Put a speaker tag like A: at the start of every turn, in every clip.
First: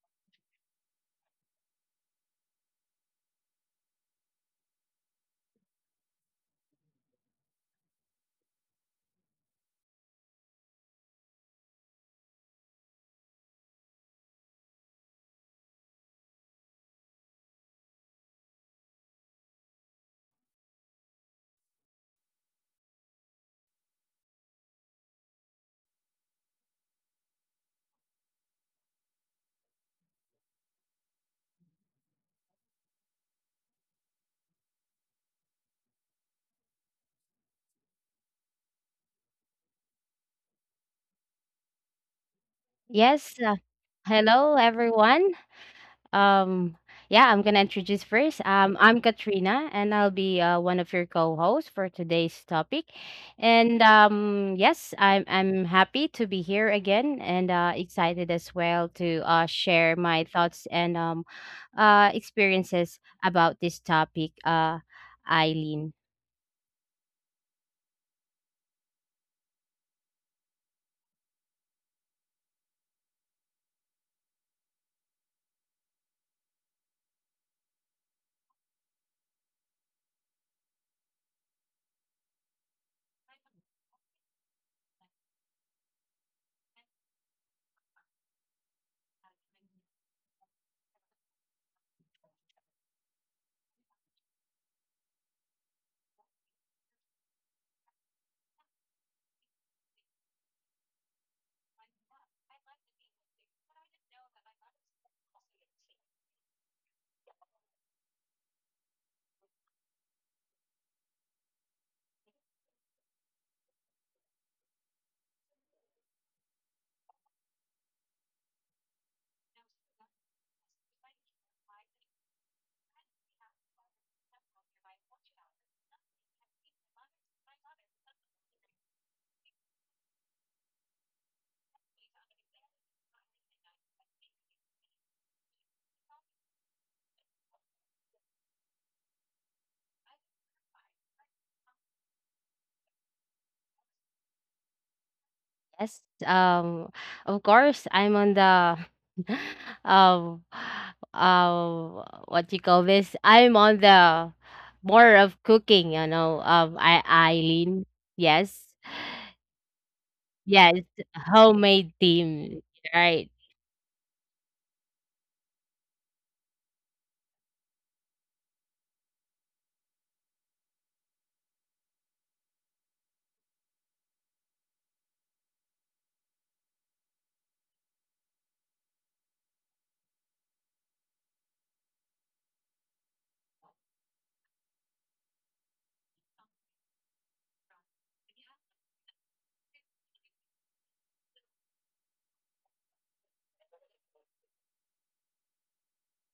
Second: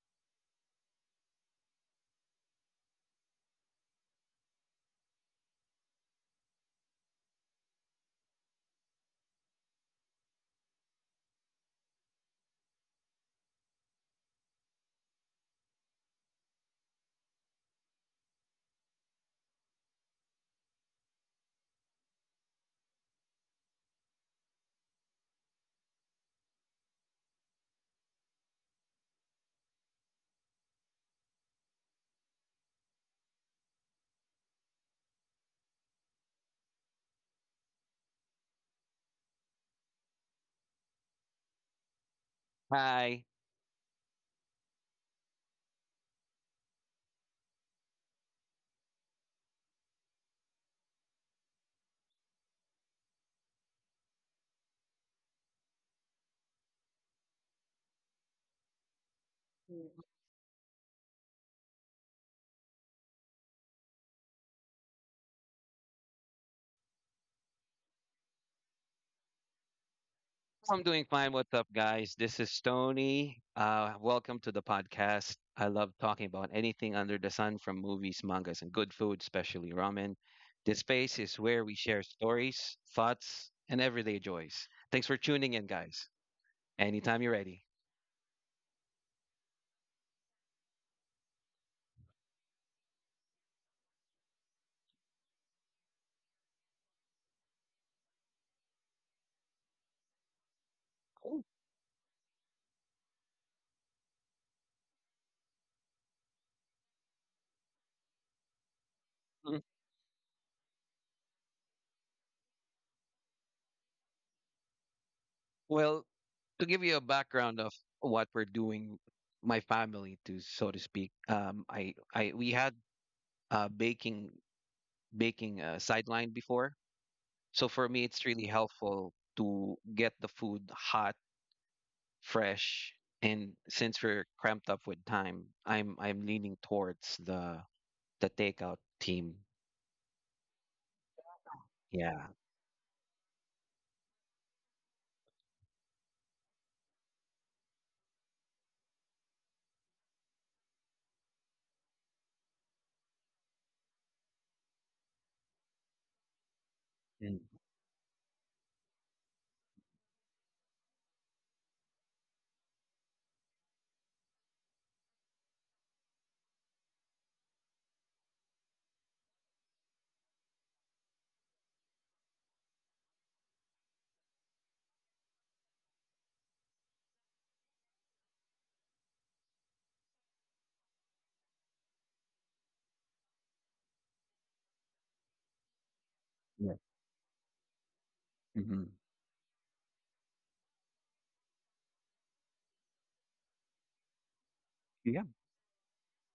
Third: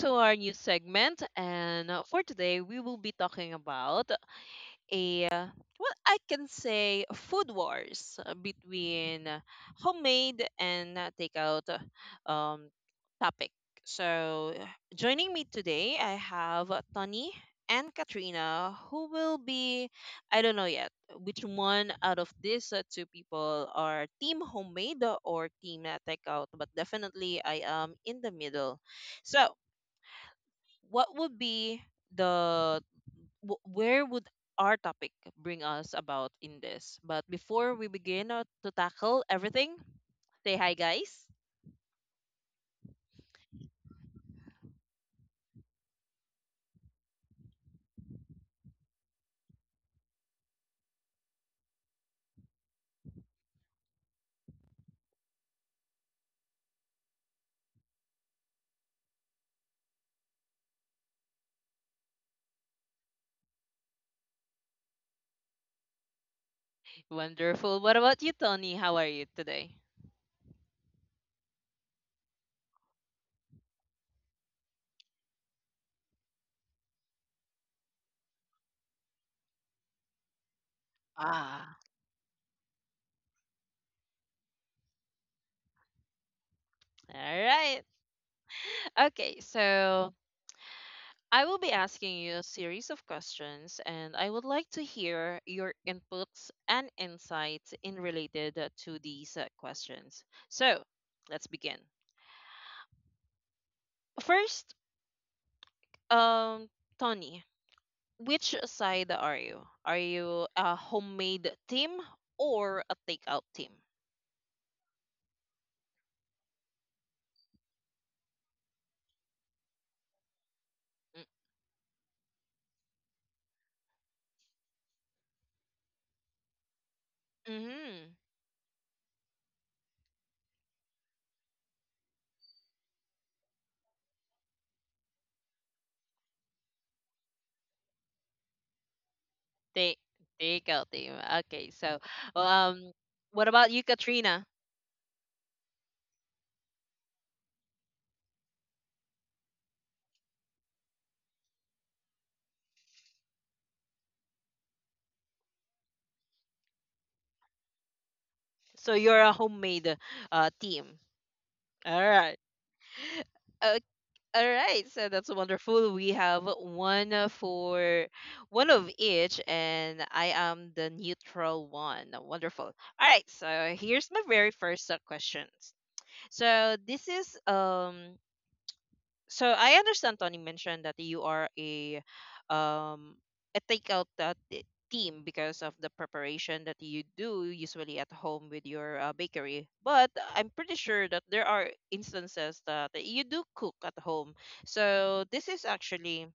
A: to our new segment. And for today, we will be talking about a, uh, well, I can say food wars between homemade and takeout um, topic. So, joining me today, I have Tony and Katrina, who will be, I don't know yet, which one out of these two people are team homemade or team takeout, but definitely I am in the middle. So, what would be the where would our topic bring us about in this? But before we begin to tackle everything, say hi, guys.
B: Hi.
C: Yes. Hello, everyone. Um, yeah, I'm gonna introduce first. I'm Katrina, and I'll be one of your co-hosts for today's topic. And yes, I'm happy to be here again, and excited as well to share my thoughts and experiences about this topic. Eileen.
A: Wonderful. What about you, Tony? How are you today?
B: I'm doing fine. What's up, guys? This is Tony. Welcome to the podcast. I love talking about anything under the sun from movies, mangas, and good food, especially ramen. This space is where we
A: Ah,
B: share stories, thoughts, and everyday joys. Thanks for tuning in, guys. Anytime you're
A: all
B: ready.
A: right. Okay, so I will be asking you a series of questions, and I would like to hear your inputs and insights in related to these questions. So let's begin. First, um, Tony, which side are
B: Mm,
A: you? Are you a homemade team or a takeout team?
B: Well, to give you a background of what we're doing, my family, to so to speak,
A: Mm.
B: I we had uh, baking baking sideline before. So for me,
A: Mm-hmm.
B: it's really helpful to get the food hot, fresh, and since we're cramped up with time, I'm leaning towards the takeout team.
A: Take takeout team. Okay, so
B: Yeah.
A: um, what about you, Katrina?
C: Yes, of course, I'm on the um, what you call this? I'm on the more of cooking,
B: And
C: Yes,
A: So you're a homemade
C: yes,
A: team.
C: homemade
A: All right.
C: team, right?
A: Uh, all right. So that's wonderful. We have one for one of each, and I am the neutral one. Wonderful. All right. So here's my very first questions. So this is so I understand Tony mentioned that you are um a takeout team because of the preparation
B: yeah.
A: that you do usually at home with
B: Hmm.
A: your bakery. But I'm pretty sure that there are instances that you do cook at home.
B: Yeah.
A: So this is actually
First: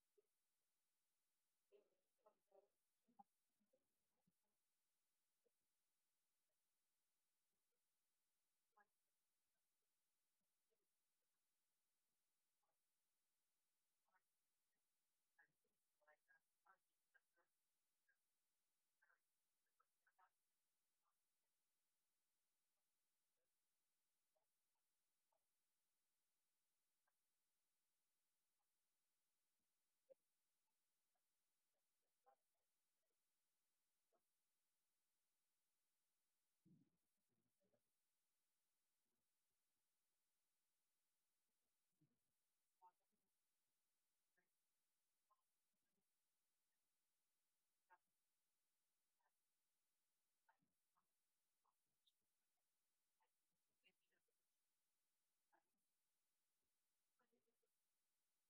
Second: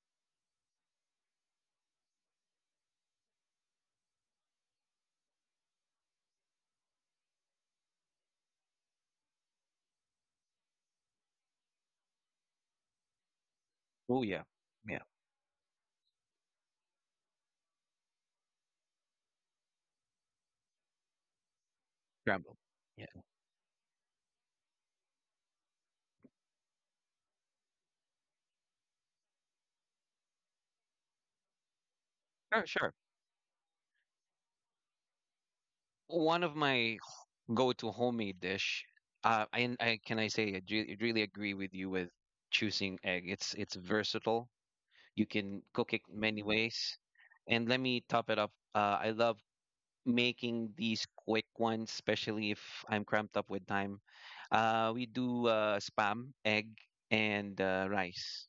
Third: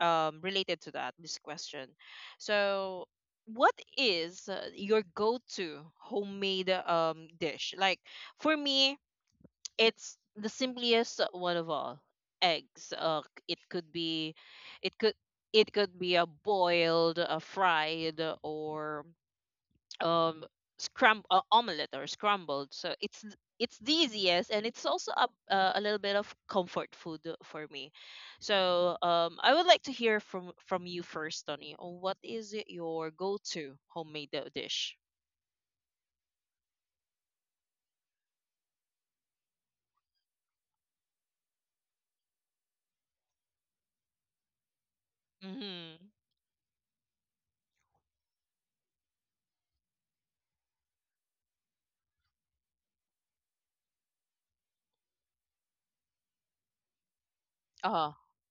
A: related to that this question. So what is your go-to homemade dish? Like for me, it's the simplest one of all, eggs. It could
B: Oh
A: be,
B: yeah.
A: it
B: Yeah.
A: could it could be a boiled, a fried, or um scram omelette, or
B: Scrambled.
A: scrambled. So
B: Yeah.
A: it's it's the easiest, and it's also a little bit of comfort food for me. So, I would like to hear from you first, Tony, on what is
B: Sure.
A: it
B: Sure.
A: your go-to homemade dish.
B: One of my go-to homemade dish. And I can I say I really agree with you with choosing egg. It's versatile. You can cook
A: Mm-hmm.
B: it many ways. And let me top it up. I love making these quick ones, especially if I'm cramped up with time. We do spam, egg, and
A: Ah.
B: rice.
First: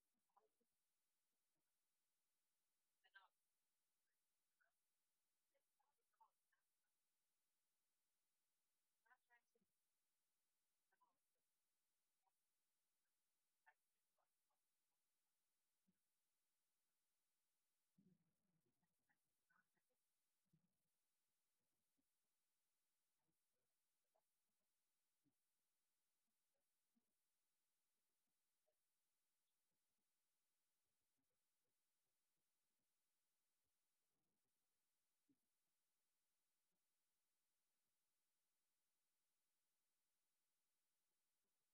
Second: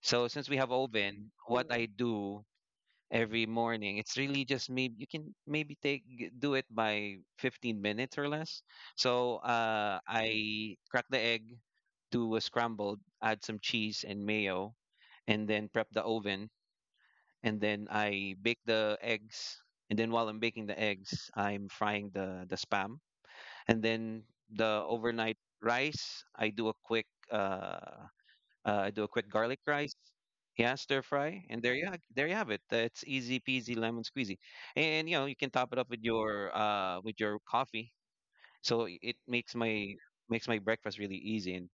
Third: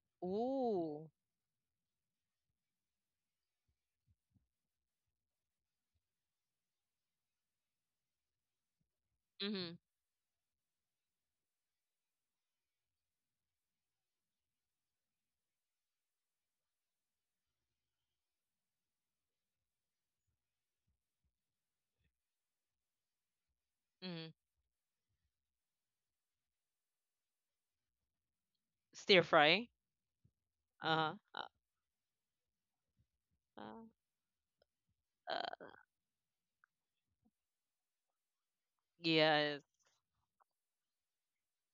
B: So since we have
A: Ooh.
B: oven, what I do every morning, it's really just maybe you can maybe do it by 15 minutes or less. So
A: Mm-hmm.
B: uh, I crack the egg, do a scrambled, add some cheese and mayo, and then prep the oven and then I bake the eggs. And then while I'm baking the eggs, I'm frying the spam. And then
A: Mm-hmm.
B: the overnight rice, I do a quick uh, I do a
A: Stir
B: quick garlic
A: fry.
B: rice. Yeah, stir
A: Uh-huh.
B: fry, and there you have it. It's easy peasy
A: Uh,
B: lemon squeezy, and you know you can
A: uh,
B: top it up with your coffee. So it makes
A: yes.
B: my breakfast really easy, and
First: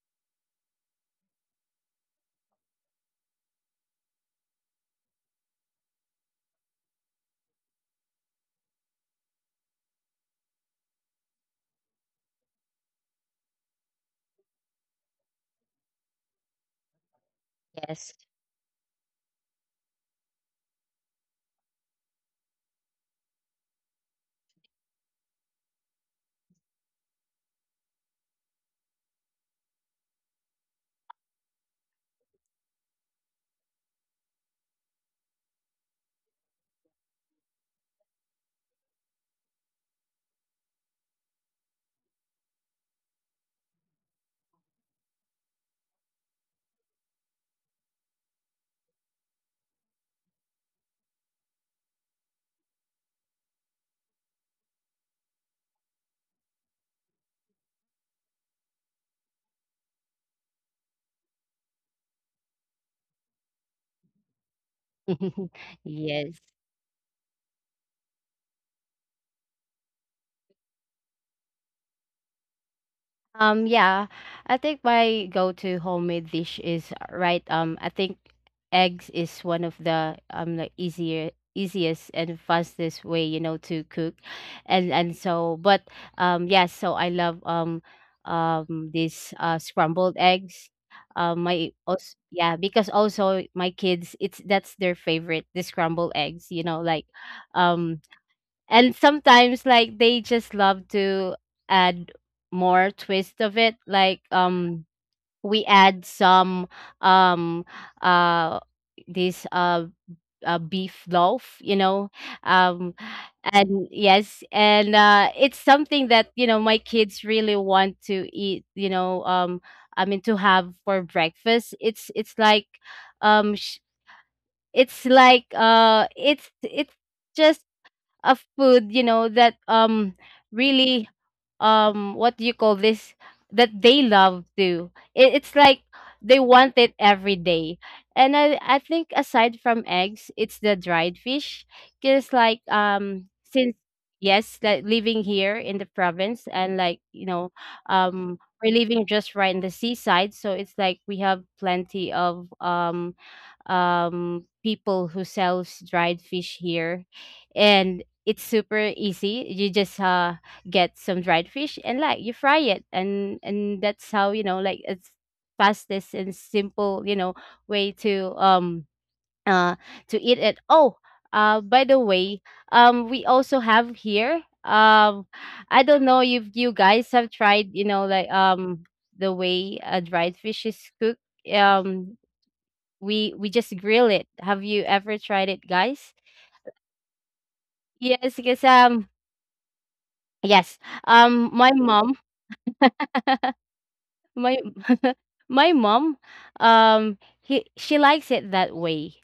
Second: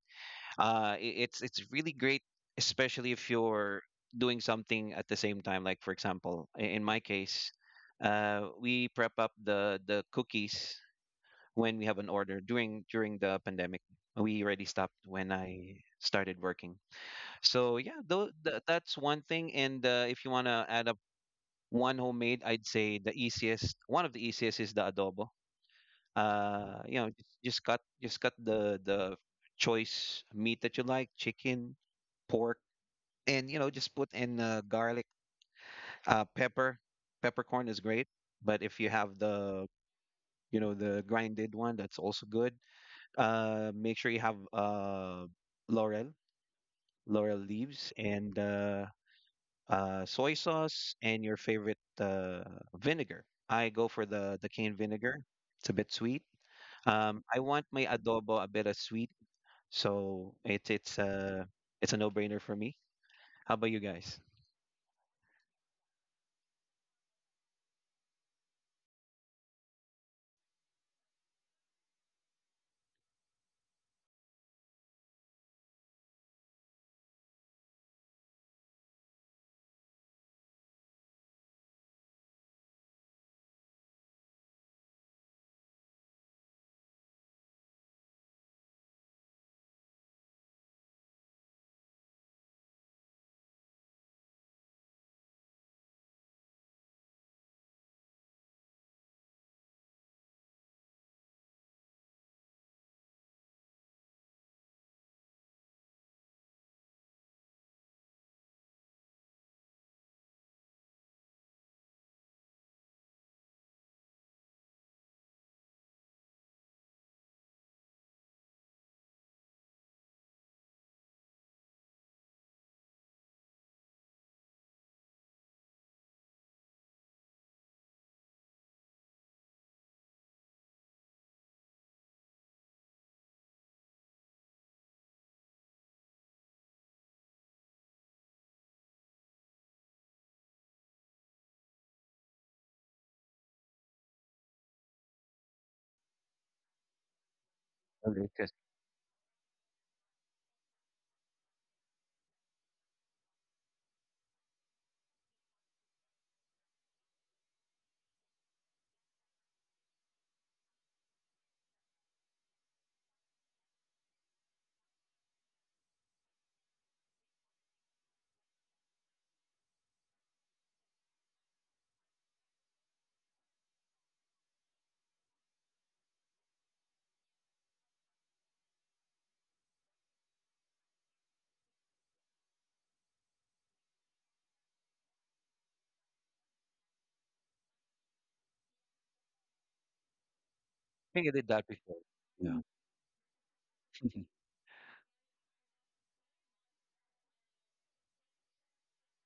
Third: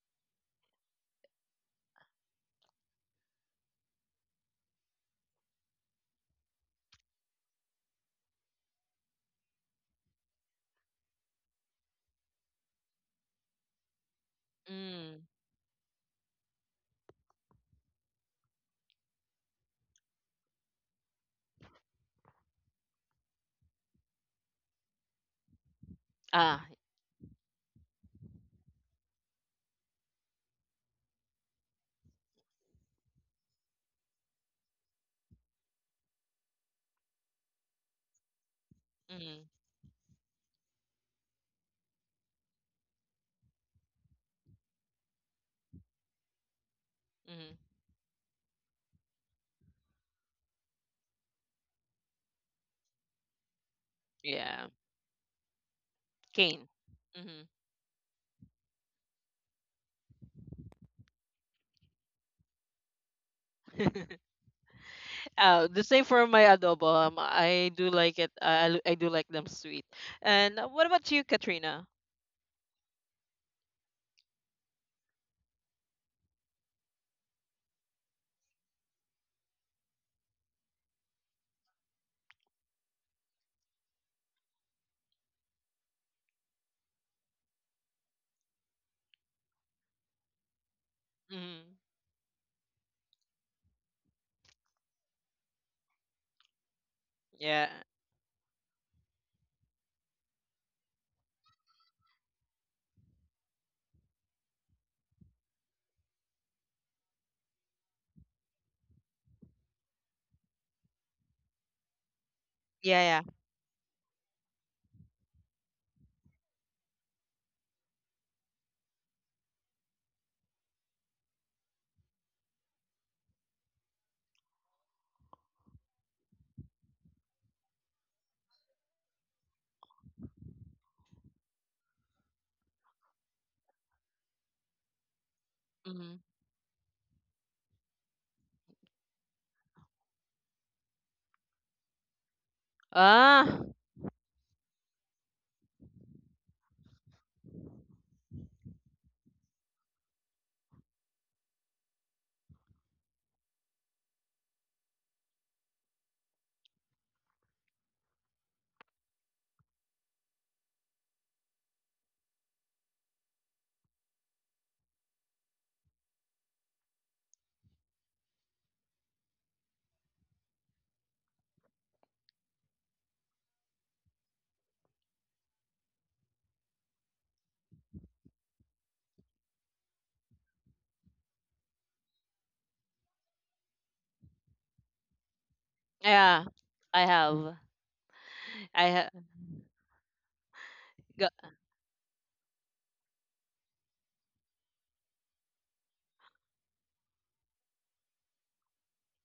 B: it's really great especially if you're doing something at the same time, like for example, in my case we prep up the cookies when we have an order. During the pandemic we already stopped
A: Mm.
B: when I started working. So yeah,
C: Yes,
B: though that's one thing, and if you want to add up one homemade, I'd say the easiest, one of the easiest is the adobo.
A: Ah.
B: You know, just cut the choice meat that you like, chicken, pork, and you know, just put in garlic, pepper. Peppercorn is great, but if you have
A: Mm.
B: the you know the grinded one, that's also good. Make sure you have laurel, laurel
A: Mm.
B: leaves, and soy sauce, and your favorite vinegar. I go for the
A: Yeah.
B: canned vinegar. It's a bit sweet.
A: Cane.
B: I
A: Mm-hmm.
B: want my adobo a bit of sweet, so it's a no-brainer for me. How about you guys?
A: The same for
C: yes.
A: my adobo. I do like it. I do like them sweet. And what about you, Katrina?
C: Yeah, I think my go-to homemade dish is I think eggs is one of the easier easiest and fastest way to cook, and so but yes, so I love these scrambled eggs.
A: Mm.
C: Yeah, because also my kids, it's that's their favorite, the scrambled eggs.
A: Yeah.
C: Um and sometimes like they just love to add more twist of it like we add some um uh this beef loaf, um
A: Yeah.
C: and yes, and it's something that my kids really want to eat, I mean to have for breakfast. It's like sh- it's like it's just of food, that really what do you call this that they love it's like
A: Yeah. Mm.
C: they want it every day. And I think aside from eggs, it's the dried fish, because like
A: Ah.
C: since yes like living here in the province. And
B: Okay.
C: we're living just right in the seaside, so it's like we have plenty of people who sells dried fish here. And it's super easy. You just get some dried fish and like you fry it, and that's how like it's fastest and simple, way uh to eat it. Oh, by the way, we also have here I don't know if you guys have tried, the way a dried fish is cooked. um we just grill it. Have you ever tried it, guys?
A: Yeah. I have.
C: Yes, because
A: I have.
C: yes.
B: Think I
A: Got.
B: did
C: Um
B: that
C: my
B: before.
C: mom,
B: Yeah.
C: my my mom, he she likes it that way.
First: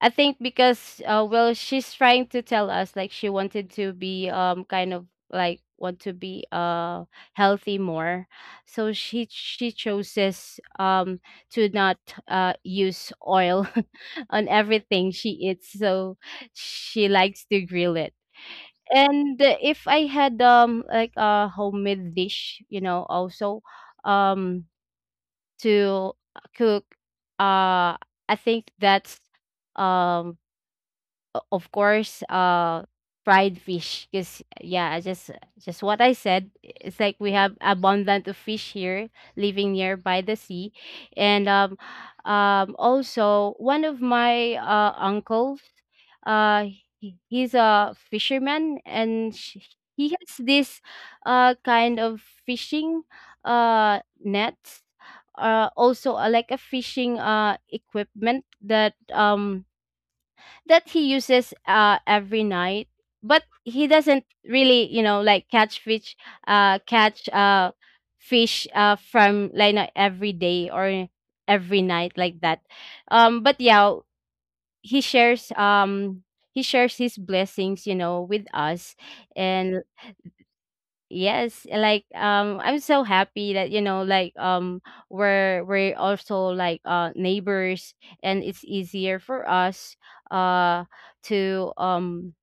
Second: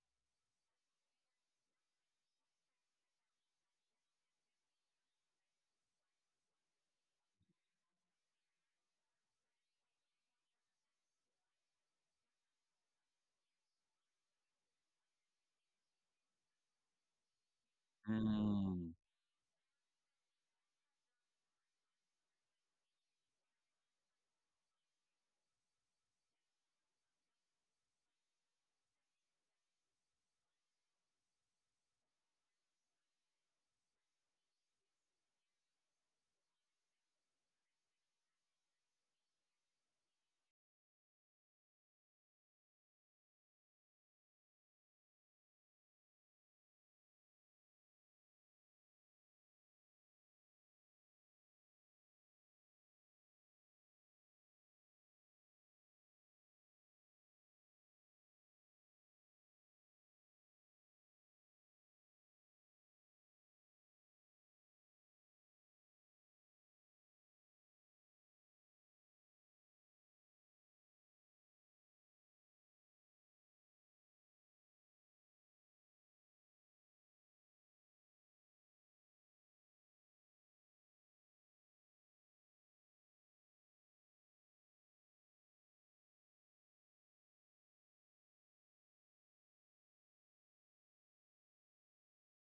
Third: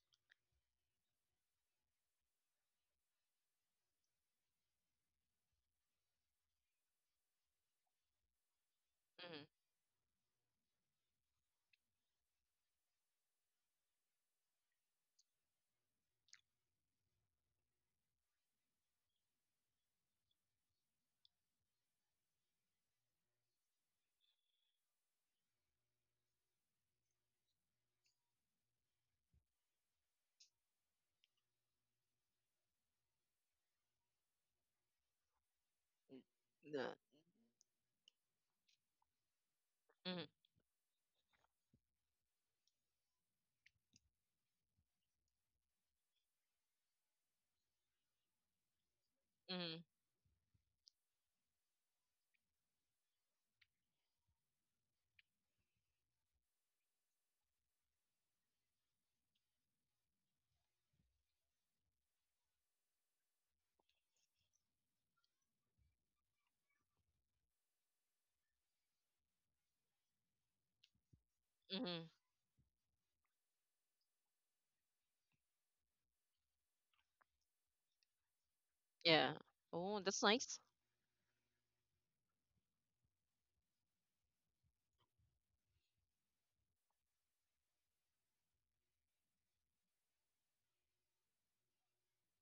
C: I think because well, she's trying to tell us like she wanted to be kind of like want to be healthy more. So
A: Mm.
C: she chooses to not use oil on everything she eats. So she likes to grill it.
B: Mm.
C: And if I had like a homemade dish, also um to cook uh I think that's um of course fried fish, because yeah, just what I said,
A: Yeah.
C: it's like we have abundant of fish here, living nearby
A: Mm,
C: the sea. And also one of my uncles, uh he's a fisherman, and
A: mm,
C: he has this kind of fishing nets, also like a fishing equipment that that he uses every night. But he doesn't really, catch fish, catch fish from, like, not every day or every
A: mm,
C: night like that. But yeah, he shares, he shares his blessings, with us.
A: yeah.
C: And
A: Oh, that's nice.
C: yes, I'm so happy that, we're also like neighbors, and it's easier for us uh to um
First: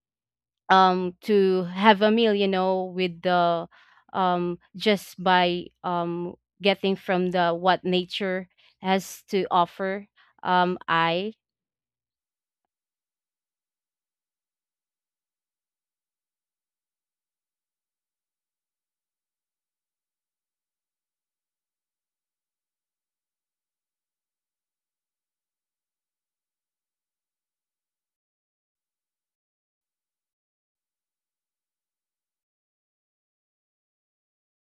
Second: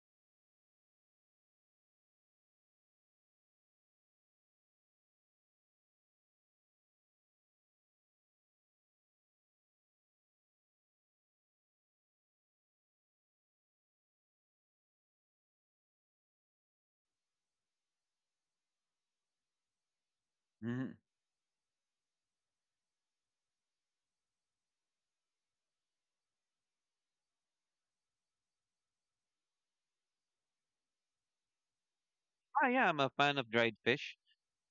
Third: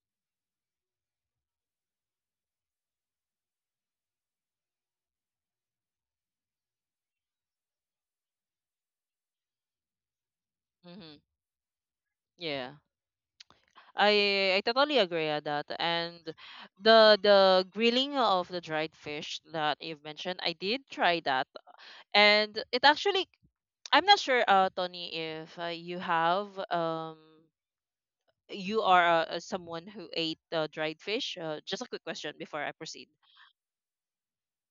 C: to have a meal, with the just by getting from the what nature has to offer.
A: Mm-hmm.
C: I
A: Yeah. I totally agree at that. And the grilling of the dried fish that you've mentioned, I
B: Mm.
A: did
B: Mm.
A: try that. And it actually I'm not sure Tony if you have you are someone who ate dried fish. Just a quick question before
B: Ah,
A: I
B: yeah, I'm
A: proceed.
B: a fan of dried fish.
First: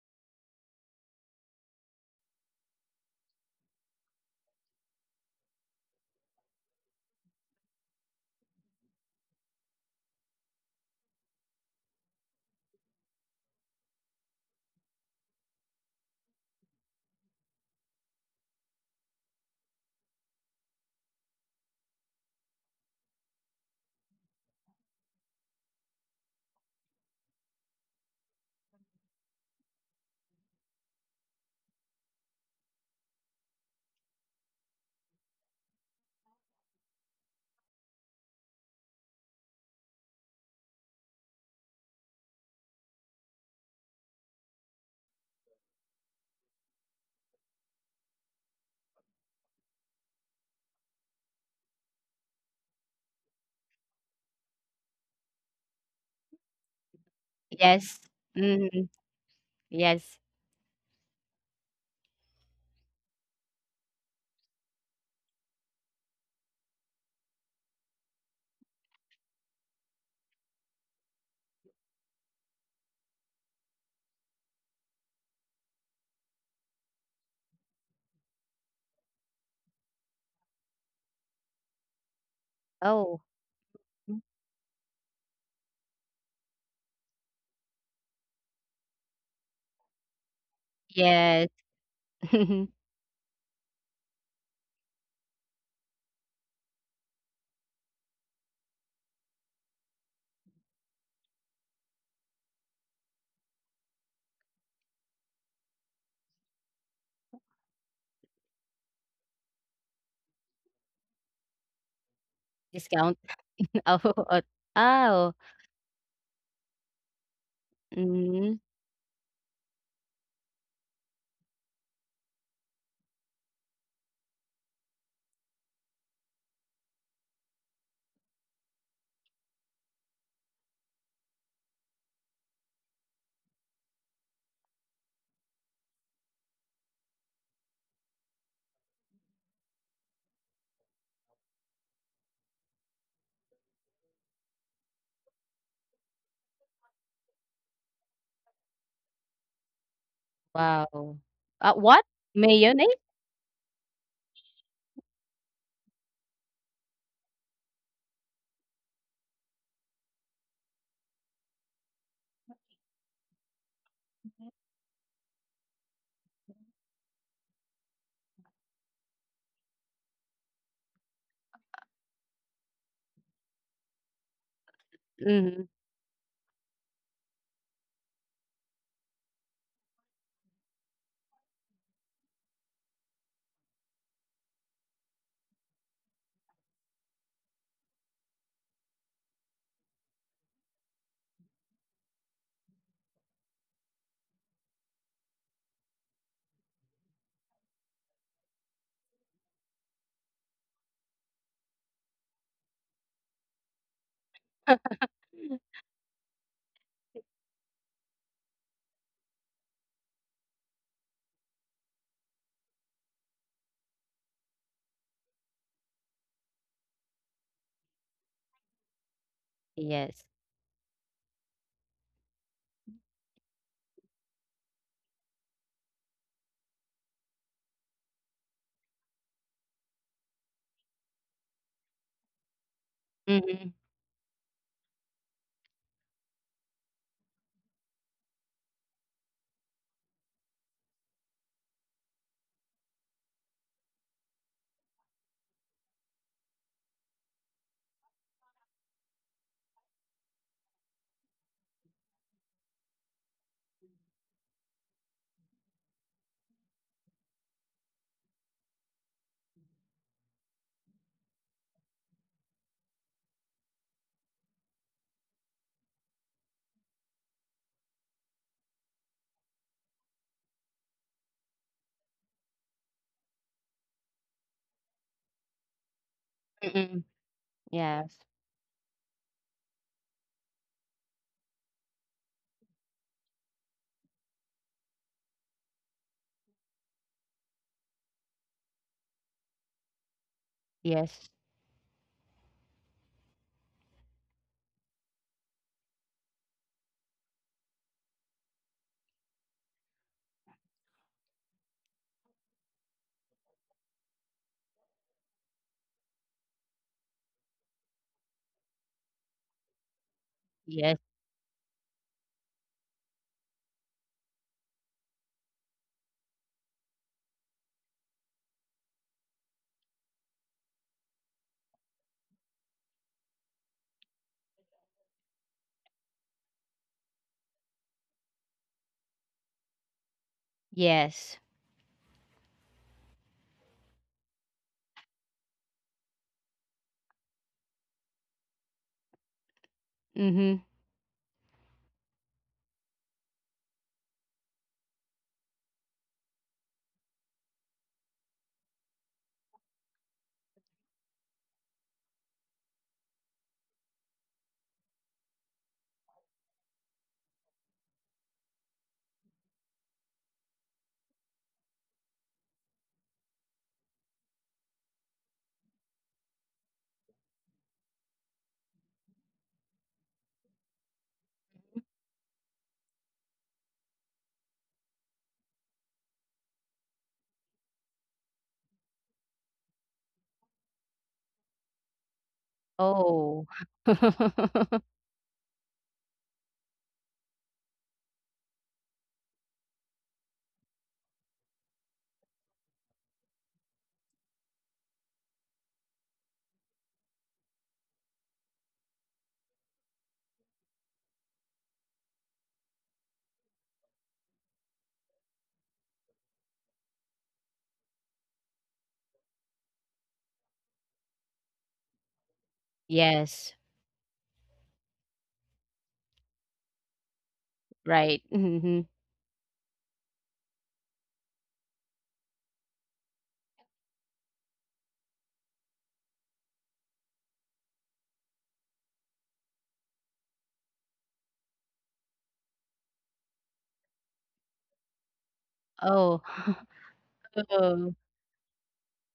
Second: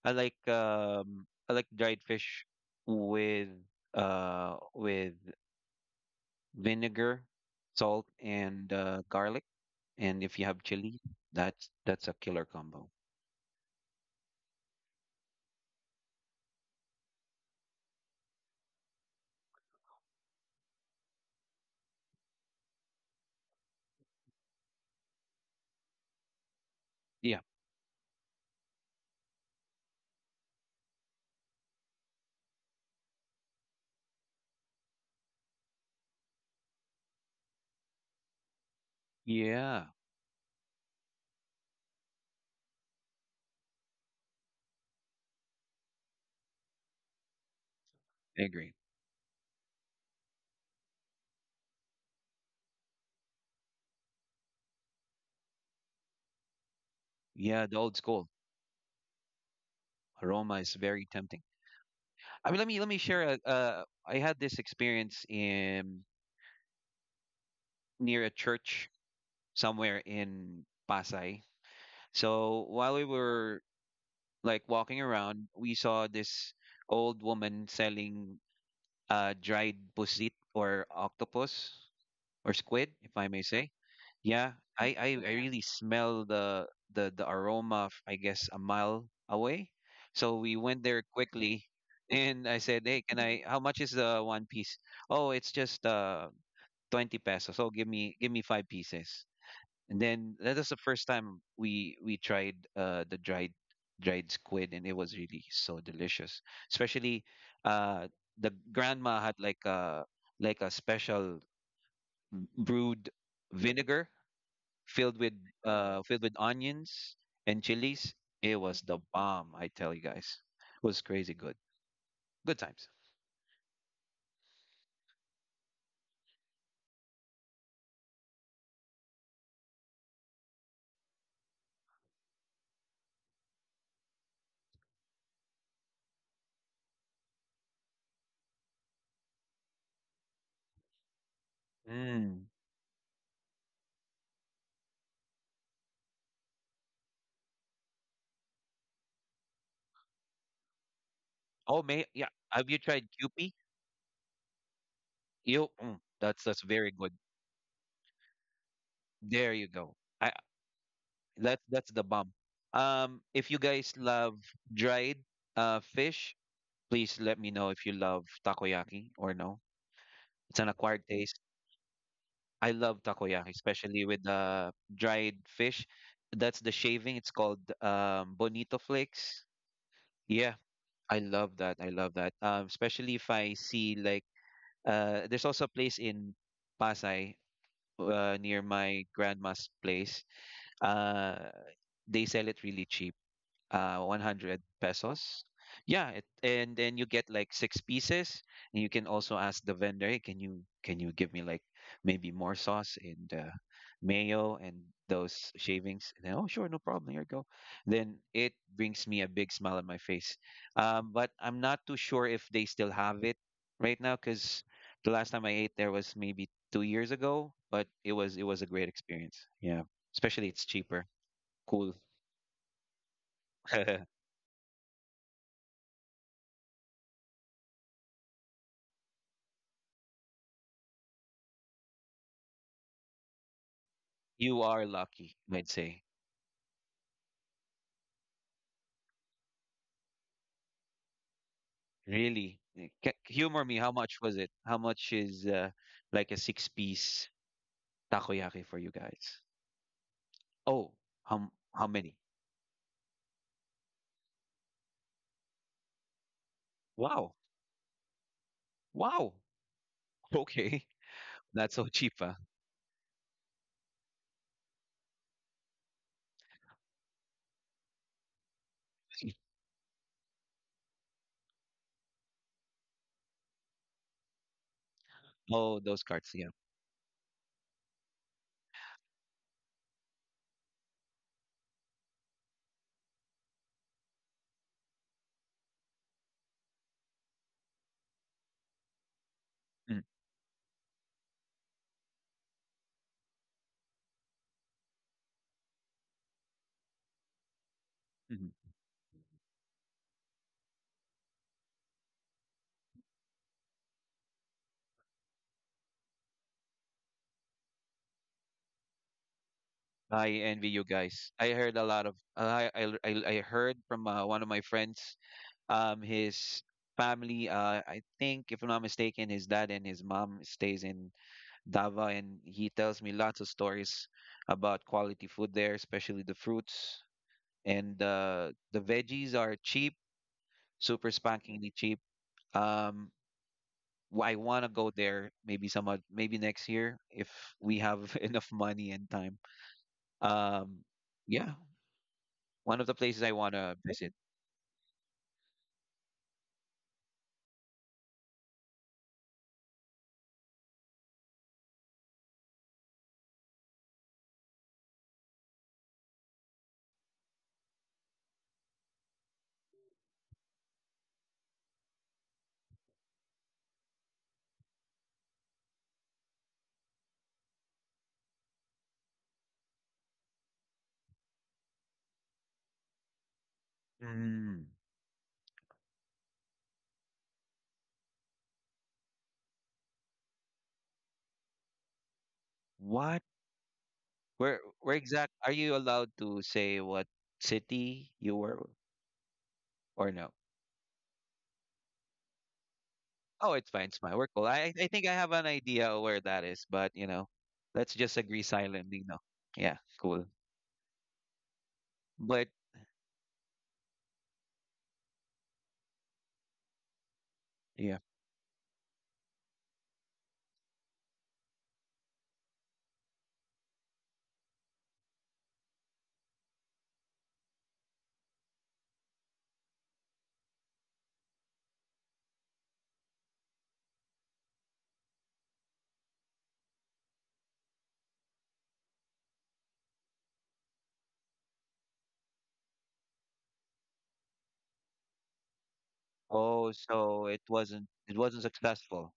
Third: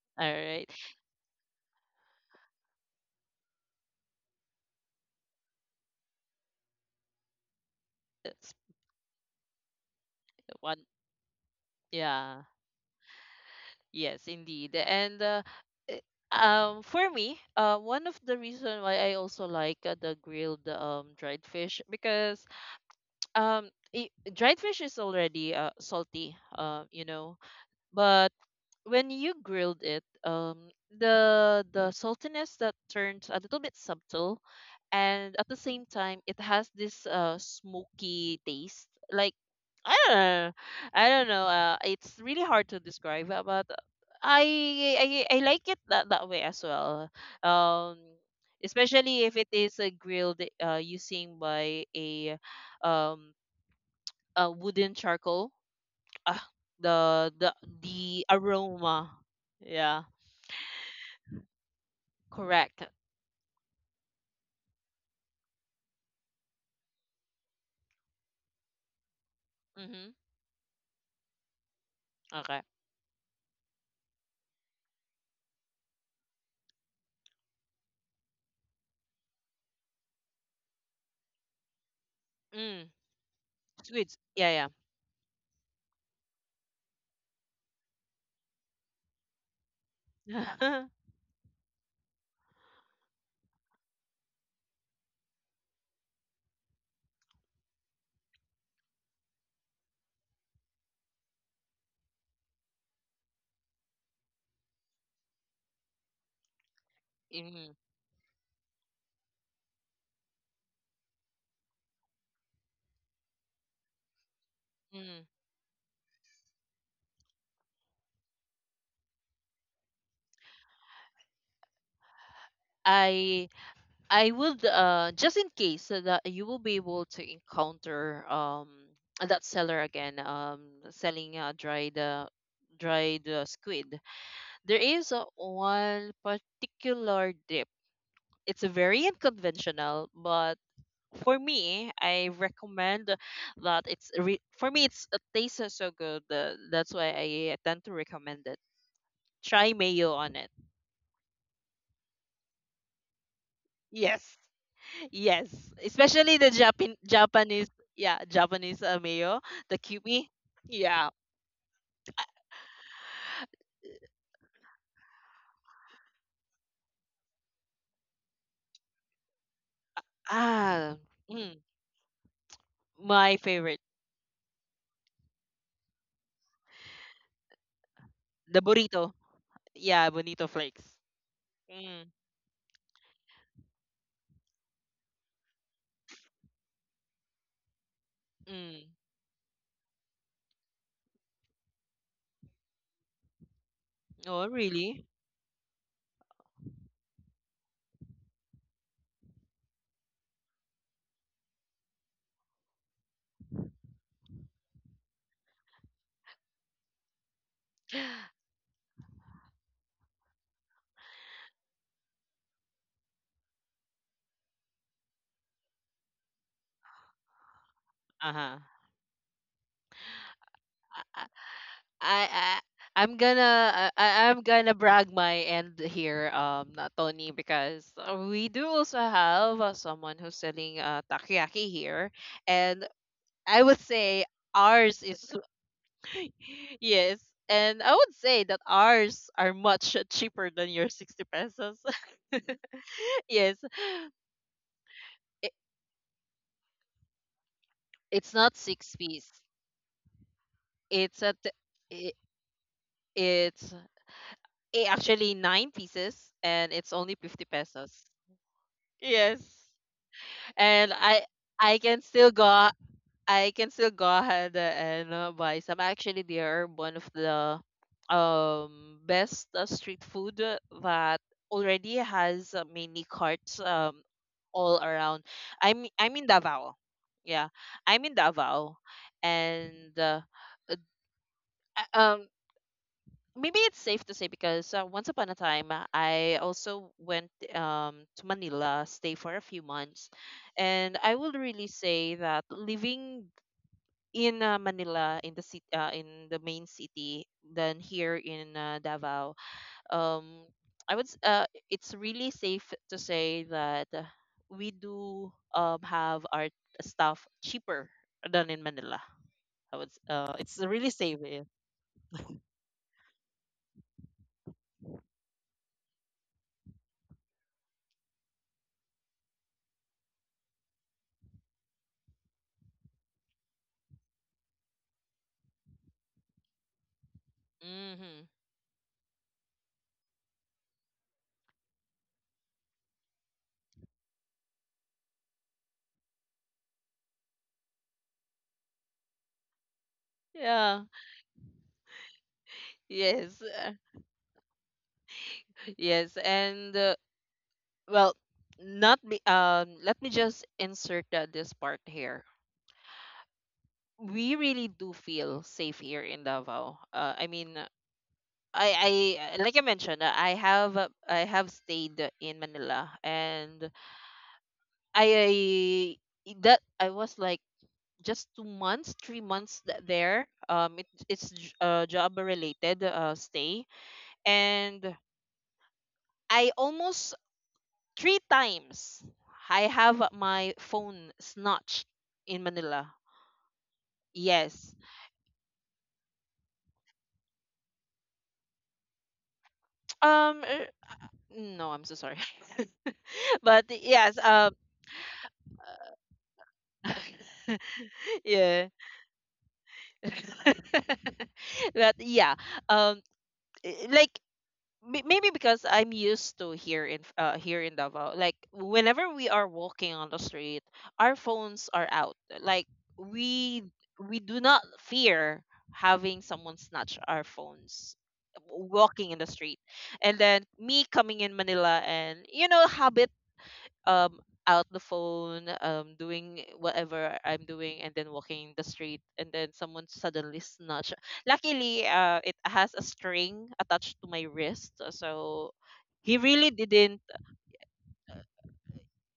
B: I
A: All
B: like
A: right.
B: dried fish with with vinegar, salt,
A: That's
B: and garlic. And if you have
A: one.
B: chili, that's a
A: Yeah.
B: killer combo.
A: Yes, indeed. And eh, for me, one of the reason why I also like the grilled dried fish because um dried fish is already salty,
B: Yeah.
A: but when you grilled it, the saltiness that turns a little bit subtle, and at the same time it has this smoky taste. Like
B: Yeah,
A: i don't know I don't know. It's really hard to describe, but I like it that way as well, um
B: I agree.
A: especially if it is grilled using by a um wooden charcoal. Ah, the the
B: Yeah, the
C: yes,
B: old
A: the
B: school
C: mm,
A: aroma. Yeah,
C: yes,
B: aroma is very tempting. I mean, let me
A: correct.
B: let me share I had this experience in near a church somewhere
A: Mhm.
B: in Pasay.
A: Okay.
B: So while we were like walking around, we saw this old woman selling dried pusit, or octopus, or squid,
A: Mm.
B: if
C: oh
B: I may say.
A: Sweets.
B: Yeah,
A: Yeah,
B: I yeah, really smell the aroma, I guess a mile away. So we went
A: yeah.
B: there
C: yes,
B: quickly, and I said, "Hey, can I? How much is the one piece? Oh, it's just 20 pesos. Oh, give me five pieces." And then that was the first time we tried the dried squid, and it was really so delicious. Especially,
A: Mhm.
B: uh the grandma had like a special brewed
C: discount, oh,
B: vinegar
C: oh,
B: filled
A: Mm.
C: oh.
B: with filled with onions and chilies. It
C: Mhm.
B: was the bomb, I tell you guys. It was crazy good. Good times.
A: I I would, just in case so that you will be able to encounter that seller again, selling dried squid. There is one particular dip. It's very unconventional, but for me, I
B: Mm.
A: recommend that it's re- for me it's, it tastes so so good. That's why I tend to recommend it. Try mayo on it.
C: Wow.
B: Oh,
C: What?
B: may yeah. Have you
C: Mayonnaise?
B: tried Kewpie?
A: Yes, yes, especially
B: That's
A: the
B: that's very
A: Japan
B: good.
A: Japanese yeah Japanese mayo,
B: There you
A: the
B: go.
A: QP. Yeah,
B: That's the bomb. If you guys love dried fish, please let me know if you love takoyaki or no. It's an
A: ah,
B: acquired taste.
A: mm,
B: I love
A: my
B: takoyaki,
A: favorite,
B: especially with the dried
C: Mhm.
B: fish. That's the shaving. It's called
A: the
B: bonito
A: burrito.
B: flakes.
A: Yeah, bonito
B: Yeah,
A: flakes.
B: I love that. I
A: Mm,
B: love that. Especially if I see like, there's also a place in Pasay near
A: mm.
B: my grandma's place. Uh, they sell it really cheap.
A: Oh,
B: 100
A: really?
B: pesos. Yeah, and then you get like six pieces, and you can also ask the vendor, "Hey, can you give me like maybe more sauce and mayo and those shavings?" And then, oh sure, no problem. Here you go. Then it brings me a big smile on my face. But I'm not too sure if they still have it right now because the last time I ate there was maybe 2 years ago, but it
A: Uh
B: was it
A: huh.
B: was a great experience. Yeah,
C: Yes.
B: especially it's cheaper. Cool.
A: I, I I'm gonna I, I- I'm gonna brag my end here, Tony, because we do also have someone who's selling takoyaki here, and I
C: Mhm,
A: would say
B: You are
A: ours is,
B: lucky, I'd say.
A: yes, and I would say that ours are much cheaper than your 60 pesos.
B: Really.
A: Yes,
B: Humor me, how much was it? How much is
A: it,
B: like a six-piece
A: it's not
B: takoyaki for you
A: six piece.
B: guys? Oh,
A: It's a t-
B: how
A: it,
B: many?
A: it's eh, actually nine pieces, and it's only
B: Wow.
A: 50 pesos.
B: Wow.
A: Yes.
B: Okay.
A: And I
B: That's
A: I
B: so
A: can
B: cheap,
A: still
B: huh?
A: go, ahead and buy some. Actually, they are one of the best street food, that already has many carts all around.
B: Oh,
A: I'm
B: those
A: I'm in
B: cards, yeah.
A: Davao.
C: mm.
A: Yeah. I'm in
C: Yes.
A: Davao, and uh, um maybe it's safe to say because once upon a time, I also went, to Manila, stay for a few
B: Mm.
A: months, and I
C: Yes.
A: would really say that living in Manila, in the city, in the main city, than here
B: Mhm.
A: in Davao, um, I would. It's really safe to say that we do have our stuff cheaper than in Manila. I would. s- Uh,
B: I
A: it's
B: envy you
A: really
C: Yes.
A: safe.
B: guys.
A: Eh.
B: I heard a lot of I heard from one of my friends, his family, I think, if I'm not mistaken, his dad and his mom stays in Davao, and he tells me lots of stories about quality food there, especially the fruits, and
A: Mm-hmm.
B: the veggies are cheap, super
C: Yes.
B: spankingly cheap. Um, I want to go there maybe maybe next year if we have enough money and time.
C: Mhm.
A: Yeah.
B: Um, yeah, one of the places I
A: Yes.
B: want to visit.
A: Yes. And well, not be. Let me just insert this part here. We really do feel safe here in Davao. I mean, I like I mentioned, I have, stayed in Manila, and I, I that I was like just 2 months, 3 months there. Job related stay,
B: Mm,
A: and I almost three times I have my phone snatched in Manila.
B: what?
C: Oh.
B: Where?
A: Yes.
B: Where exact? Are you allowed to say what city you were or no?
A: Um. er, No, I'm so sorry.
B: Oh,
A: But
B: it's fine. It's
A: yes.
B: my work call. I think I have an idea where that is, but let's just agree
A: Yeah.
B: silently. No, yeah, cool.
A: But yeah,
B: But
A: um like, maybe because I'm used to here in, here in
B: yeah.
A: Davao, like whenever we are walking on the street, our phones are out, like
C: Yes.
A: we we do not fear having someone snatch our phones
C: Right. Mhm.
A: walking in the street. And then me coming in Manila, and habit, um out the phone, doing whatever I'm doing, and then walking the street, and then someone suddenly snatch. Luckily, it has a string attached to my wrist, so he
C: Oh.
A: really
B: Oh,
A: didn't.
B: so it wasn't
C: Oh,
B: it wasn't successful.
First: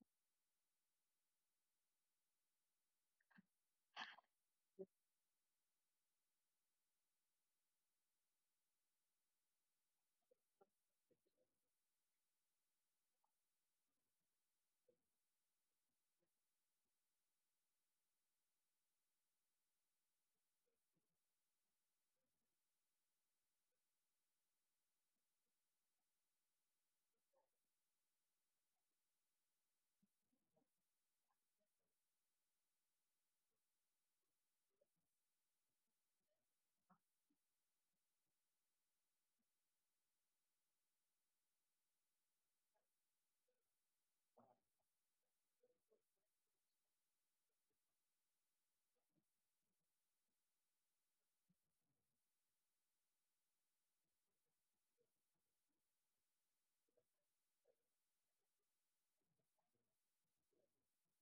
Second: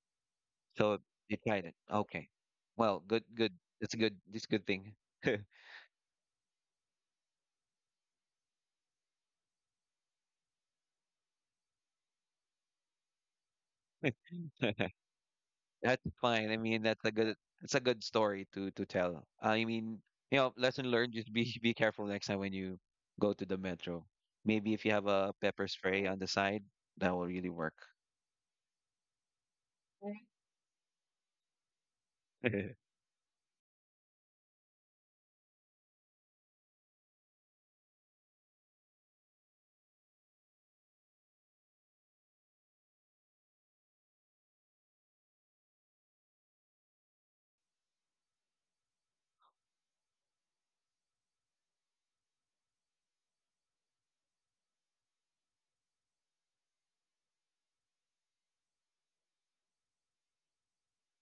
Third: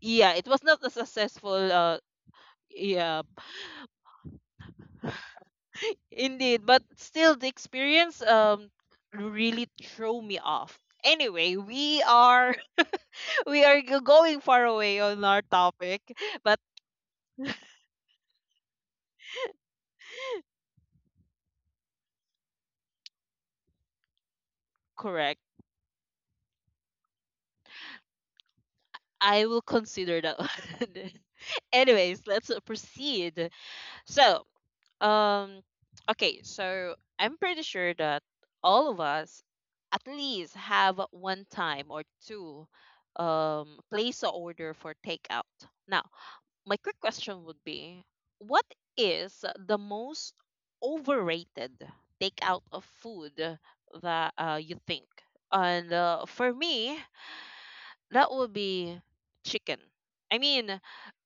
A: Yeah, it was not a
B: So you tried
A: successful
B: it. Okay. Well,
A: yeah,
B: good, good. That's a good. That's a good thing.
A: indeed, but still the experience, really threw me off. Anyway, we are going far away on our topic,
B: That's fine. I
A: but
B: mean, that's a good. It's a good story to tell. I mean, lesson learned. Just be careful next time when you go to the metro. Maybe if you have a
A: correct.
B: pepper spray on the side, that will really work.
A: I will consider that one. Anyways, let's proceed. So, um, okay, so I'm pretty sure that all of us at least have one time or two place a order for takeout. Now, my quick question would be, what is the most overrated takeout of food that you think? And for me, that will be chicken. I mean,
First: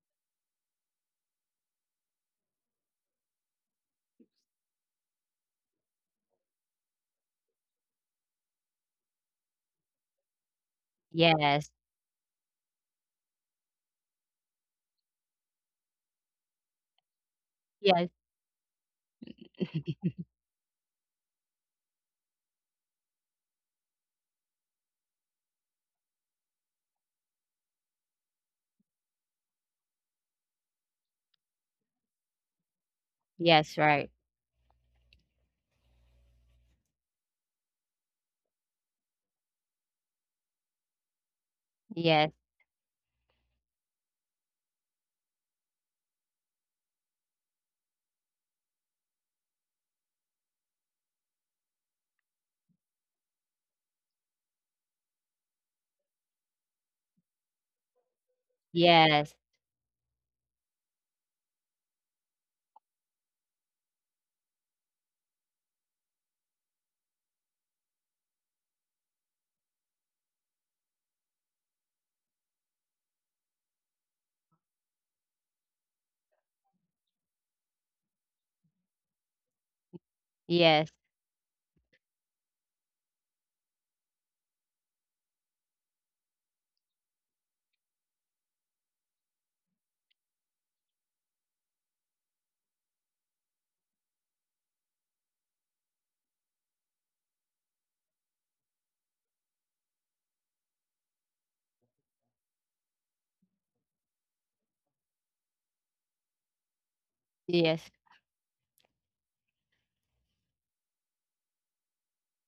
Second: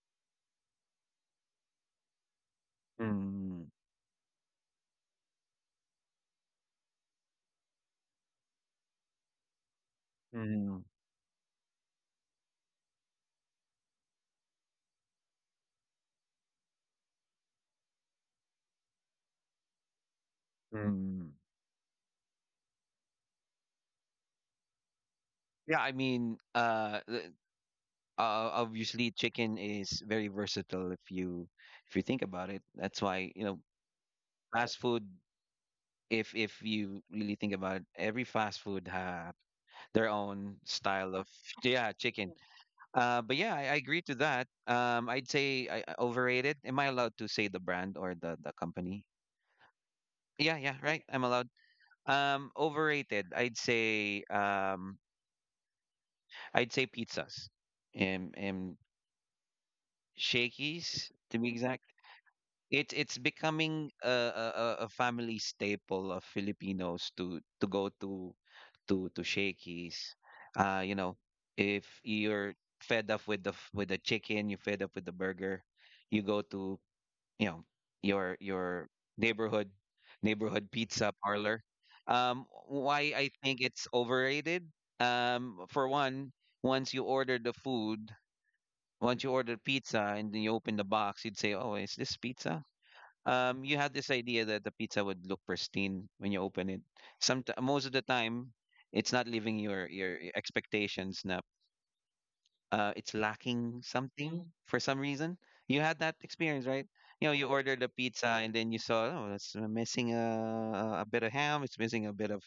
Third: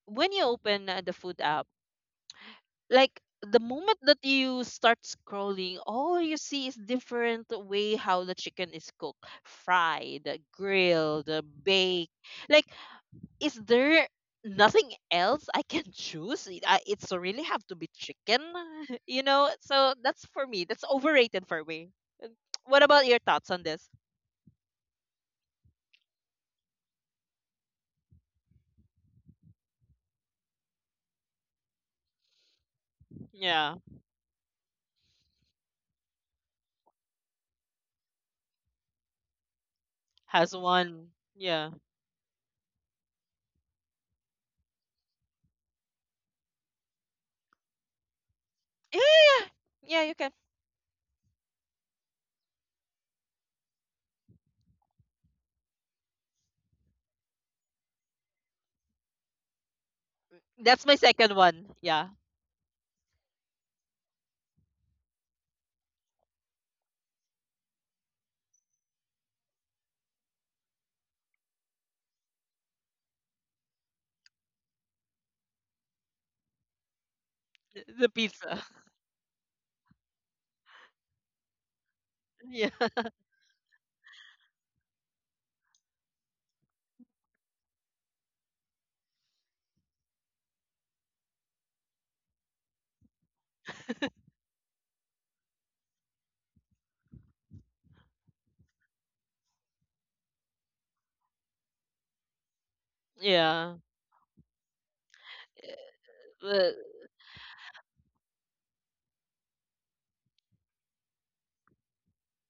A: when you open the food app, like the
B: Mm.
A: moment that you start scrolling, all you see is different way how the chicken is cooked, fried,
B: Mm.
A: grilled,
C: yes,
A: baked. Like, is there nothing else I can choose? It's really have to be
C: yes,
A: chicken, you know. So that's for me. That's
B: Mm.
A: overrated for me. And what about your thoughts on this?
B: Yeah, I mean, obviously chicken is very versatile if you think about it. That's why, you know,
A: Yeah,
C: yes, right.
B: fast food, if you really think about it, every fast food have their
A: has
B: own
A: one.
B: style of,
A: Yeah.
B: yeah, chicken.
C: Yes,
B: But yeah, I agree to that. I'd say I overrated. Am I allowed to say the brand or the
A: Yeah,
B: company?
A: yeah, yeah. Yeah, you can.
B: Yeah, yeah, right. I'm allowed. Overrated. I'd say pizzas and
C: yes,
A: That's my
B: shakies
A: second
B: to be
A: one.
B: exact.
A: Yeah,
B: It's becoming a family staple of Filipinos to go to Shakey's. You know, if you're fed up with the chicken, you're fed up with the burger, you go to, you know
A: the
B: your
A: pizza.
B: your neighborhood neighborhood
C: yes,
B: pizza parlor. Um,
A: Yeah,
B: why I think it's overrated. For one, once you order the food, once you order pizza and then you open the box, you'd say, "Oh, is this pizza?" You had this idea that the pizza would look pristine when you open it. Some most of the time, it's not living your expectations. Na, it's
A: yeah.
B: lacking something for some reason. You had that
A: Well,
B: experience, right? You know, you
C: yes,
B: ordered the pizza and then you saw, oh, it's missing a bit of ham. It's missing a bit of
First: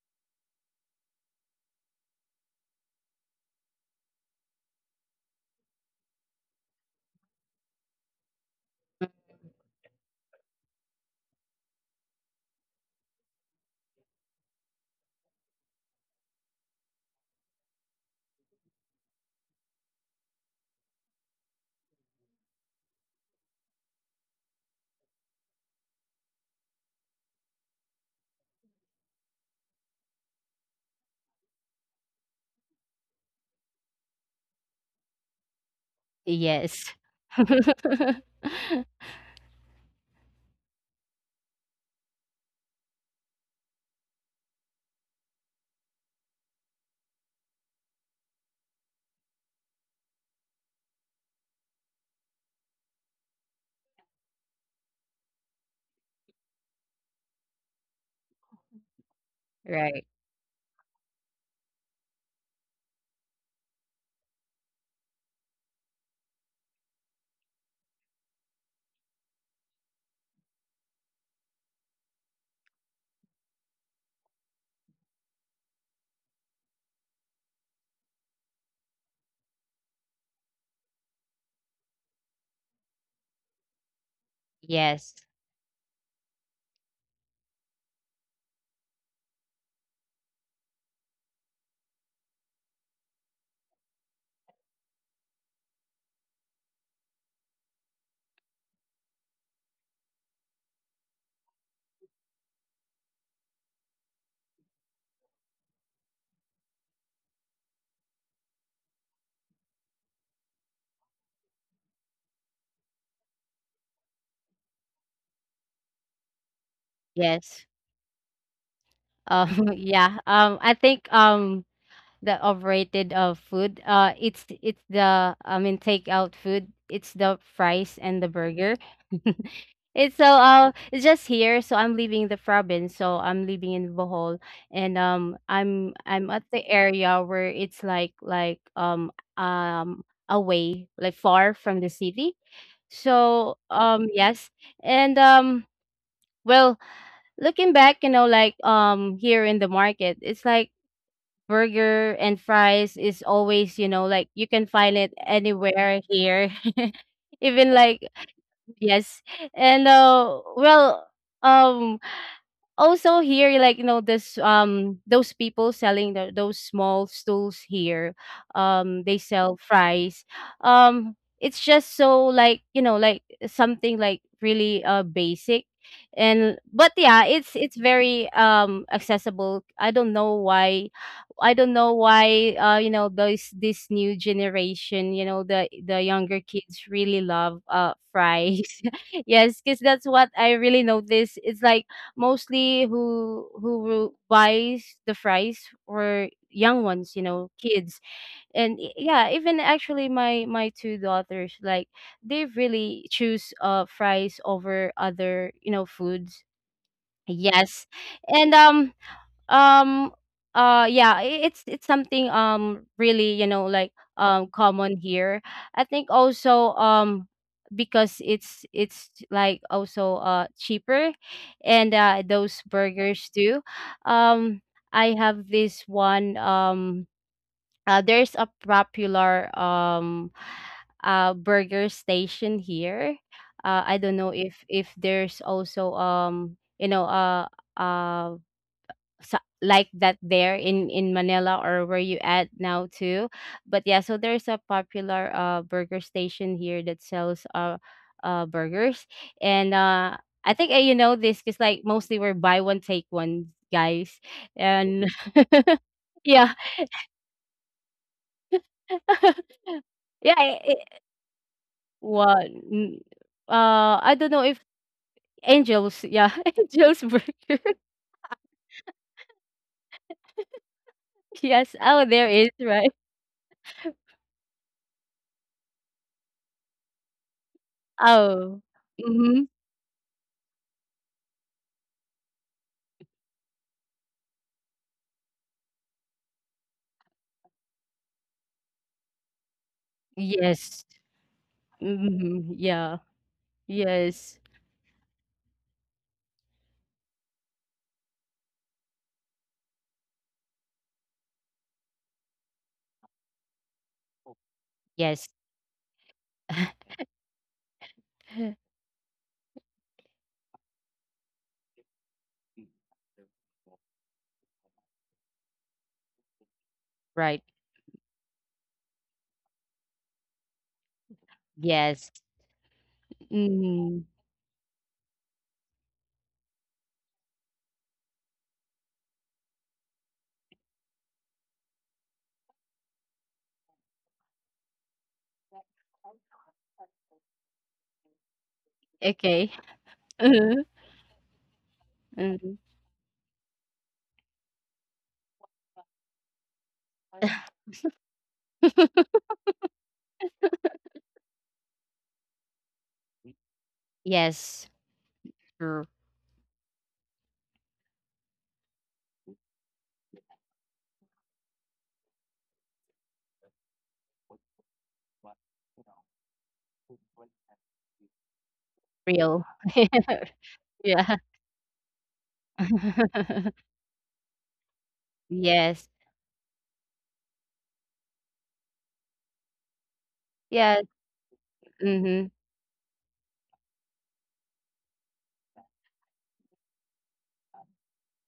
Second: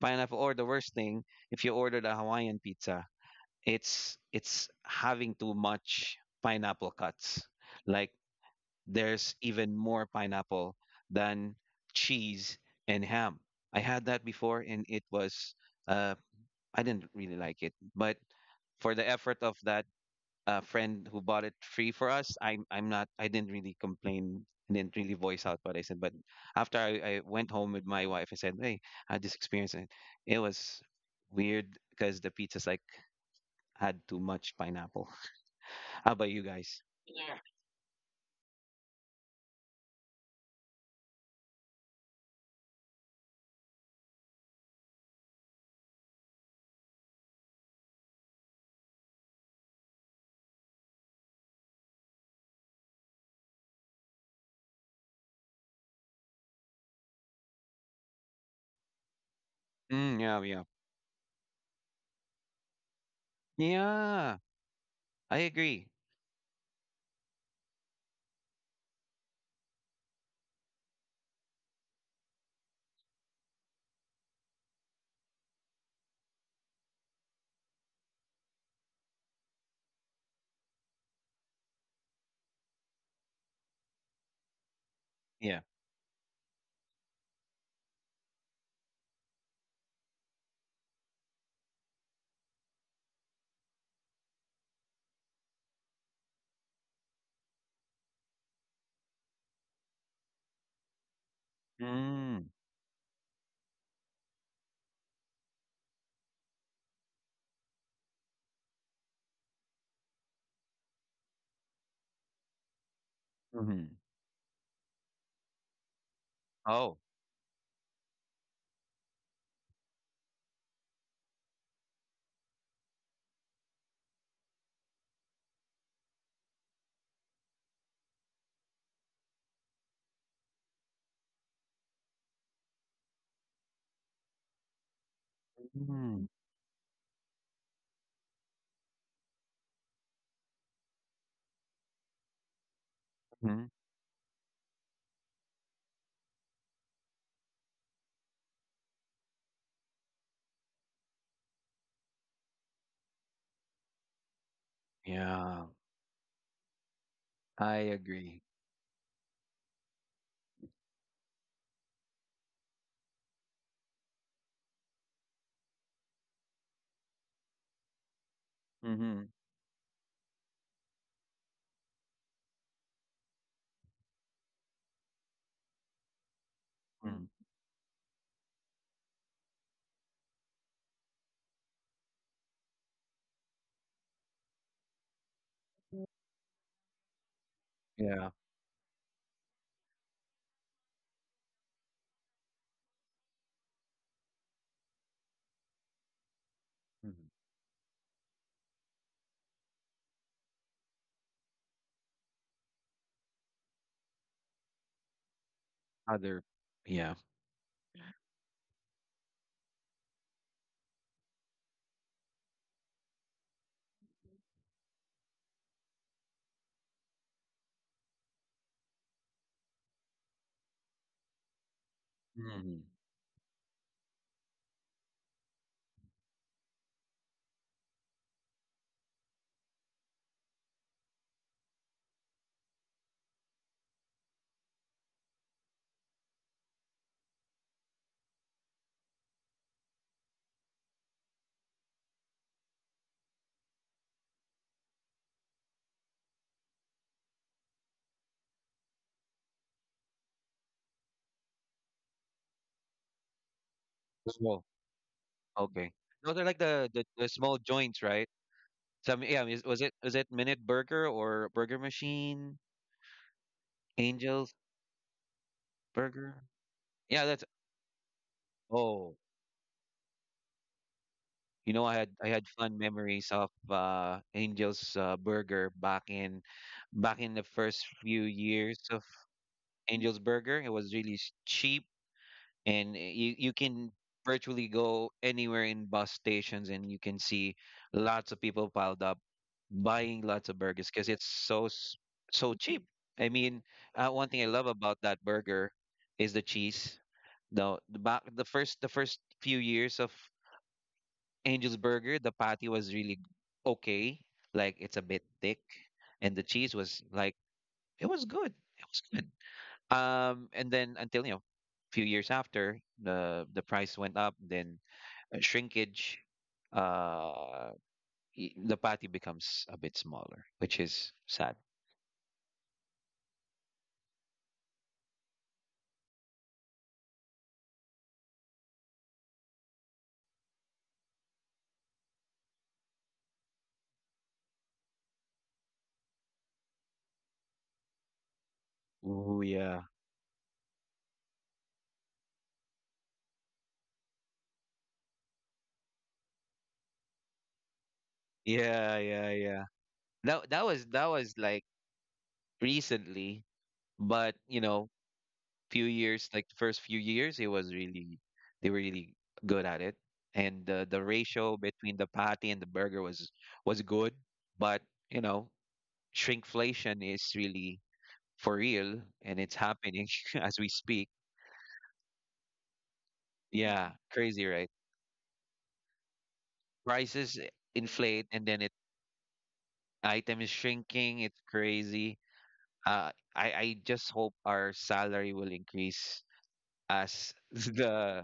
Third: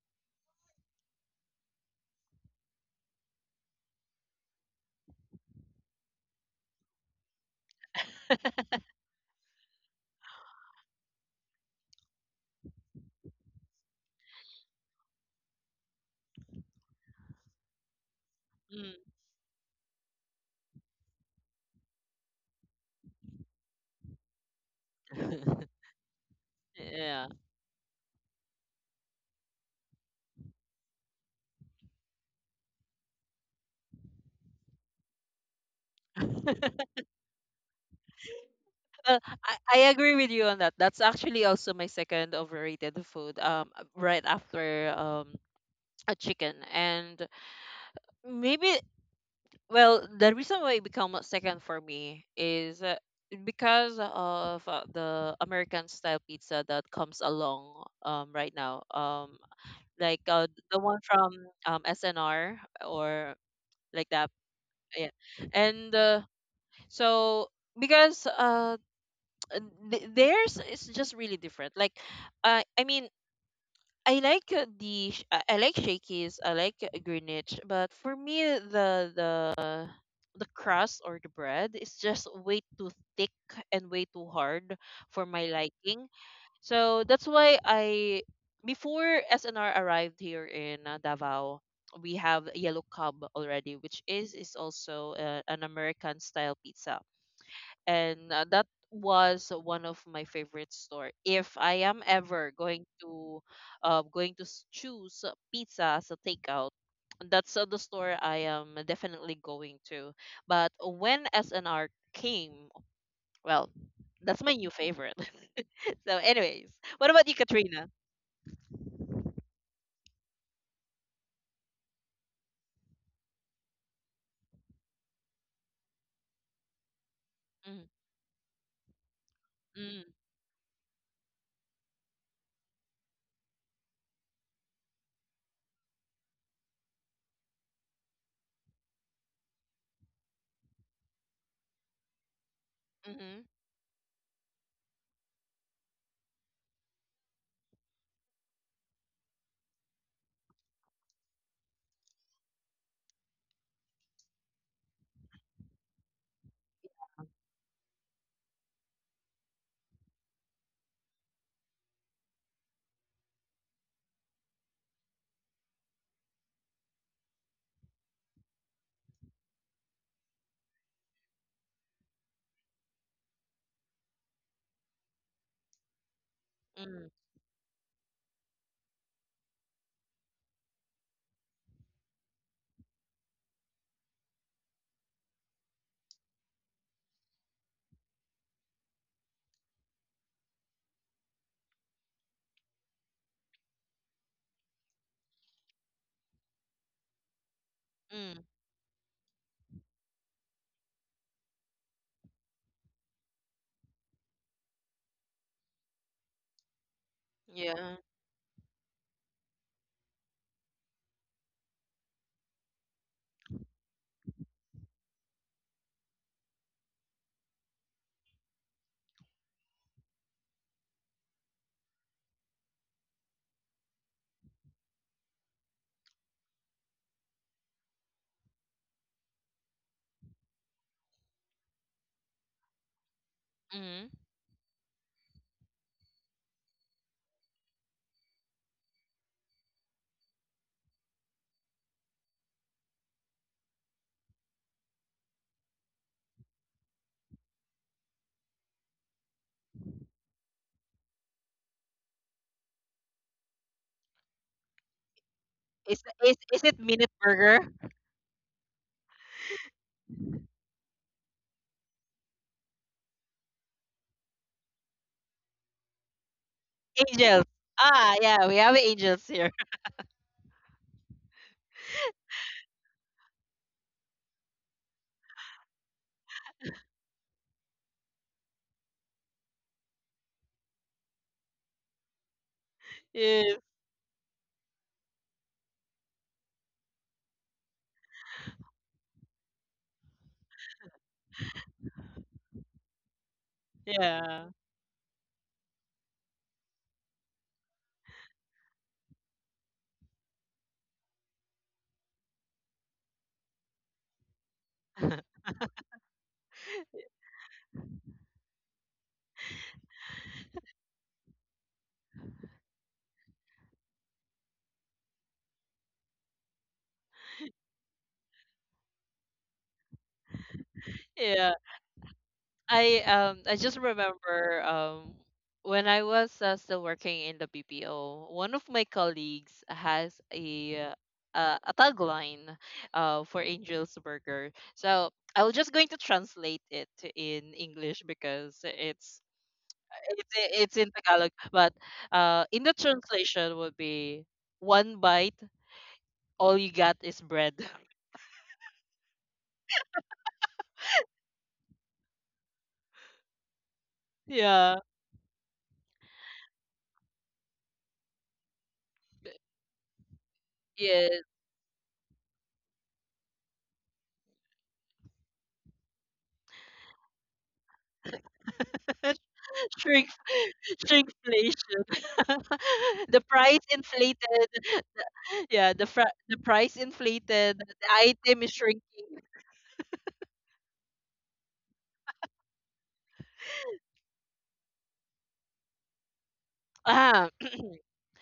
B: pineapple. Or the worst thing, if you ordered a Hawaiian pizza, it's having too much pineapple cuts. Like, there's even more pineapple than cheese and ham. I had that before and it was uh I didn't really like it, but for
A: mm.
B: the effort of that friend who bought it free for us, I didn't really complain and didn't really voice out what I said. But after I
A: Yeah.
B: went home with my wife, I said, "Hey, I had this experience and it was weird because the pizza's like had too much pineapple." How about you guys?
C: yes.
B: Yeah.
A: Well, I agree with you on that. That's actually also my second overrated food. Right after a chicken, and maybe well the reason why it become a second for me is, because of the American style pizza that comes along right now,
C: Right.
B: Mm,
A: like
B: yeah, yeah.
A: the one from SNR or like that.
B: Yeah,
A: Yeah.
B: I agree.
A: And so because theirs is just really different. Like I mean, I like I like Shakey's, I like Greenwich, but for me the crust or the bread is just way too thick and way too hard
C: Yes,
A: for my
B: Yeah.
A: liking. So that's why I, before SNR arrived here in Davao, we have Yellow Cub already, which is also an American style pizza, and that was one of my favorite store. If I am
B: Mm,
A: ever going to, choose pizza as a takeout. That's the store I am definitely going to. But when SNR came, well,
B: hmm
A: that's my new favorite. So, anyways,
B: Oh.
A: what about you,
C: yes.
A: Katrina?
C: Yeah. I think the overrated of food. It's the, I mean, takeout food. It's the
A: Mm,
C: fries and the burger.
A: mm,
C: It's so it's just here. So I'm leaving the province. So I'm living in Bohol, and I'm
B: Mm,
C: at the area where it's um away, like far from the city.
A: mm,
C: So
B: hmm
C: yes, and well, looking back, here in the market, it's like burger and fries is always, you can find it
B: Yeah,
C: anywhere here. Even
B: I
C: like
B: agree.
C: yes. And well, um also here, this those people selling those small stools here, they
B: Mm-hmm.
C: sell fries. um it's just so, something like really basic. And But
A: mm,
C: yeah,
B: Mm.
C: it's very accessible. I don't know why. I don't know why, you know those this new generation, the younger kids really love
B: Yeah.
C: fries. Yes, because that's what I really noticed. It's like mostly who buys the fries were young ones,
B: Mhm.
C: kids.
A: mm,
C: And yeah, even actually my two daughters like they really choose fries over other, foods.
B: Other. Yeah.
C: Yes.
A: yeah.
C: And um yeah, it's something really, common here. I think also because it's, also cheaper. And those
B: Mm-hmm.
C: burgers too, um I have this one, there's a popular burger station here. I
A: Mm.
C: don't know if there's also, uh so, like that, there in Manila or where you at now too. But yeah, so there's a popular burger station here that sells burgers. And I think, this, because like mostly we're buy one take one, guys,
B: Well,
C: and
B: okay.
A: Is, is
B: Those are
C: yeah,
B: like
A: is it
B: the, the
A: minute
B: the small
A: burger?
B: joints, right? Some yeah. Was it
C: yeah,
B: Minute Burger or Burger
C: what
B: Machine?
C: n- I don't know if
B: Angel's
C: Angels, yeah,
B: Burger?
C: Angels
B: Yeah, that's.
A: Angels.
C: burger,
A: Ah, yeah, we have
B: Oh,
A: angels here.
C: yes,
B: I
C: oh
B: had
C: there
B: I
C: is,
B: had fun
C: right,
B: memories of Angel's Burger back in back in the first few
C: oh,
B: years of
C: mm-hmm,
B: Angel's Burger. It was really cheap, and you
A: Yes.
B: can virtually go anywhere in bus stations, and you can see lots of people piled up buying lots of
C: yes,
B: burgers because it's
C: mm-hmm,
B: so cheap.
C: yeah.
B: I mean, one
C: Yes.
B: thing
A: Yeah.
B: I love about that burger is the cheese. The first few years of Angel's Burger, the patty was really okay. Like it's a
C: Yes.
B: bit thick, and the cheese was like it was good. It was good. And then until you know, few years after, the price went up. Then shrinkage,
C: Right.
B: uh, the patty becomes a bit smaller, which is
A: Yeah.
B: sad.
C: Yes.
A: I just
C: Mm.
A: remember, when I was still working in the BPO, one of my colleagues has a tagline for Angel's Burger. So I was just going to translate it in English because it's
B: Oh
C: Okay.
A: it's
C: Mhm.
A: it's in Tagalog, but
C: Mhm.
A: in the translation would be one bite, all you got is bread.
B: yeah. That was that was like recently, but you
C: Yes.
A: Yeah.
B: know,
C: True.
B: few years, like the first few years, it was really they were really good at it, and the
A: Yes.
B: ratio between the patty and the burger was good, but you know, shrinkflation is really for real,
C: Real.
B: and it's happening
A: Shrink
B: as we speak.
C: Yeah.
A: Shrinkflation. The price
B: Yeah, crazy,
A: inflated.
B: right?
A: Yeah,
C: Yes.
A: the price
B: Prices
A: inflated. The
B: inflate,
A: item
B: and
A: is
B: then it
A: shrinking.
B: item is
C: Yes.
B: shrinking. It's crazy.
C: Mm-hmm.
B: I just hope our salary will increase
A: Ah,
B: as the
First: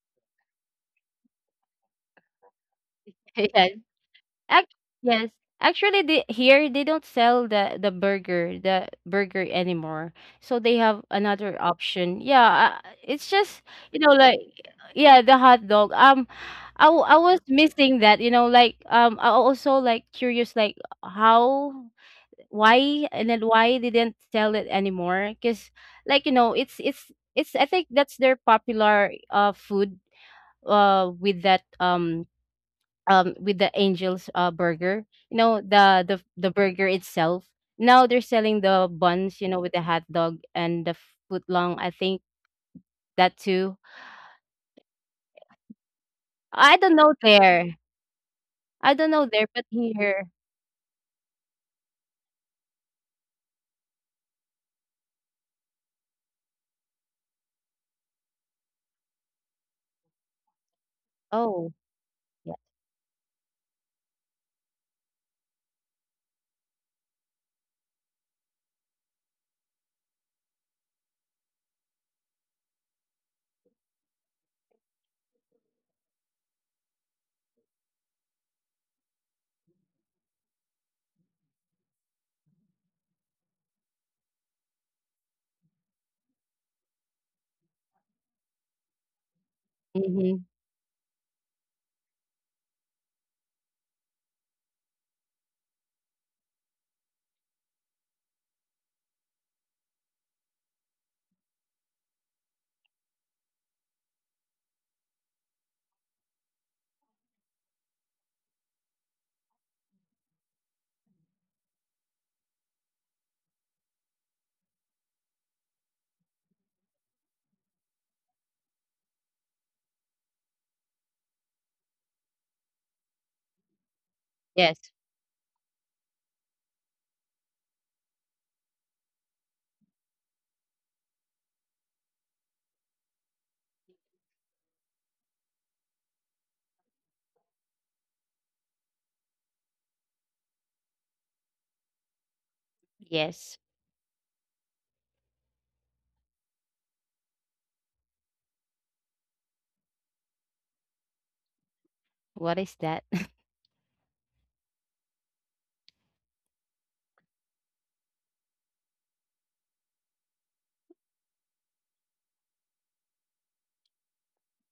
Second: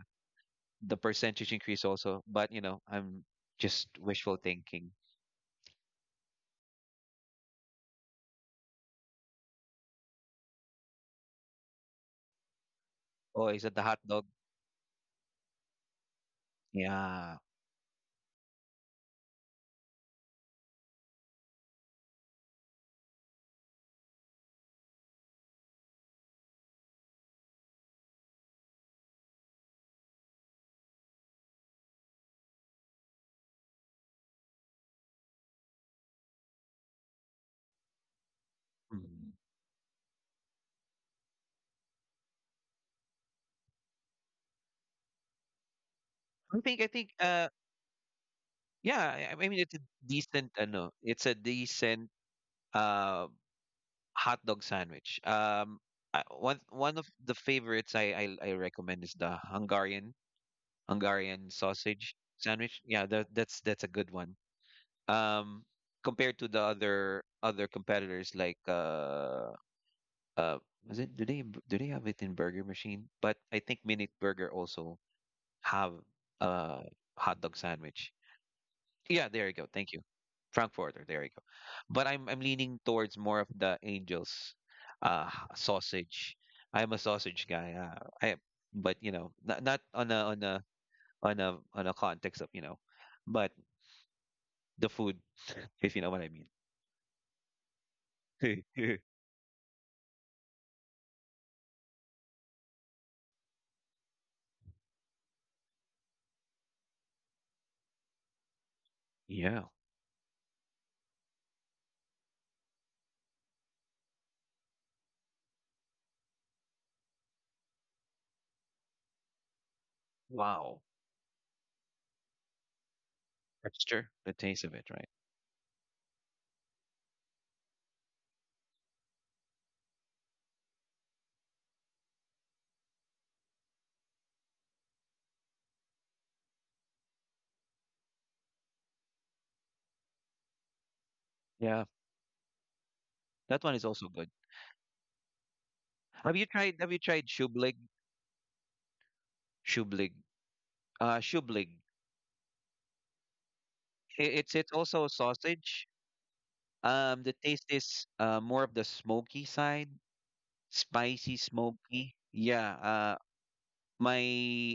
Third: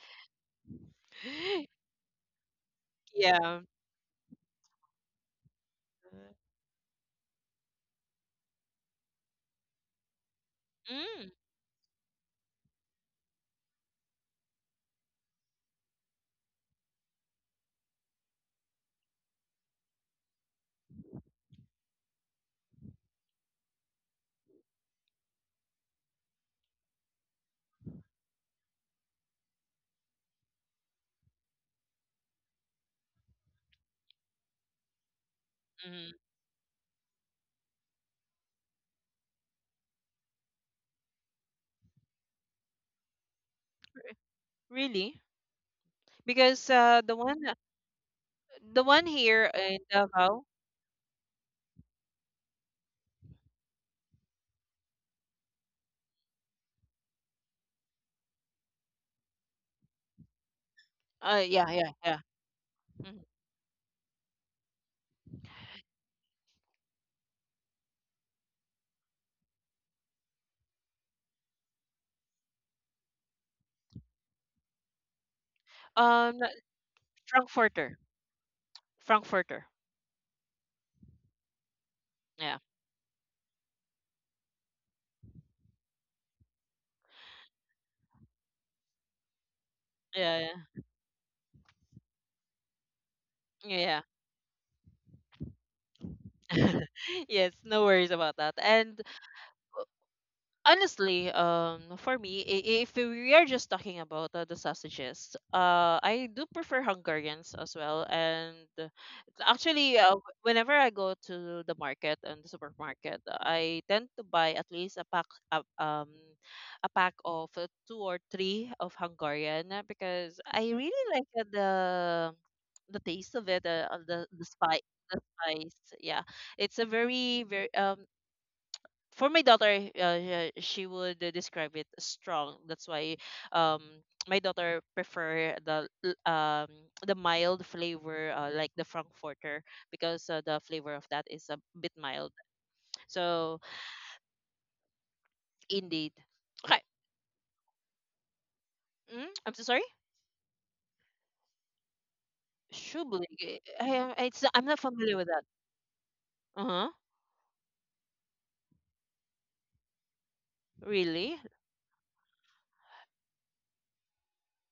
B: the percentage increase also. But you know, I'm
A: yeah.
C: Yeah.
B: just wishful
C: Act
B: thinking.
C: Yes. Actually, they, here they don't sell the burger anymore. So they have
A: Mm,
C: another option. Yeah, it's
B: Oh,
C: just
B: is it the hot
C: you know
B: dog?
C: like yeah, the hot dog. I I
B: Yeah.
C: was missing that. I also like curious like how, why, and then why they didn't sell it anymore? Because, it's, I think that's their popular food with that with the Angel's burger. The
A: mm.
C: burger itself. Now they're selling the
B: Mm.
C: buns, with the hot dog and the footlong. I think that too.
A: Really?
B: I
A: Because
C: I
B: think I
C: don't
B: think
C: know
A: the one
B: uh
C: there.
A: the
C: I
A: one
C: don't
B: yeah,
C: know
B: I
C: there,
A: here
B: I mean
C: but
B: it's
A: in
B: a
C: here.
A: Davao.
B: decent no, it's a decent uh hot dog sandwich. One of the favorites I recommend is the Hungarian Hungarian
A: Yeah,
C: Oh,
A: yeah,
B: sausage
A: yeah.
C: yeah.
B: sandwich. Yeah,
A: Mhm.
B: that's a good one. Um Compared to the other competitors like uh was it do they have it in burger machine? But I think Minute Burger also have
A: Um,
B: a hot dog
A: Frankfurter.
B: sandwich. Yeah, there you go.
A: Frankfurter.
B: Thank you. Frankfurter, there you go. But I'm
A: Yeah.
B: leaning towards more of the Angels sausage. I'm a sausage guy. I but you know, not on a on
A: Yeah,
C: Mm-hmm.
B: a
A: yeah.
B: on a on a context of, you know, but
A: Yeah.
B: the food, if you know what I mean.
A: Yes, no worries about that. And honestly, for me, if we are just talking about the sausages, I do prefer Hungarians as well. And
B: Yeah.
A: actually, whenever I go to the market and the supermarket, I tend to buy at least a pack, a, um, a pack of two or three of Hungarian because I
B: Wow.
A: really like the taste of it,
B: Texture,
A: the
B: the
A: the
B: taste of
C: Yes.
A: spice,
B: it, right?
A: the spice. Yeah, it's a very very for my daughter, yeah, she would describe it as strong. That's why um my daughter prefer the mild flavor like the frankfurter because the flavor of that is a
B: Yeah.
A: bit mild.
C: Yes.
B: That
A: So
B: one is also good.
A: indeed,
B: Have you tried
A: okay.
B: have you tried shublig?
A: Mm, I'm so sorry.
B: Shublig. Shublig.
C: What is that?
A: Shublig. I, am-
B: I-
A: it's
B: It's
A: I'm
B: it's
A: not
B: also a
A: familiar with that.
B: sausage.
A: Uh huh.
B: The taste is more of the smoky side, spicy
A: Really?
B: smoky. Yeah, my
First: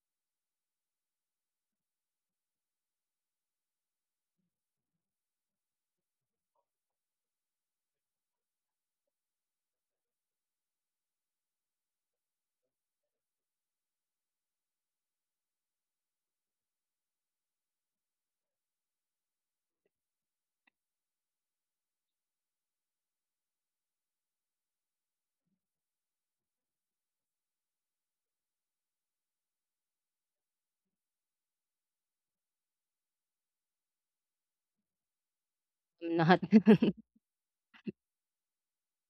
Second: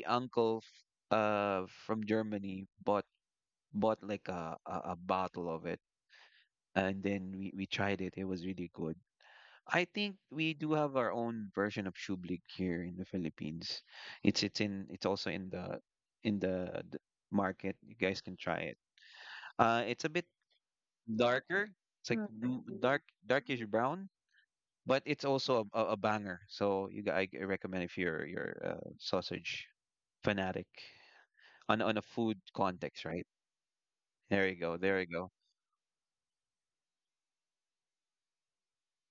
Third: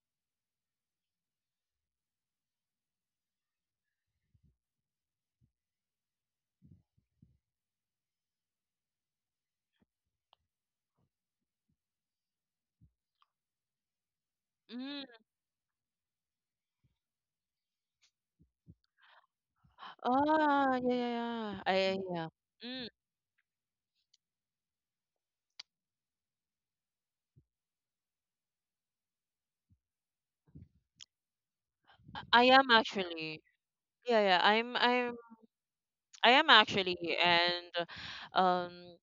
B: uncle from Germany bought like a bottle of it, and then we tried it. It was really good. I think we do have our own version of shublig here in the Philippines. It's in it's
A: Mm.
B: also in the market. You guys can try it. It's a bit
A: Ah, yeah, yeah, yeah.
B: darker.
A: I
B: It's like
A: Yeah.
B: blue, Mm.
A: Mm.
B: dark, darkish brown, but it's also a banger. So you, recommend if you're you're sausage fanatic on a food
A: I am
B: context, right?
A: actually. Yeah, yeah.
B: There you go. There you go.
C: I'm
A: I
C: not.
A: am actually, and um,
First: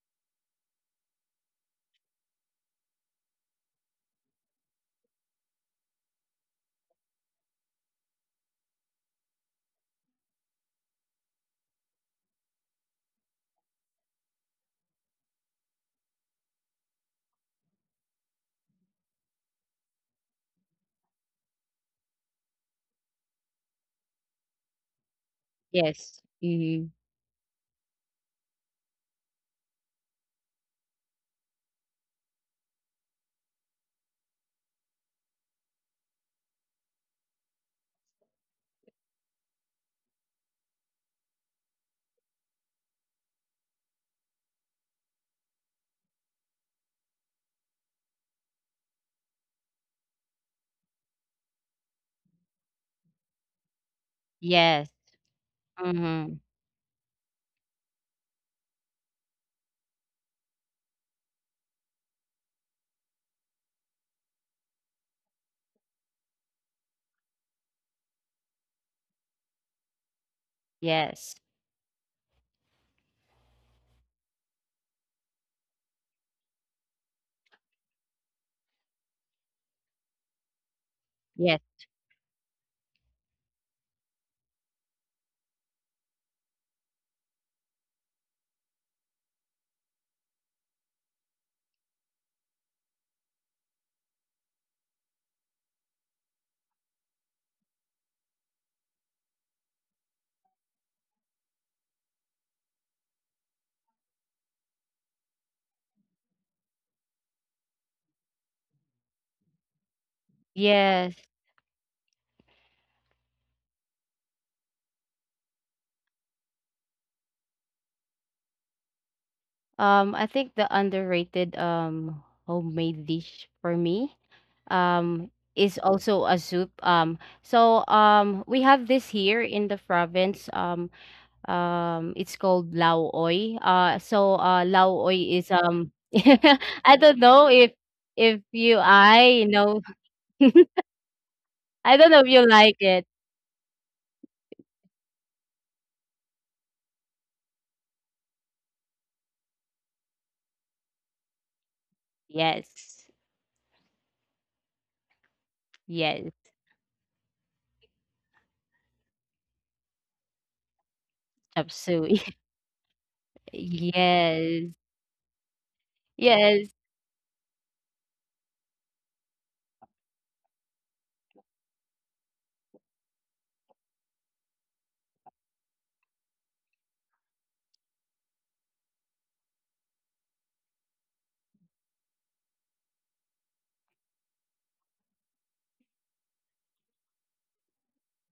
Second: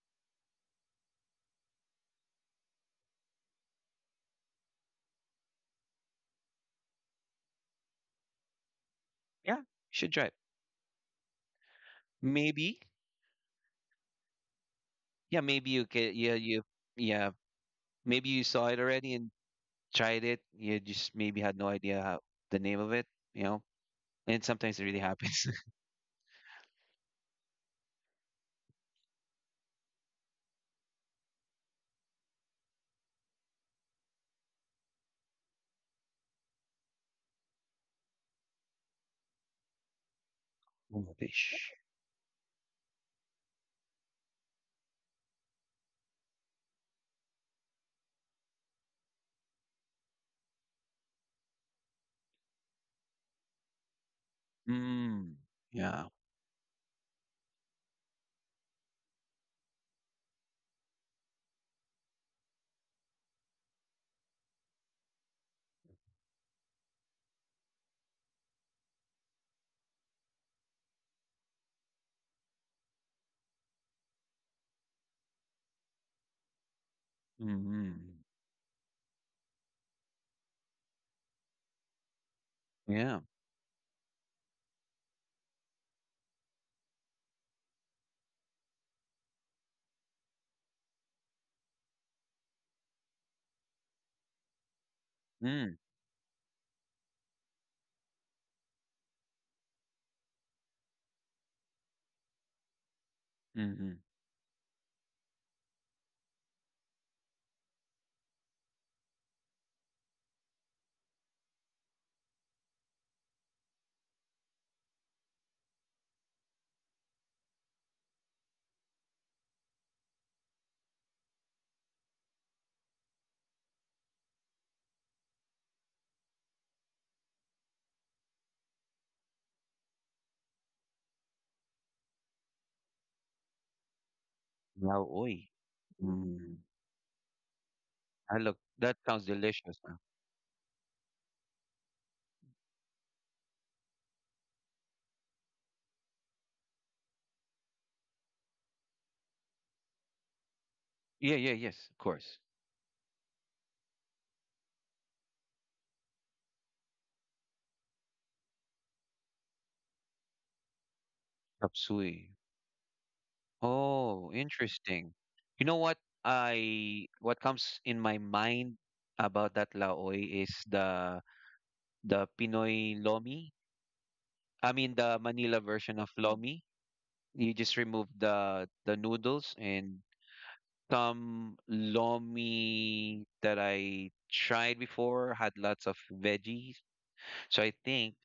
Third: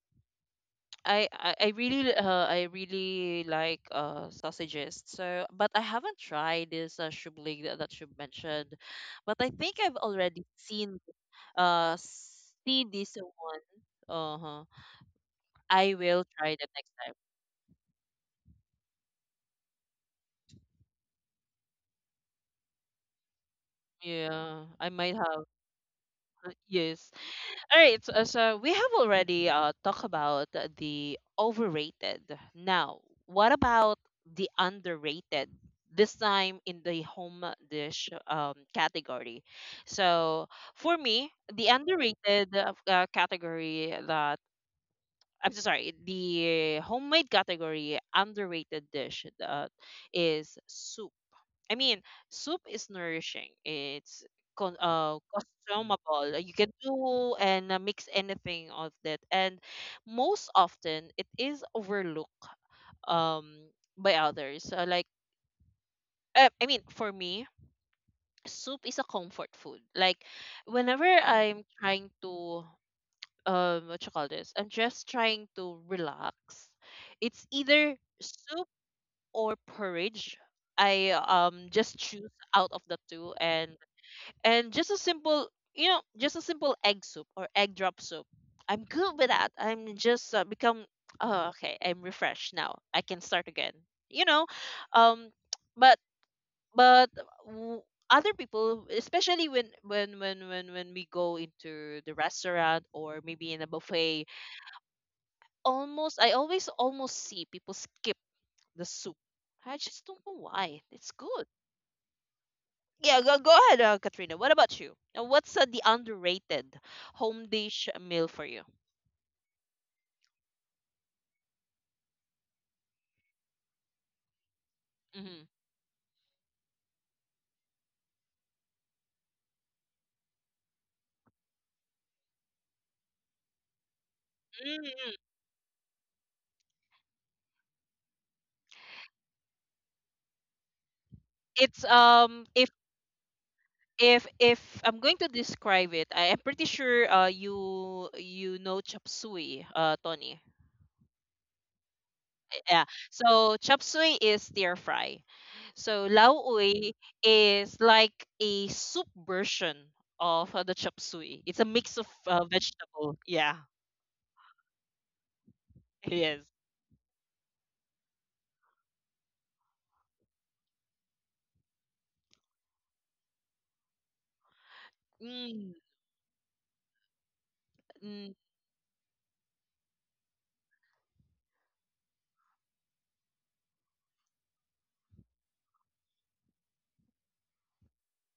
A: I really like sausages. So, but I haven't tried this shubling that you mentioned, but I
B: Yeah, you
A: think I've
B: should try it.
A: already
B: Maybe.
A: see this one. Uh huh.
B: Yeah, maybe you
A: I
B: can.
A: will
B: Yeah,
A: try
B: you.
A: that next time.
B: Yeah, maybe you saw it already and tried it. You just maybe had no idea how, the name of it. You know, and
A: Yeah,
B: sometimes
A: I
B: it really
A: might have.
B: happens.
C: Yes. Mm-hmm.
A: Yes. All right, so we have already talked about the overrated. Now, what about the underrated? This time in the home dish category. So for
B: Oh,
A: me, the
B: fish.
A: underrated category that I'm so sorry, the homemade category underrated dish that is soup. I mean, soup is nourishing. It's con
C: Yes.
A: uh,
B: Mm. Yeah.
A: consumable.
C: Mm-hmm.
A: You can do and mix anything of that. And most often, it is overlooked um by others. Like, I mean, for me, soup is a comfort food. Like, whenever
C: Yes.
A: I'm trying to what you call this? I'm just trying to relax. It's either
B: Mm-hmm.
A: soup or porridge. I
C: Yes.
A: just choose out of the
B: Yeah.
A: two, and just a simple, you know, just a simple egg soup or egg drop soup. I'm good with that. I'm just become, oh okay, I'm refreshed now, I can start again, you know. um
B: Mm.
A: but but w- other people, especially when we go into the restaurant or maybe in a
B: Mm-hmm.
A: buffet, almost I always almost see people skip the soup. I just don't know why. It's
C: Yes.
A: good. Yeah, go ahead, Katrina. What about you? What's the underrated home dish meal for you?
C: I think the underrated homemade dish for me
A: Hmm.
C: is also a soup. We have this here in the province. It's called lao oy. Lao
A: Mm.
C: oy
B: Yaoi.
C: is
B: Mm.
C: I don't know
B: I
C: if
B: look,
C: you
B: that sounds
C: I
B: delicious.
C: know,
B: Huh?
A: It's
C: I don't know if you
A: if
C: like it.
A: if if I'm going to describe it, I am pretty sure you know chop suey, Tony.
B: Yeah, yeah, yes, of course.
A: Yeah.
C: Yes,
A: So chop suey is stir fry. So
C: yes,
A: lao oi is like a soup version of the chop suey. It's a
C: chop
B: Chop
A: mix of
C: suey.
B: suey.
A: vegetable. Yeah.
B: Oh,
C: Yes,
B: interesting. You know what
A: Yes.
C: yes,
B: I what comes in my mind about that laoy is the Pinoy lomi. I mean the Manila
A: Mm.
B: version of lomi. You just remove
A: Mm.
B: the noodles, and some lomi that I tried before had lots of veggies. So I think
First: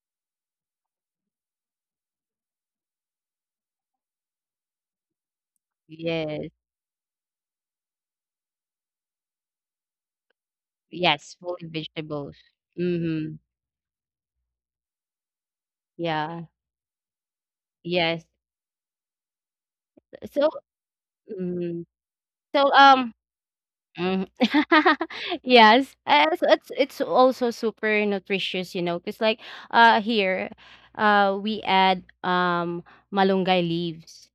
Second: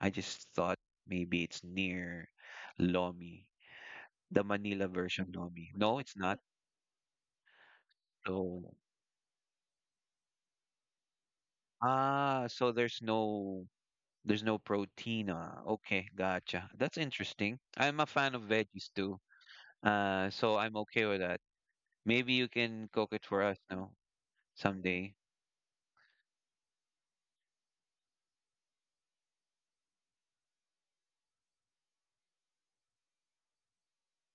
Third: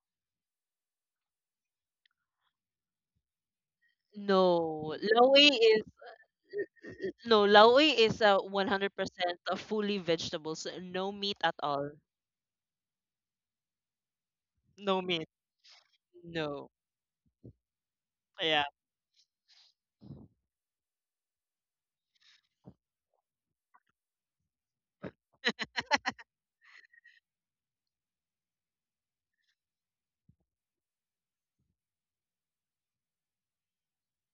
B: I just thought maybe it's near lomi, the Manila
A: No,
B: version
A: Laoi
B: lomi.
A: is
B: No, it's not.
C: yes,
A: no, Laoi is a
B: So
A: 100% of fully vegetables, no
C: yes,
A: meat at
C: fully
A: all.
C: vegetables.
B: ah, so
C: Mm-hmm.
B: there's no
A: No
B: protein.
A: meat.
B: Okay,
C: Yeah.
B: gotcha.
A: No.
B: That's interesting. I'm a
C: Yes.
B: fan of
A: Yeah.
B: veggies too.
C: So,
B: So I'm okay with that.
C: mm,
B: Maybe you
C: so,
B: can cook it for us now
C: mm.
B: someday.
C: Yes. So it's also super nutritious, Cause like, here, we add, malunggay leaves.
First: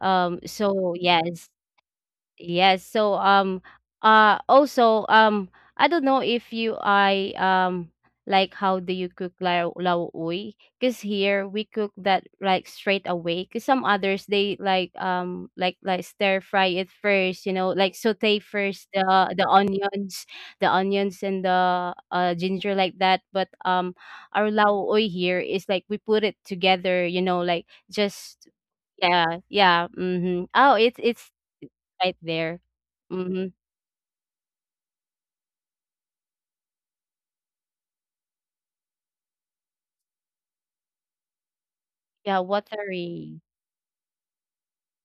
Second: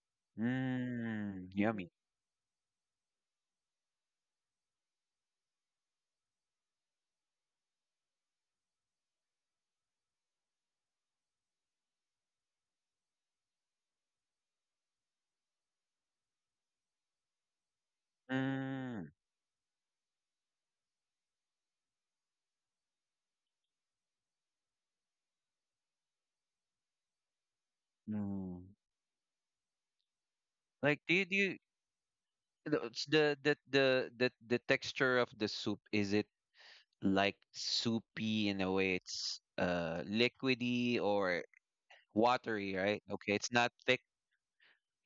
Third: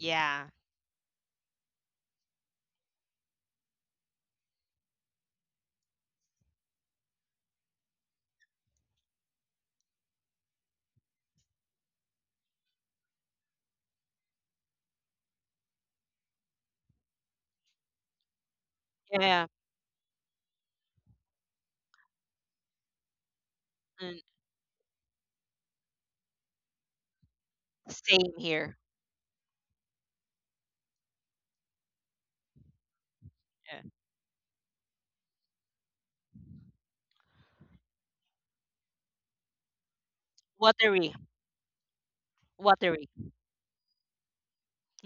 C: Yes.
B: Mmm, yummy.
C: Yes. So also I don't know if you I like how do you cook lao uy? Because here we cook that like straight away. Because some others they like like stir fry it first, like saute first
B: Mmm,
A: Yeah.
C: the onions and the ginger like that. But
A: And
C: our lao uy here is like we put it together,
A: same
C: just
B: mmm.
A: here.
C: yeah, yeah. Mm-hmm. Oh,
B: Like,
C: it's right there.
B: the, it's
C: Mhm.
A: Yeah.
B: the texture of the soup, is it like soupy in a way? It's liquidy
A: Watery.
B: or
C: Yeah,
B: watery, right?
A: Watery.
B: Okay,
C: watery.
B: it's not thick.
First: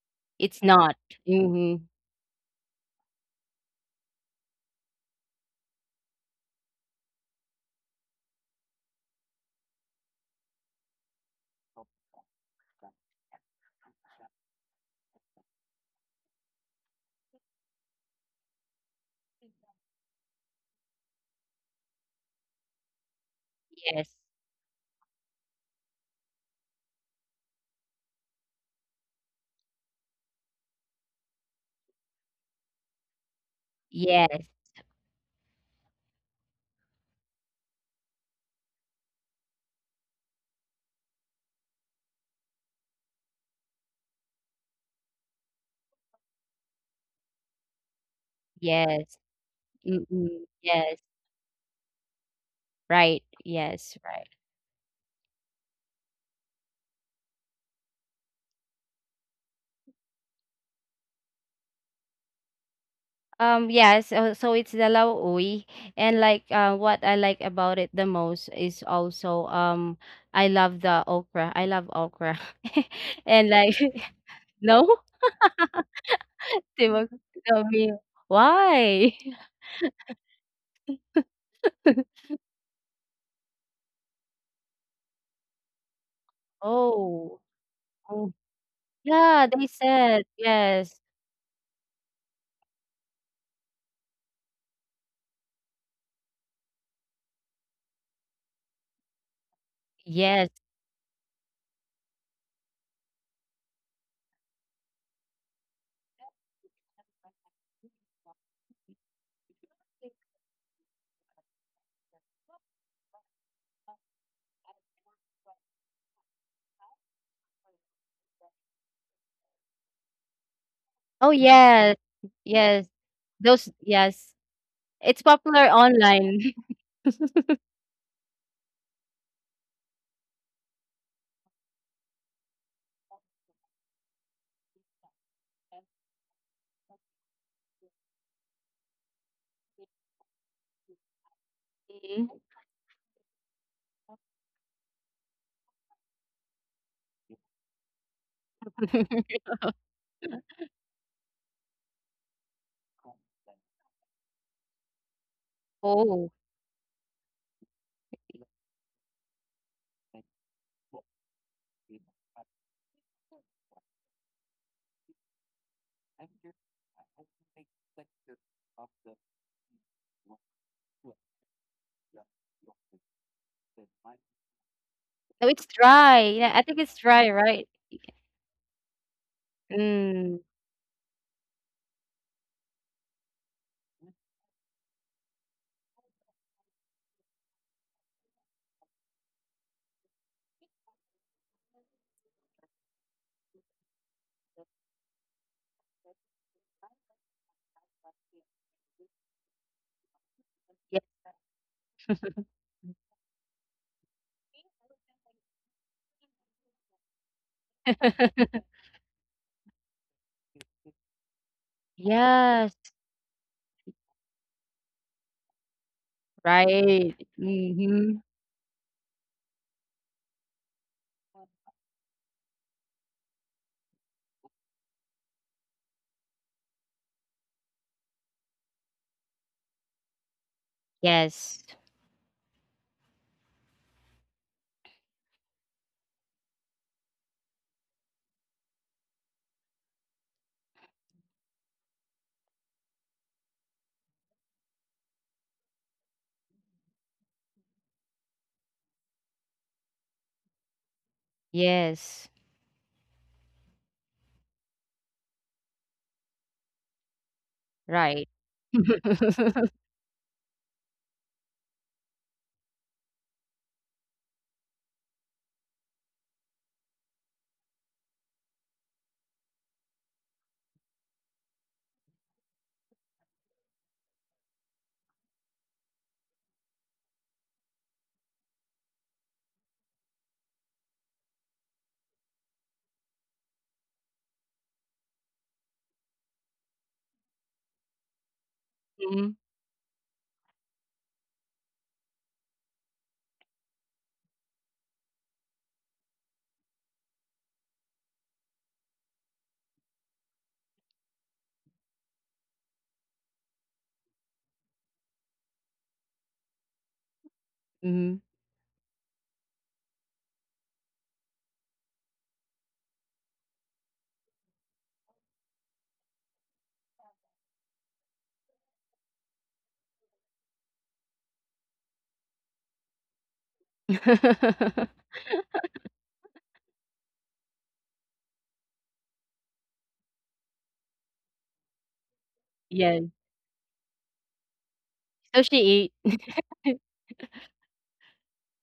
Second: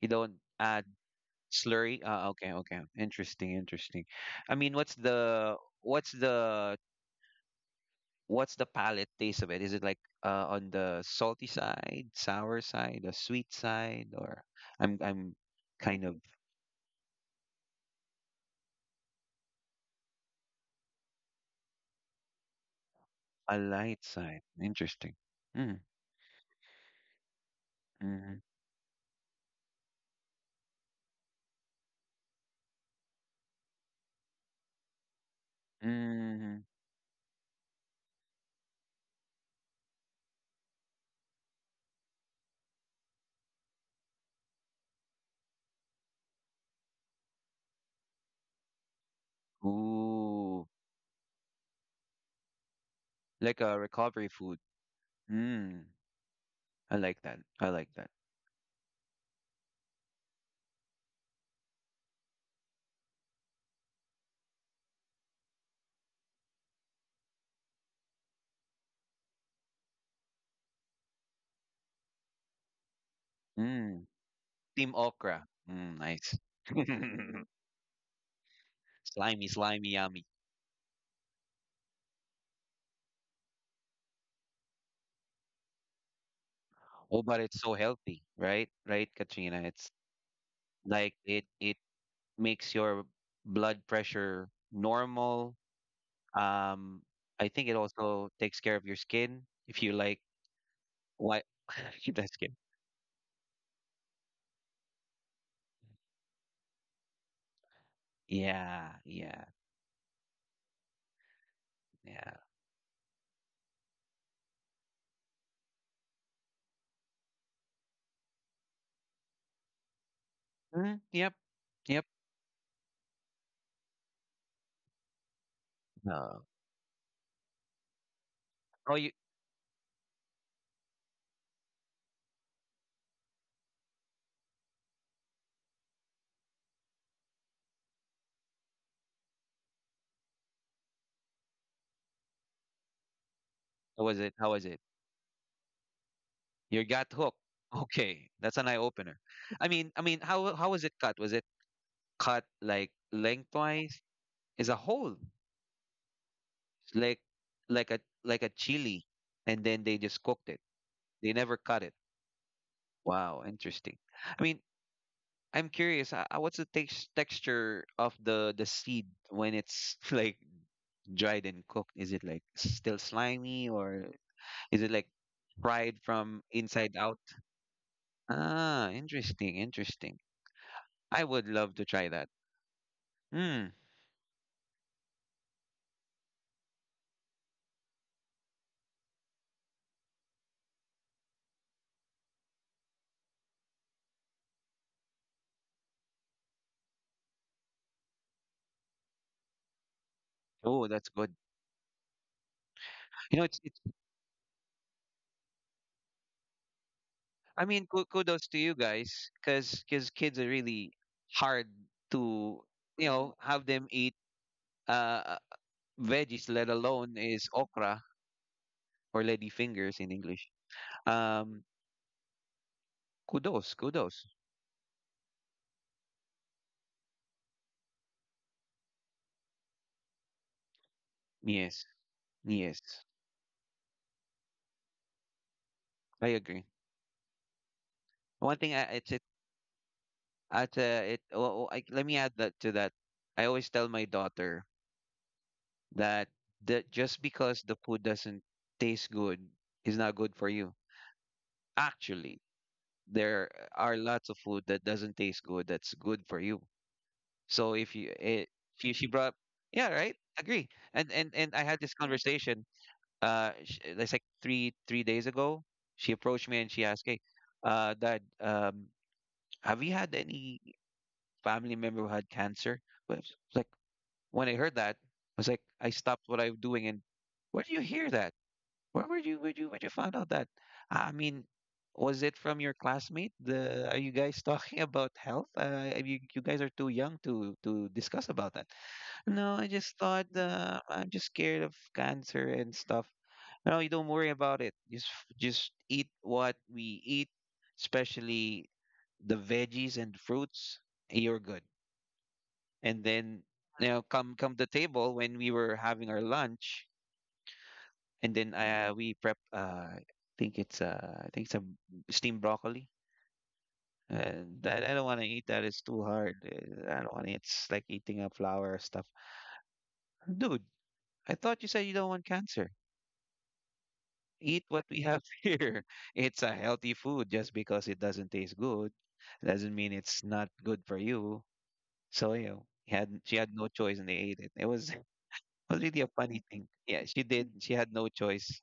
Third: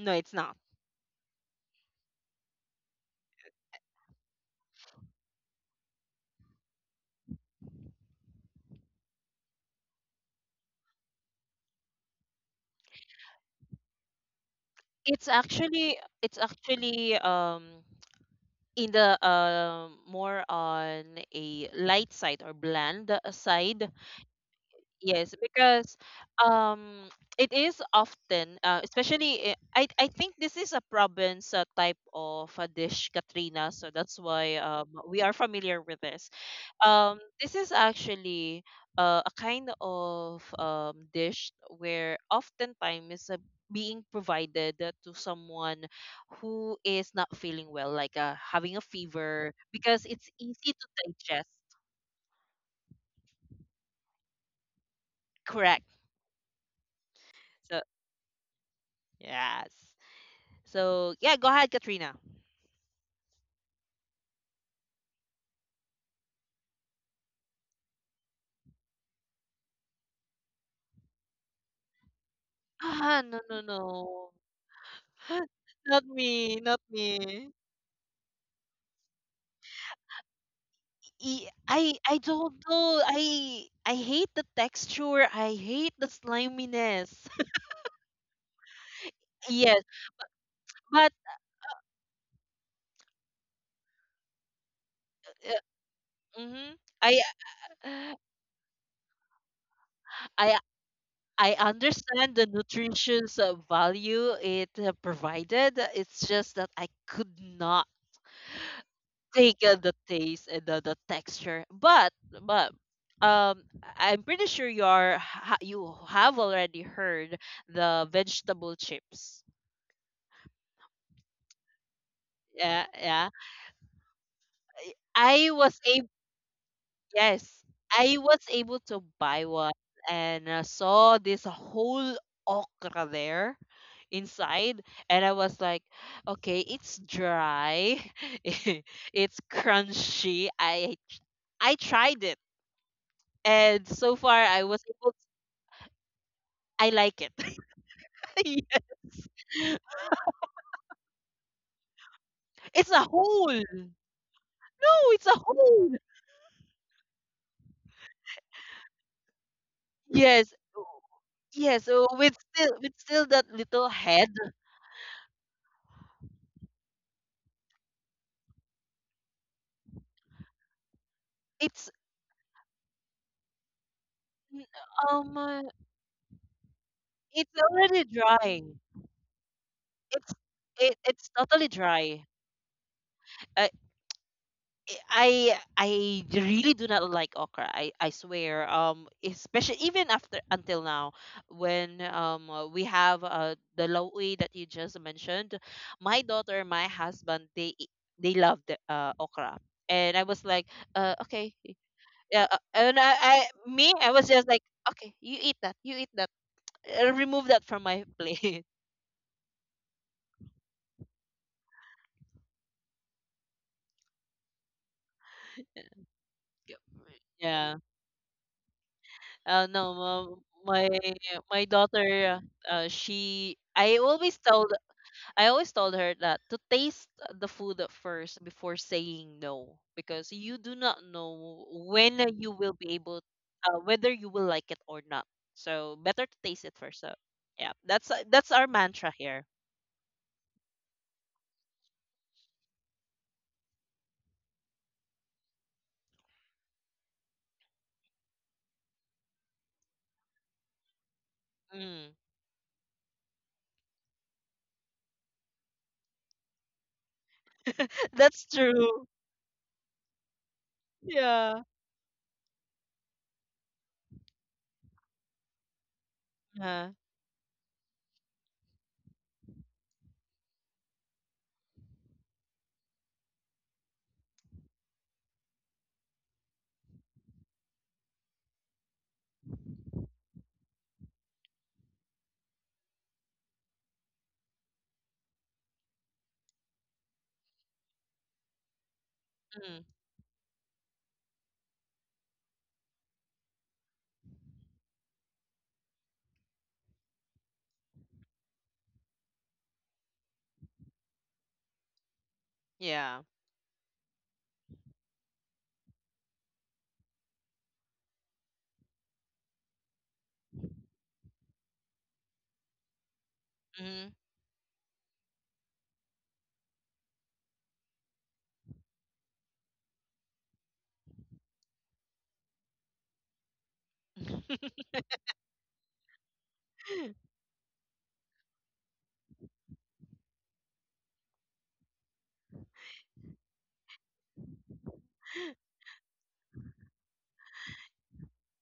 B: You
A: it's
B: don't
A: not.
C: It's
B: add
C: not. Mhm.
B: slurry? Okay, okay. Interesting, interesting. I mean, what's the what's the palate taste of it? Is it like on the salty side, sour side, the sweet side, or
A: It's
B: I'm
A: actually
B: kind of
A: it's actually in the more on a light side or bland
B: a
A: side.
B: light
C: Yes.
B: side. Interesting.
A: Yes,
B: Mm,
A: because um it is
B: mm,
A: often, especially I think this is a province type of a dish, Katrina, so that's
C: Yes.
A: why we are familiar with this.
B: mm.
A: This is actually a kind of dish where oftentimes is being provided to someone who is not feeling well, like having a
C: Yes.
A: fever, because
C: Mm-mm.
A: it's
B: Ooh,
A: easy to
C: Yes.
A: digest.
C: Right.
B: like a
C: Yes. Right.
B: recovery food. Mm,
A: Correct.
B: I like that. I
A: So
B: like that.
A: yes. So yeah, go ahead, Katrina.
C: Yeah. So, so it's the Lauoy, and like what I like about it the most is also I love the okra. I love okra,
A: Ah, no,
C: and
A: no,
C: like
A: no.
B: Mm, team
C: no,
B: okra. Mm,
A: Not
B: nice.
A: me, not
C: Timog,
A: me.
C: no me. Why?
B: Slimy, slimy, yummy.
A: I don't know. I hate the texture. I hate the
B: Oh,
A: sliminess.
B: but
C: Oh,
B: it's so healthy,
C: oh,
B: right? Right,
C: yeah,
B: Katrina?
C: they
A: Yes,
B: It's
C: said yes,
A: but
B: like it makes your blood pressure normal.
A: uh, mhm,
B: Um,
A: I
B: I think it also takes care of your skin if you like
C: yes.
A: I
B: what
A: I
B: the
A: understand the
B: skin.
A: nutritious value it provided. It's just that I could not
B: Yeah, yeah,
A: take the taste and the texture, but
B: yeah.
A: but I'm pretty sure you have already heard the vegetable chips.
B: Mm,
C: Oh
B: yep,
C: yes,
B: yep.
C: yes.
A: Yeah, yeah,
C: Those yes. It's
A: I
C: popular
A: was able.
C: online.
B: No.
A: Yes, I was able
B: Oh,
A: to
B: you.
A: buy one and saw this whole okra there inside, and I was like, okay, it's dry, it's crunchy, I tried
C: Mm.
A: it, and
B: How
A: so
B: was it?
A: far
B: How
A: I
B: was it?
A: was able.
B: You
A: I
B: got
A: like it.
B: hooked. Okay, that's an eye
A: Yeah,
B: opener. How was it cut? Was it cut
A: it's
B: like
A: a hole.
B: lengthwise? Is a
A: No,
B: hole.
A: it's a hole.
C: Oh.
B: It's like like a chili, and then they just cooked
A: Yes.
B: it. They never cut
A: Yes,
B: it.
A: so with still,
B: Wow,
A: that little
B: interesting.
A: head,
B: I mean, I'm curious. What's the tex texture of the seed when it's like dried and
A: it's
B: cooked? Is it like still slimy, or
A: n-
B: is it like
A: um uh,
C: No, it's
B: fried
C: dry.
B: from
C: Yeah, I
B: inside
C: think it's
B: out?
A: it's
C: dry, right?
A: already dry.
B: Ah, interesting, interesting.
A: It's
C: Mm.
A: it,
B: I
A: it's
B: would
A: totally
B: love to try
A: dry.
B: that.
A: Uh,
B: Hmm.
A: I really do not like okra. I swear. Especially even after until now, when we have the lowi that you just mentioned, my daughter, my husband, they love the okra, and I was like,
B: Oh, that's
C: Yeah.
B: good.
A: okay, yeah, and
B: You know, it's
A: I was just like, okay, you eat that, remove that
B: I
A: from
B: mean,
A: my
B: kudos to
A: plate.
B: you guys, because kids are really hard to
C: Yes,
B: you know have them eat uh veggies, let
C: right.
B: alone is
A: Yeah.
B: okra
C: Mm-hmm.
B: or
A: No,
B: ladyfingers in English.
A: my
B: Um,
A: my daughter, she.
B: kudos, kudos.
A: I always told her that to taste the food at first before saying no, because you do not
C: Yes.
A: know
B: Yes,
A: when you will be
B: yes,
A: able, whether you will like it or not. So better
B: I
A: to taste
B: agree.
A: it first. So yeah, that's
B: One
A: our
B: thing, I,
A: mantra
B: it's it,
A: here.
B: at it. Oh, oh, I, let me add that to that. I always tell my daughter that that just because the food doesn't taste good is not good for you.
A: Mm.
C: Yes.
B: Actually, there are lots of food that doesn't taste good that's good for you. So if you
C: Right.
A: That's
B: it,
A: true.
B: she brought yeah right agree, and
A: Yeah.
B: I had this conversation it's like three three days ago she approached me and she
A: Yeah.
B: asked, hey, dad, have you had any family member who had cancer? Well, it's like when I heard that I was like, I stopped what I'm doing, and where do you hear that, where would you find out that? I mean, was it from your classmate? The are you guys talking about health? You you guys are too young to discuss about that. No, I
A: Mm.
B: just thought I'm just scared of cancer and stuff. No, you don't worry about it. Just eat what we eat, especially the veggies and fruits, you're good. And
A: Yeah.
B: then you know, come to table when we were having our lunch,
C: Mm-hmm.
B: and then we prep. I think it's I think some steamed broccoli.
A: Hmm.
B: And I don't want to eat that. It's too hard. I don't want it. It's like eating a flower stuff. Dude, I thought you said you don't want cancer. Eat what we have here. It's a healthy food. Just because it doesn't taste good, doesn't mean it's not good for you. So you know, he had
C: Yes.
B: she had no choice and they ate it. It was
C: So
B: was
C: she
B: really a funny thing.
C: ate.
B: Yeah, she did. She had no choice.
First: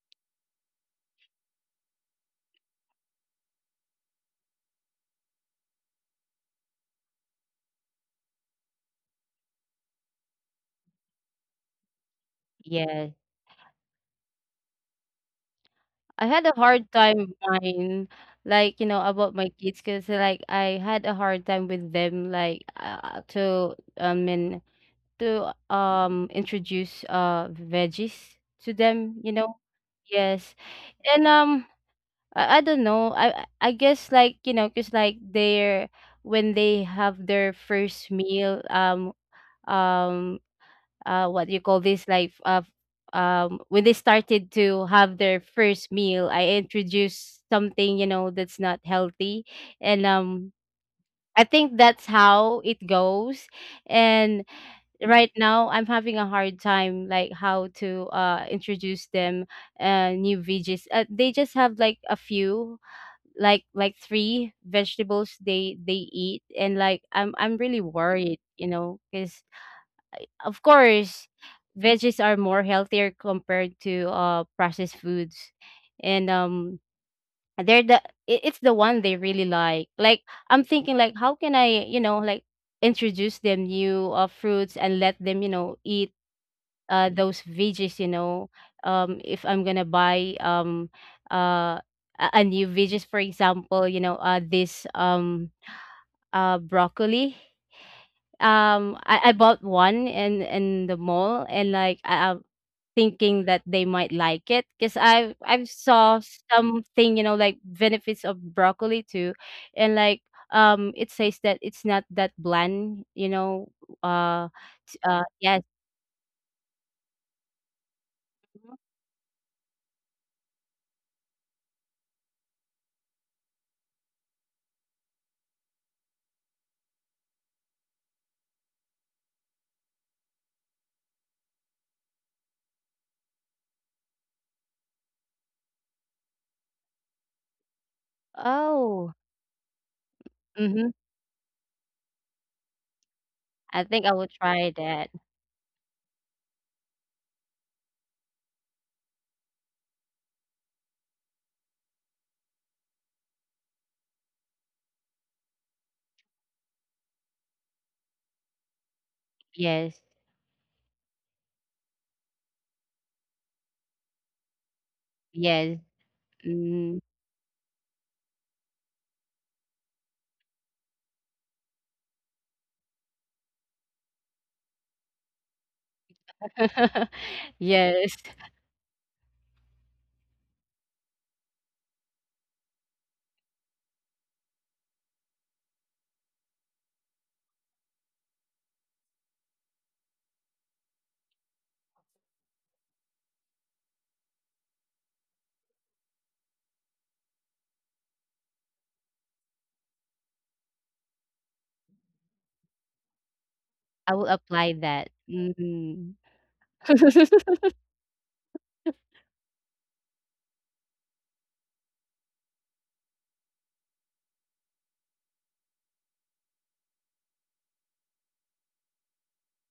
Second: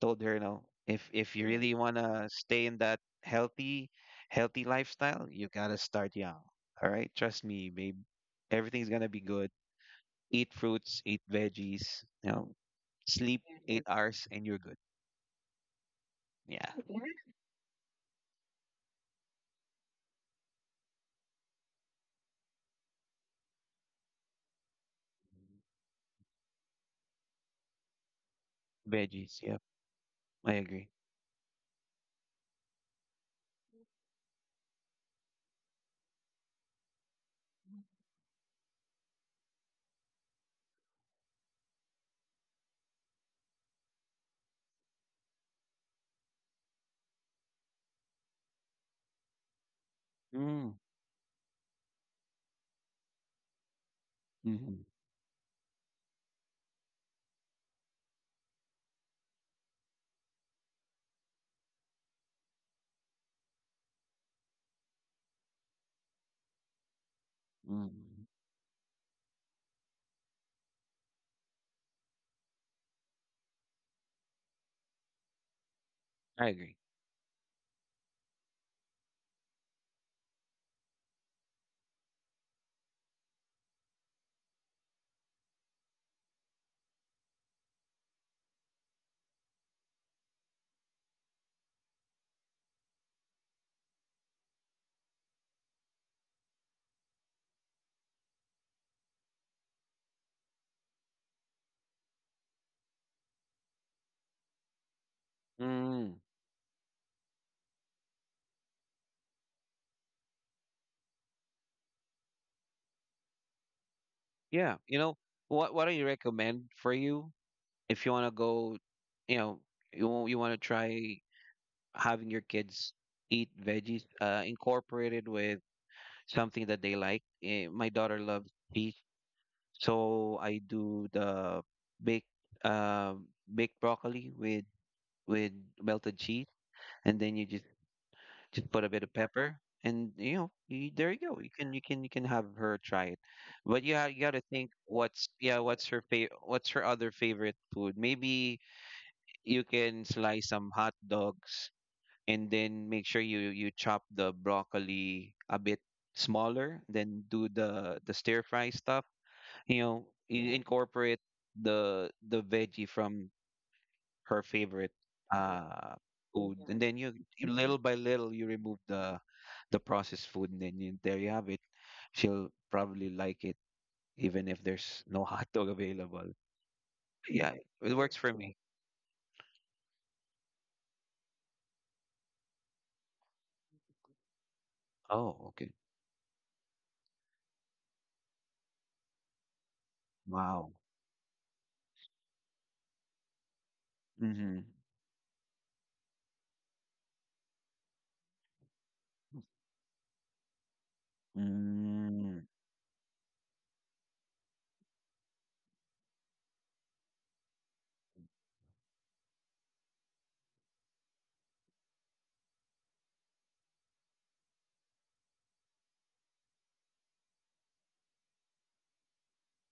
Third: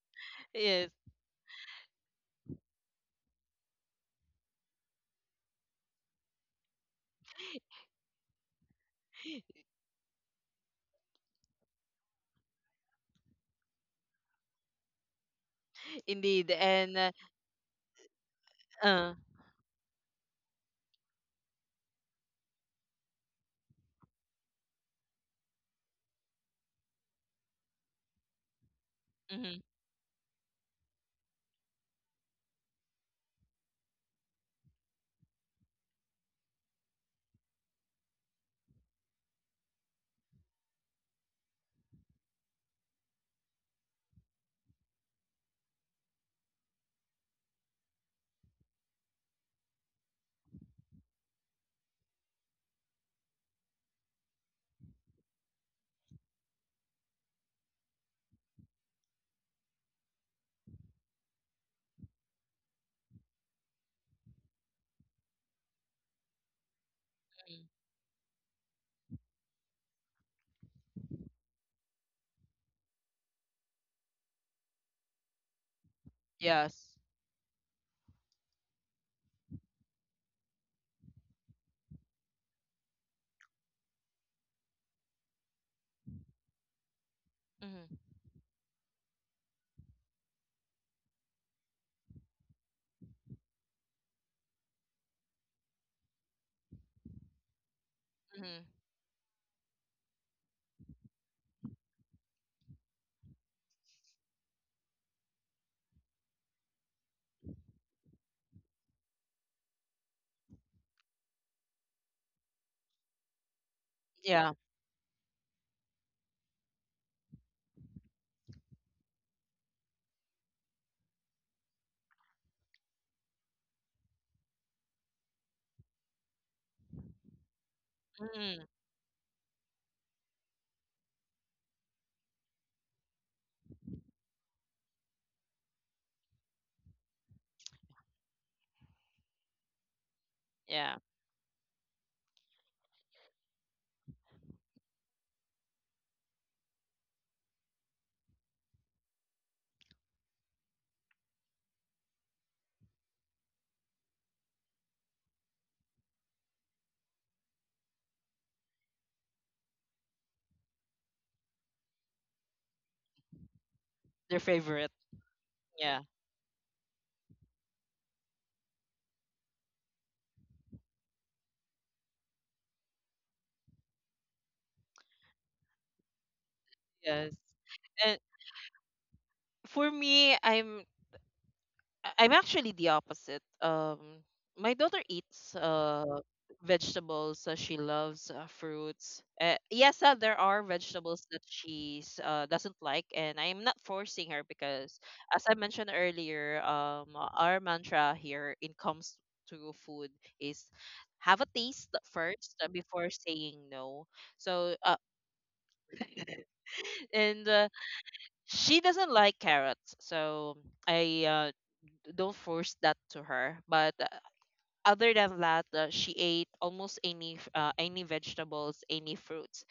B: Told her, you know,
A: Yes.
B: if you really wanna stay in that healthy, healthy lifestyle, you gotta start young. All right, trust me, babe. Everything's gonna be good. Eat fruits, eat veggies, you know,
C: Yes.
B: sleep 8 hours, and you're good.
C: I had
A: Indeed.
C: a
B: Yeah,
C: hard
A: And
C: time buying, like,
A: uh,
C: about my kids, cause like, I had a hard time with them, like, and to, introduce, veggies to them,
B: veggies.
A: mhm.
B: Yep, I
C: Yes.
B: agree.
C: And, I don't know. I guess, cause like they're when they have their first meal, um, what do you call this? Like when they started to have their first meal, I introduced something that's not healthy, and
B: Mm,
C: I think that's how it goes, and
B: mm-hmm,
C: right now I'm having a hard time like how to introduce them new veggies. They just have like a few like three vegetables they eat, and like I'm
A: Mhm.
C: really
B: mm,
C: worried because of course veggies are more healthier compared to processed foods, and
B: I agree.
A: Yes.
C: they're the it's the one they really like. Like I'm thinking, like, how can I like introduce them new fruits and let them eat those
A: Mm-hmm.
C: veggies. If I'm gonna buy uh, a new veggies, for example, this broccoli.
A: Mm-hmm.
C: I bought one in the mall, and like I'm thinking that they might like it because I've
B: Mm,
C: saw something, like benefits of broccoli too, and like, it says that it's not that bland.
A: Yeah.
C: Uh,
B: yeah, you know,
C: yes.
B: what do you recommend for you if you wanna go, you know, you wanna try having your kids eat veggies incorporated with something that they like. Eh, my daughter loves
A: Mm-hmm.
B: peas, so I do the baked uh, baked broccoli with melted cheese, and then you just put a bit of
C: Oh.
B: pepper, and you know
C: Mm-hmm.
B: you,
A: Yeah.
B: there you go. You can you can have her try it, but
C: I
B: yeah,
C: think I
B: you
C: will
B: got to think
C: try that.
B: what's yeah what's her favorite what's her other favorite food. Maybe you can slice some hot dogs and then make sure you you chop the broccoli a bit smaller, then do the stir fry stuff you
C: Yes.
B: know you incorporate the veggie from
A: Their
B: her
A: favorite.
B: favorite
C: Yes.
B: uh
A: Yeah.
B: food. Yeah. And then
C: Mm.
B: you little by little you remove the processed food, and then you, there you have it, she'll probably like it even if there's no hot dog available.
A: Yes.
B: Yeah, it
C: Yes.
B: works
A: And
B: for me.
A: for me, I'm actually the opposite. My daughter
B: Oh,
A: eats
B: okay.
A: vegetables. She loves fruits. Yes, there are
B: Wow.
A: vegetables that she's doesn't like, and I'm not forcing her
B: Mm-hmm.
A: because, as I mentioned earlier, our mantra here in comes to food is have a taste
B: Mm.
A: first before saying no.
C: I will apply
A: So
C: that. Mhm.
A: and she doesn't like carrots, so I don't force that to her, but other than that, she ate almost any vegetables, any fruits.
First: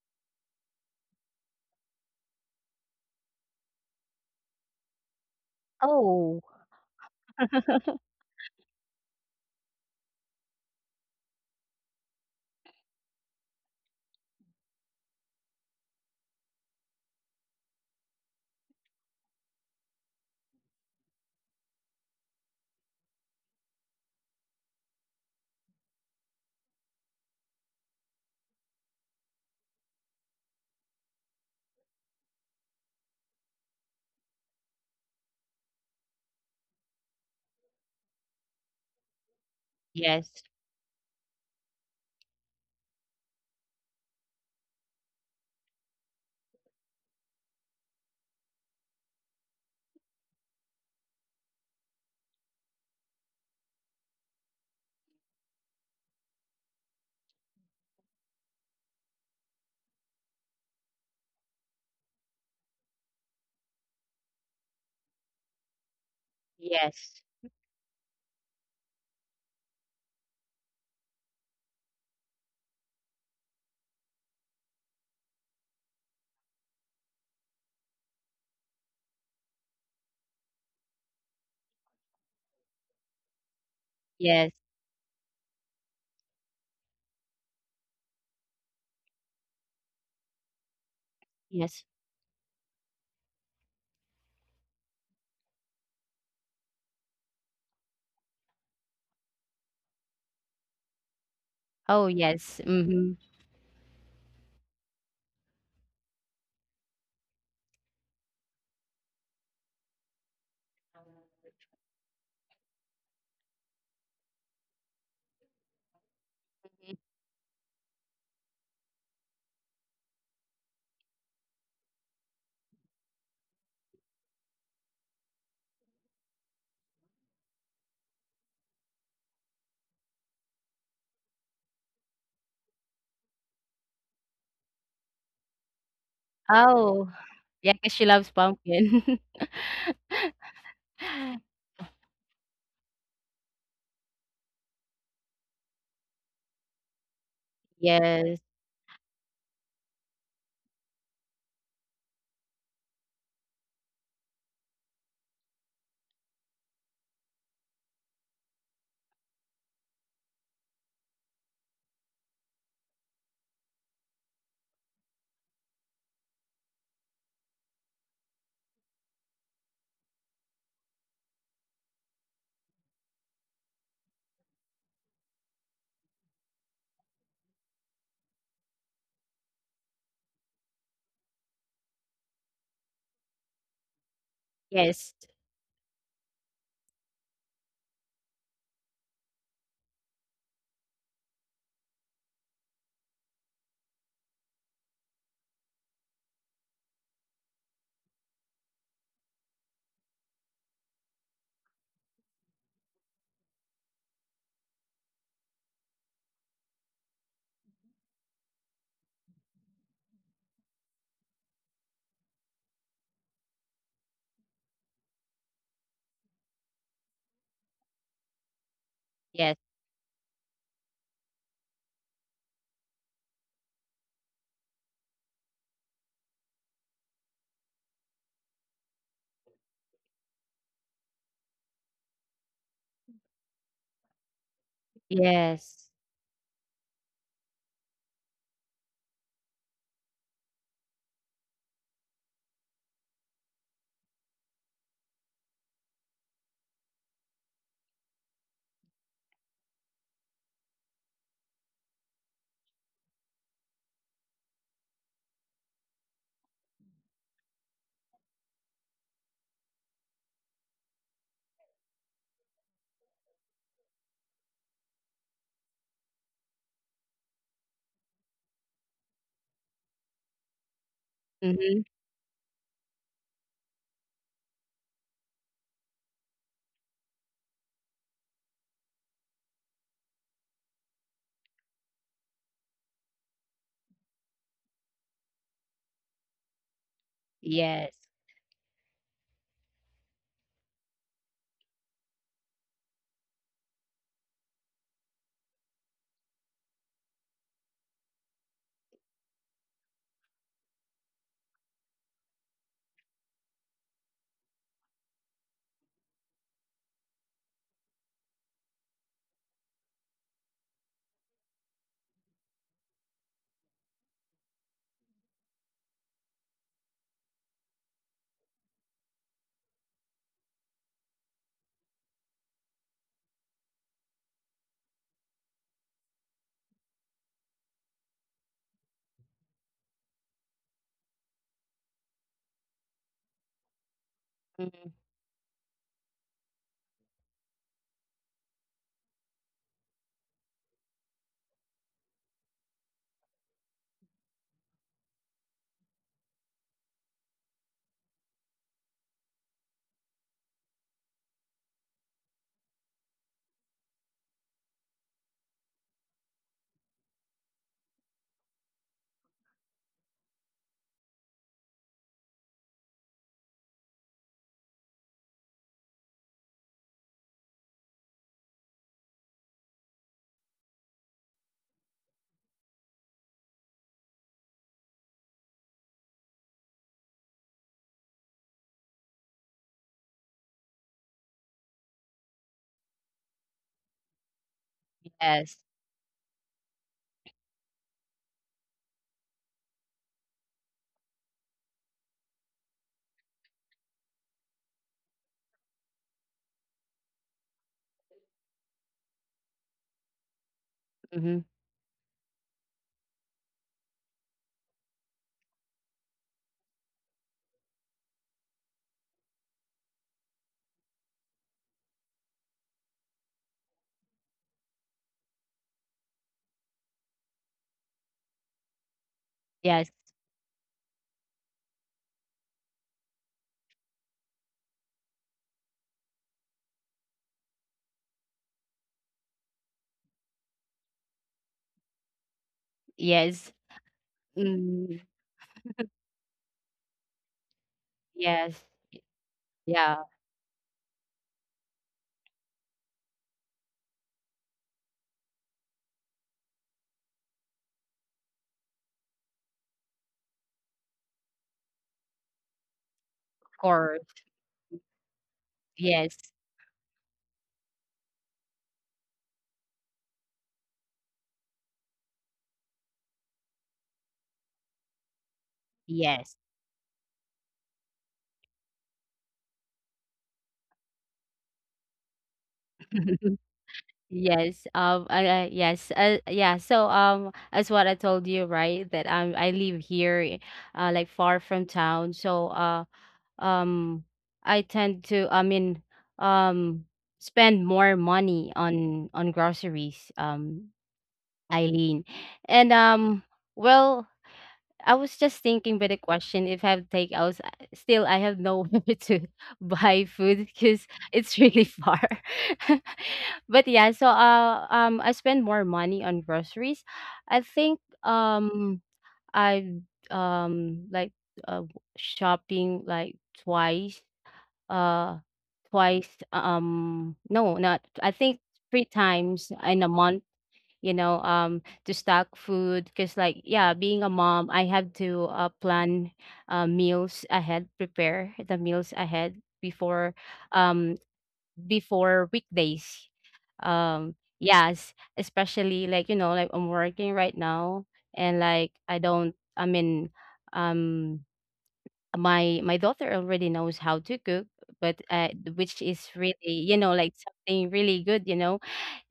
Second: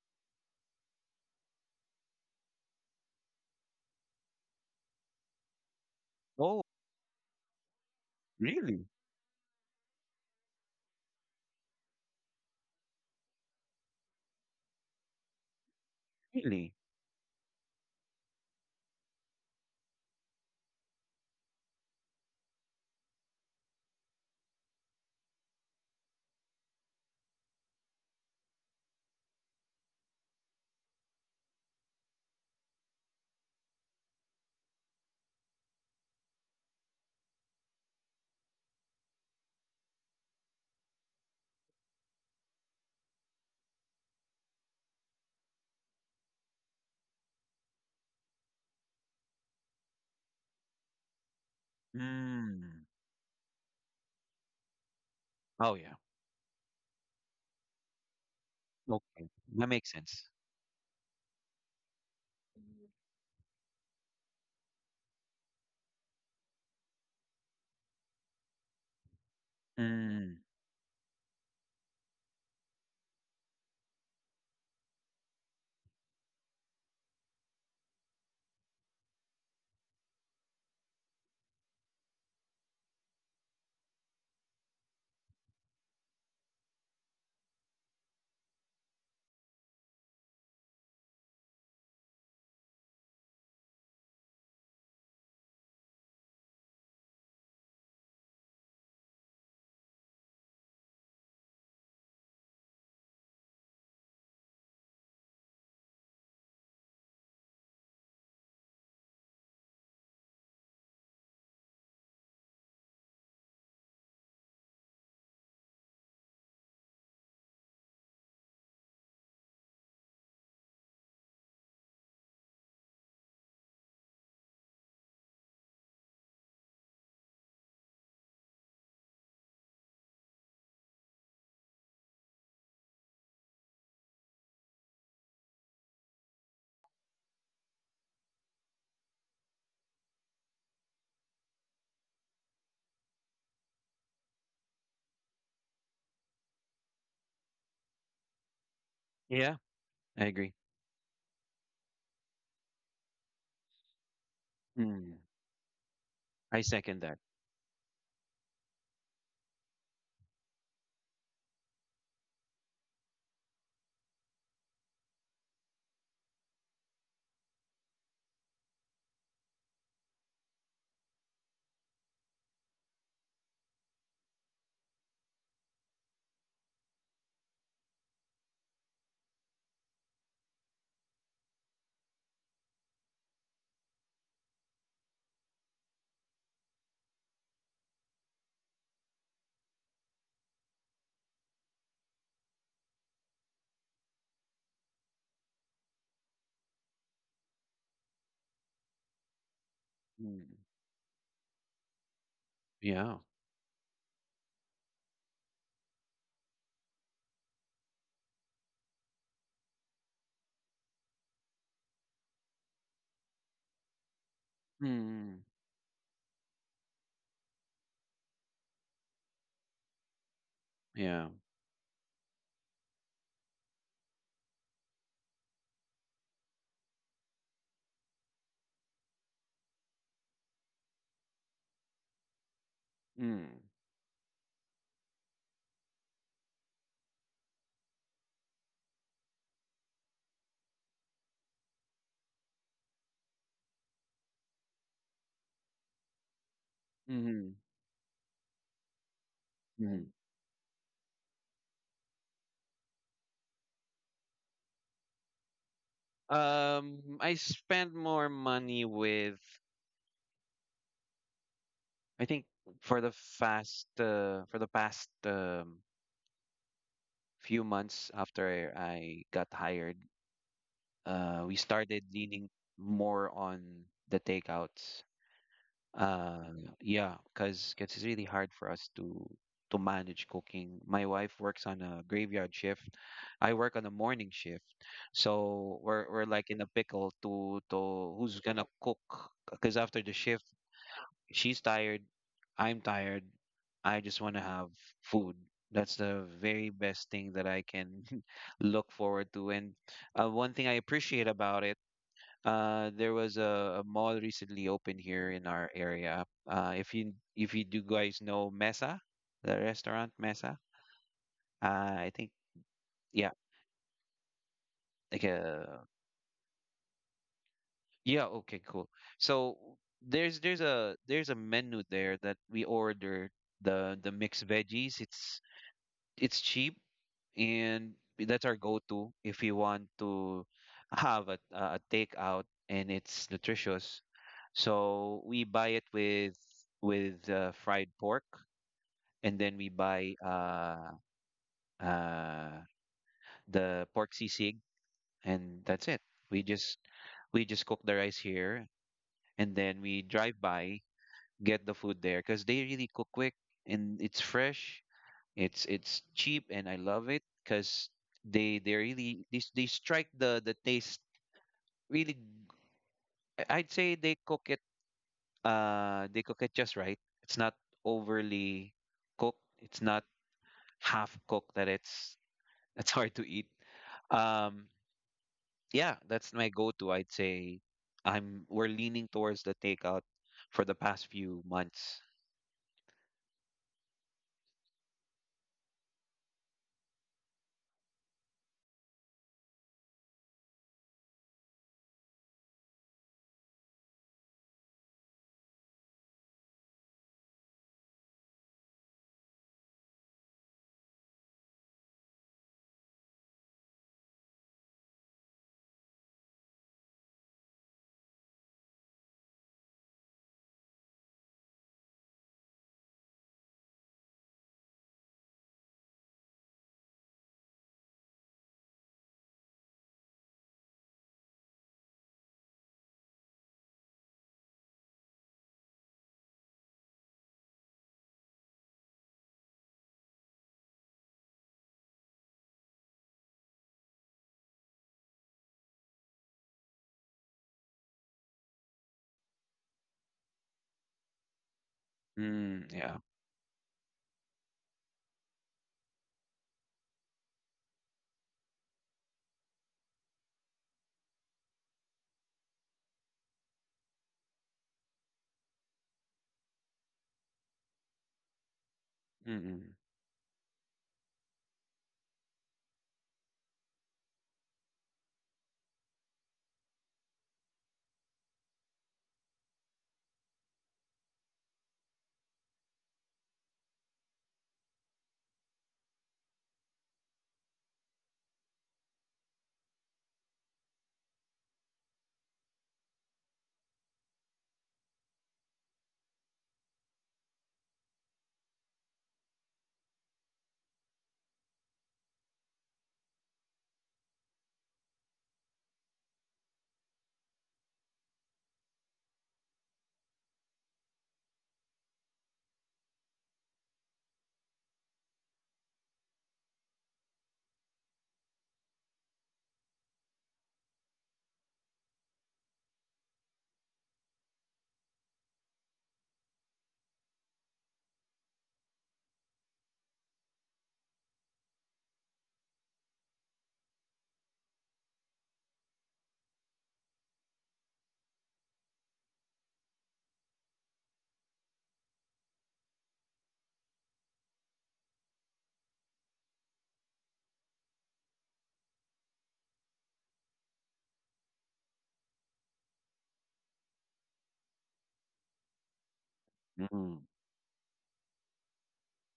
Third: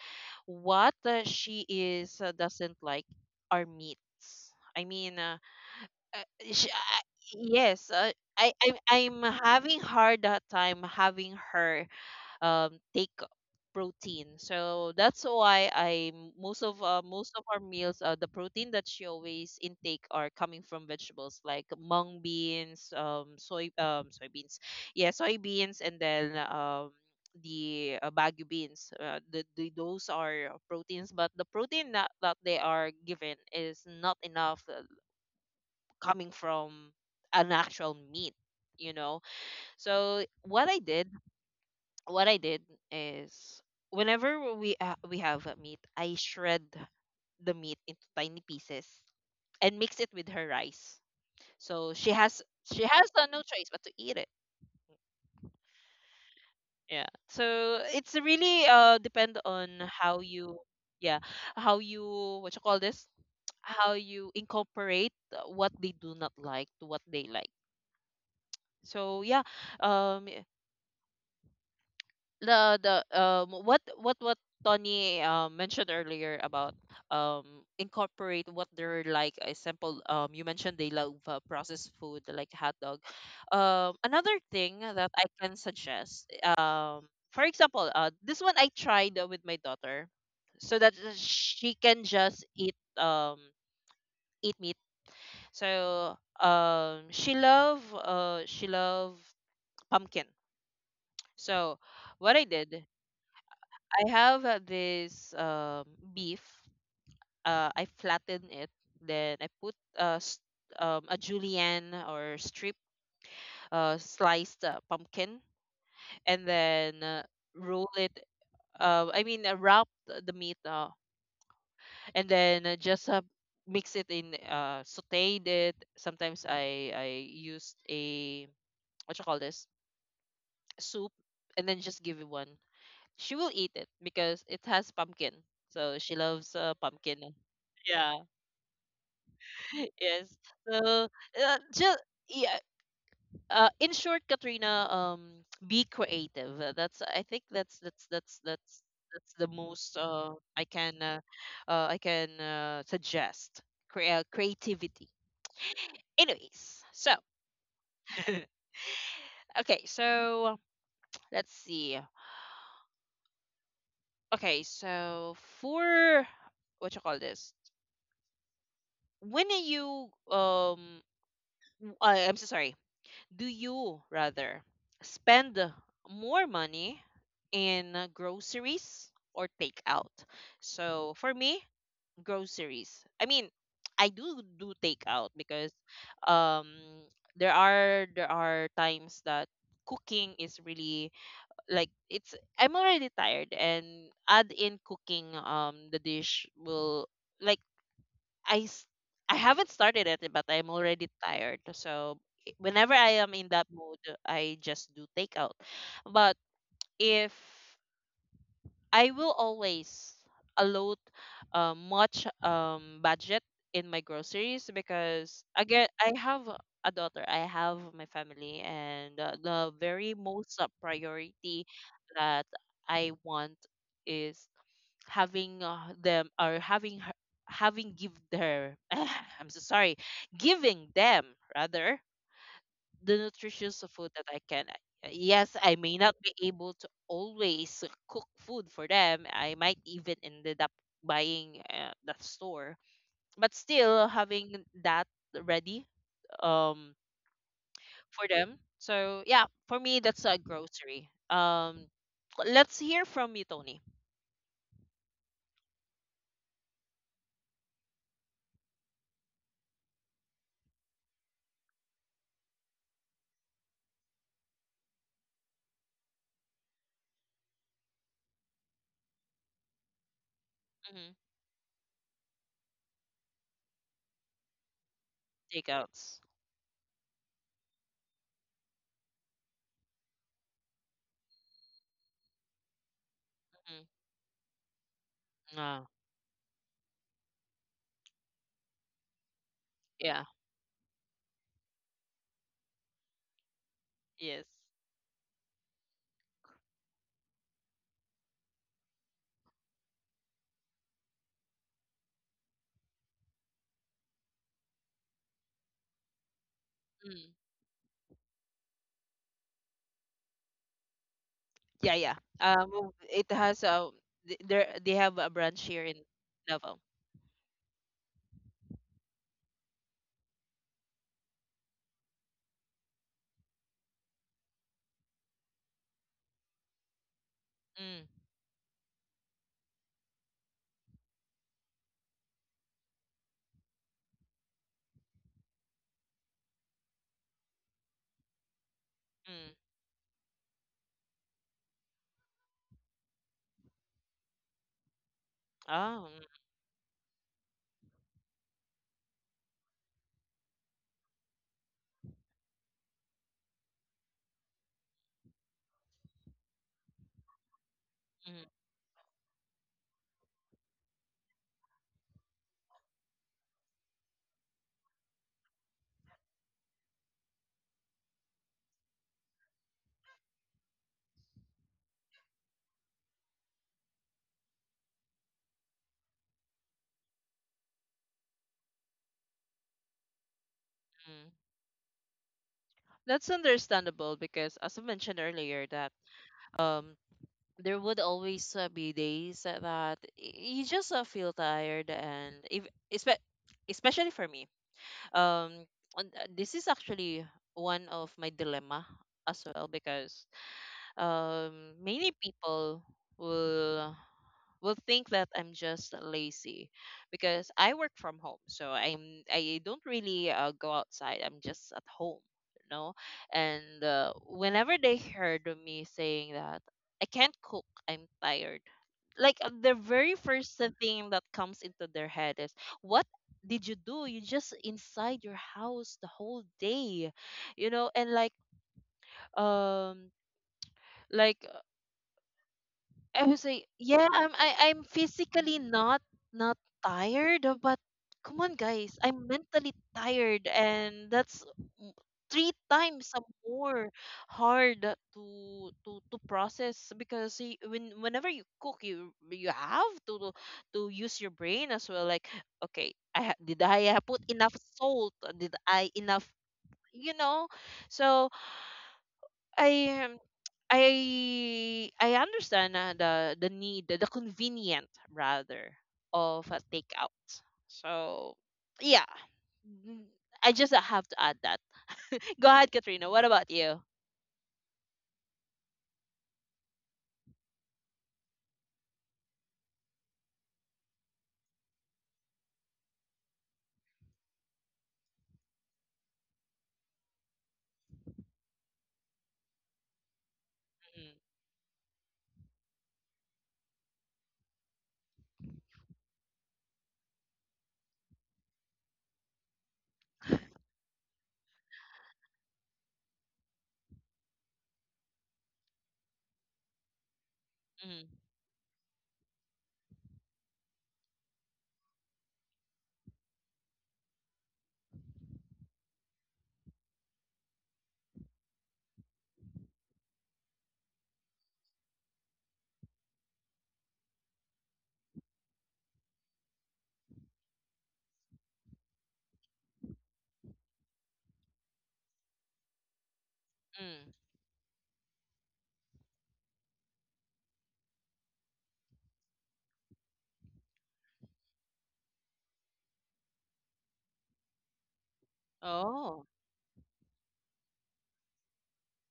A: What she is doesn't like are meats. I mean, uh,
C: Oh.
B: Oh,
A: sh I yes,
B: really?
A: I'm having hard that time having her take protein. So that's why I most
B: Really?
A: of uh, most of our meals, the protein that she always intake are coming from vegetables like mung beans, soybeans, yeah, soybeans, and then the bagu beans. The those are proteins, but the protein that they are given is not enough, coming from an actual meat. You know, so
C: Yes.
A: what I did, what I did is whenever we have a meat, I shred the meat into tiny pieces and mix it with her rice. So she has she
B: Mm.
A: has no choice but to eat it.
B: Oh, yeah.
A: Yeah. So it's really
B: Okay.
A: depend
B: That
A: on
B: makes
A: how
B: sense.
A: you yeah, how you what you call this how you incorporate what they do not like to what
C: Yes.
A: they like. So yeah, um,
B: Mm.
A: the what Tony mentioned earlier about incorporate what they're like. Example, you mentioned they love processed food like hot dog. Another
C: Yes.
A: thing that I can suggest, um for example, this one I tried, with my daughter, so that she
C: Yes.
A: can just eat meat. So she love pumpkin. So
C: Oh,
A: what I
C: yes.
A: did,
C: Mhm.
A: I have this beef. I flatten it. Then I put a julienne or strip, sliced pumpkin, and then roll it. I mean, wrap the meat, and then just mix it in, sauteed it. Sometimes I used a, what you call this, soup, and then just give it one. She will eat it because it has pumpkin, so she loves
C: Oh.
A: pumpkin.
C: Yeah, 'cause she
A: Yeah.
C: loves pumpkin.
A: Yes. So, just yeah. In short, Katrina, be creative. That's I think that's that's
C: Yes.
A: that's that's that's the
B: Yeah,
A: most
B: I agree.
A: I can suggest. Creativity.
B: Mm. I
A: Anyways,
B: second
A: so
B: that.
A: okay, so let's see. Okay, so for, what you call this? When are you I'm so sorry. Do you rather spend more money in groceries or takeout? So for me, groceries. I mean, I do do
C: Yes.
A: takeout because um there are times that cooking is really, like, it's I'm already tired, and add in cooking, the dish will, like, I s- I haven't started it, but
B: Mm.
A: I'm already tired. So whenever
B: Yeah.
A: I am in that mood, I just do takeout. But if I will always allot much budget in my groceries,
B: Mm.
A: because again I have a daughter, I have my family, and
C: Yes,
A: the very most
B: Yeah.
A: priority that I want is having them, or having her, having give her I'm so sorry, giving them rather the
B: Mm.
A: nutritious food that I can yes, I
C: yes.
A: may not be able to always cook food for them. I might even ended up buying that store, but still having that ready um
B: Hmm.
A: for them. So yeah, for me,
B: Hmm.
A: that's a grocery. Let's hear from you, Tony.
B: I spend more money with, I think for the fast, for the past few months after I got hired,
A: Mm-hmm.
B: we
C: Mhm.
B: started leaning more on the takeouts.
A: Takeouts.
B: Uh, yeah, because it's really hard for us to manage cooking. My wife works on a graveyard shift. I work on a morning shift. So
A: Mm-hmm.
B: we're like in a pickle
C: Yes.
B: to who's gonna cook? Because after the shift, she's tired, I'm tired. I just want to
A: Yes.
B: have food. That's the very best thing that I can look forward to. And one thing I appreciate about it there was a mall recently opened here in our area. If you
A: Mm.
B: if you do guys know Mesa, the restaurant Mesa, uh,
A: Yeah,
B: I
A: yeah.
B: think yeah,
A: It has there they have
B: like
A: a branch
B: a
A: here in Davao.
B: yeah. Okay, cool. So there's a menu there that we order the mixed veggies. It's cheap, and
A: Mm,
B: that's our go-to if you want to have a takeout and it's nutritious.
C: Mhm.
B: So we buy it with fried pork, and
A: mm.
B: then we buy uh, the pork sisig, and that's it.
A: Oh,
B: We just we just cook the rice here, and then we drive by, get the food there, because they really cook quick and it's fresh. It's cheap and I love it because
A: mm, mm.
B: they strike the taste really. I'd say they cook it just right. It's not overly cooked. It's not half cooked that it's that's hard to eat. Um, yeah, that's my go-to. I'd say I'm we're leaning towards the takeout for the past
A: Mm.
B: few months.
A: That's understandable because, as I mentioned
C: Yes.
A: earlier, that um there would always be days that you just feel tired. And if espe- especially for me. Um, this is actually one of my dilemma as well, because
C: Mhm.
A: many people will. will think that I'm just lazy, because I work from home, so I don't really go outside. I'm just at home, you know. And whenever they heard of me saying that I can't cook, I'm tired. Like the
C: Yes,
A: very first thing that comes into their head is, "What did you do? You just inside your house the whole day, you know?" And um like I was
C: yes.
A: like, yeah, I'm
C: Mm,
A: physically not tired, but come on,
C: yes.
A: guys, I'm mentally
C: Yeah, of
A: tired, and that's m- three
B: Mm, yeah.
A: times more hard to process, because whenever you cook, you have to use your brain as well. Like, okay, did I
C: course.
A: put enough salt? Did I enough?
C: Yes.
A: You know, so
B: Mm-mm,
A: I I understand the need, the convenient rather
C: Yes.
A: of a takeout. So yeah, Mm, I just have to add that. Go ahead, Katrina. What about you?
C: Yes, yes, yeah. So, as what I told you, right, that I live here, like far from town. So, um, I tend to, I mean, um, spend more money on groceries.
A: Mm,
C: Eileen. And, well, I was just thinking by the question if I have takeouts. Still, I have nowhere to buy food because it's really far. But yeah, so I spend more money on groceries. I think,
A: mm,
C: I like uh shopping like twice uh twice, no, not, I think, three times in a month, to stock food, because, like, yeah, being a mom, I have to plan meals ahead, prepare the meals ahead before um before weekdays.
A: mm.
C: Yes, especially, like, like I'm working right now, and like I don't, I mean, um my daughter already knows how to cook, but which is
A: Oh,
C: really,
B: mm-mm.
C: like something really good,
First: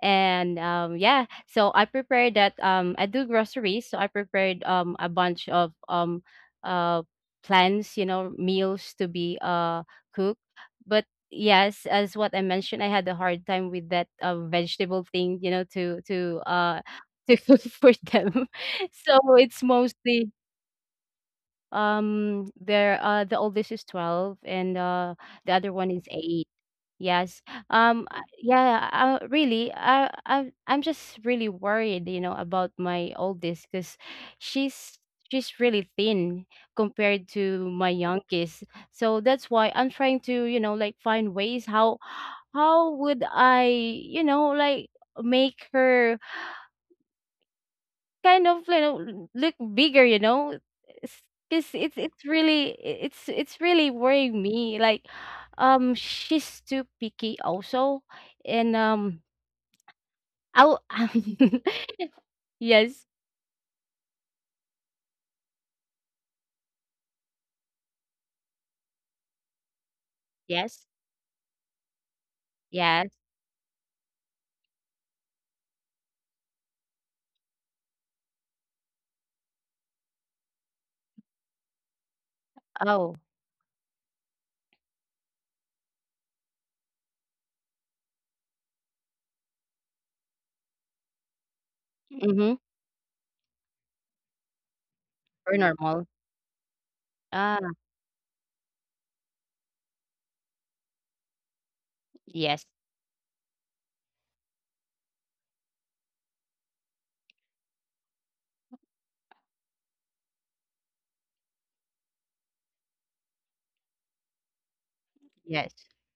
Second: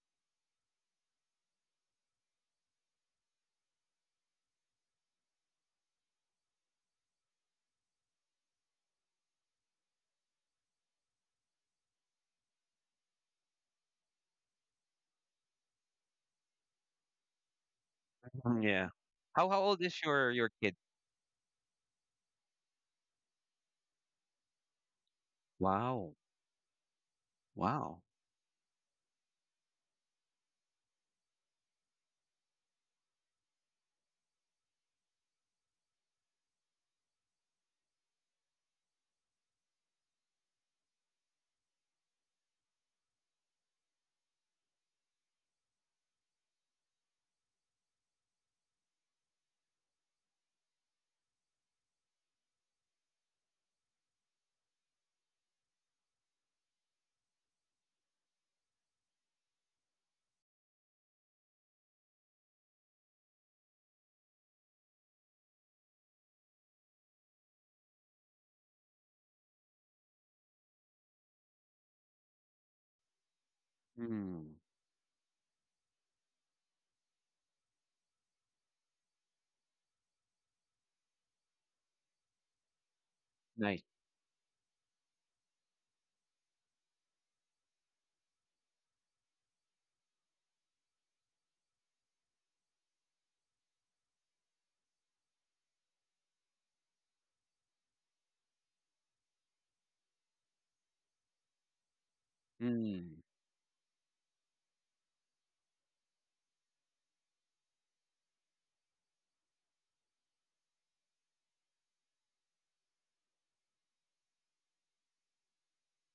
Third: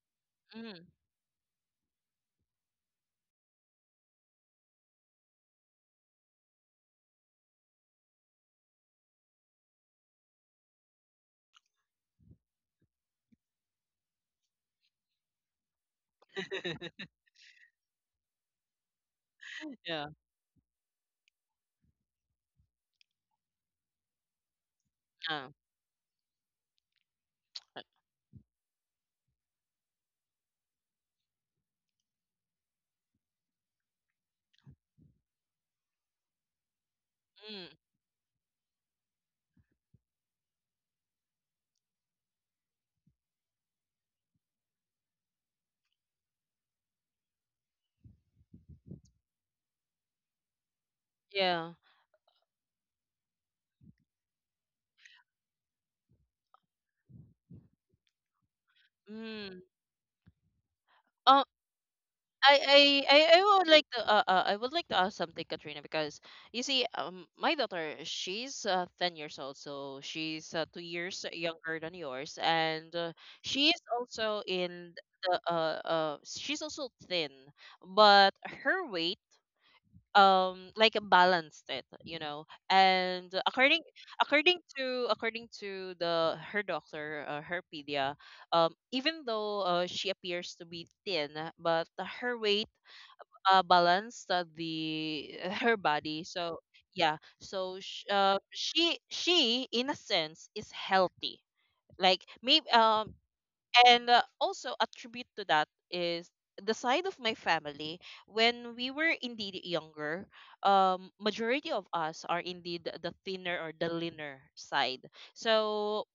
C: and
A: mm,
C: yeah, so I prepared that, I do groceries, so I prepared, a bunch of, uh plans, meals to be cooked, but yes, as what I mentioned, I had a hard time with that vegetable thing, to to cook for them.
B: Yeah.
C: So
B: How
C: it's
B: old is
A: yeah,
C: mostly,
B: your kid?
C: there, the oldest is 12, and
A: uh,
C: the other one is
B: Wow.
C: 8. Yes.
B: Wow.
C: Yeah, really, I'm just really worried, about my oldest, cuz she's she's really thin compared
A: mm,
C: to my youngest. So that's why I'm trying to, like find ways how would I, like make her kind of, look bigger, because
A: yeah.
C: it's really, it's really worrying me, like, she's too picky also, and
A: Mm.
C: I'll
A: I
C: yes,
A: I I I would like to I would like to ask something, Katrina, because you see, my daughter, she's 10 years old, so she's two
C: yes,
A: years younger than yours, and
C: yes.
A: she is also
B: Mm.
A: in the she's also thin, but her weight balanced it,
C: Oh.
A: and
B: Nice.
A: according to the her doctor, her pedia, even though she appears to be thin, but her
C: Mm-hmm.
A: weight balance the
C: Or
A: her
C: normal.
A: body. So yeah,
C: Ah.
A: so she in a sense is healthy. Like
C: Yes,
A: maybe
B: Mm.
A: and also attribute to that is the side of my family when we were indeed younger. Majority of us are indeed the thinner or the leaner side,
C: yes.
A: so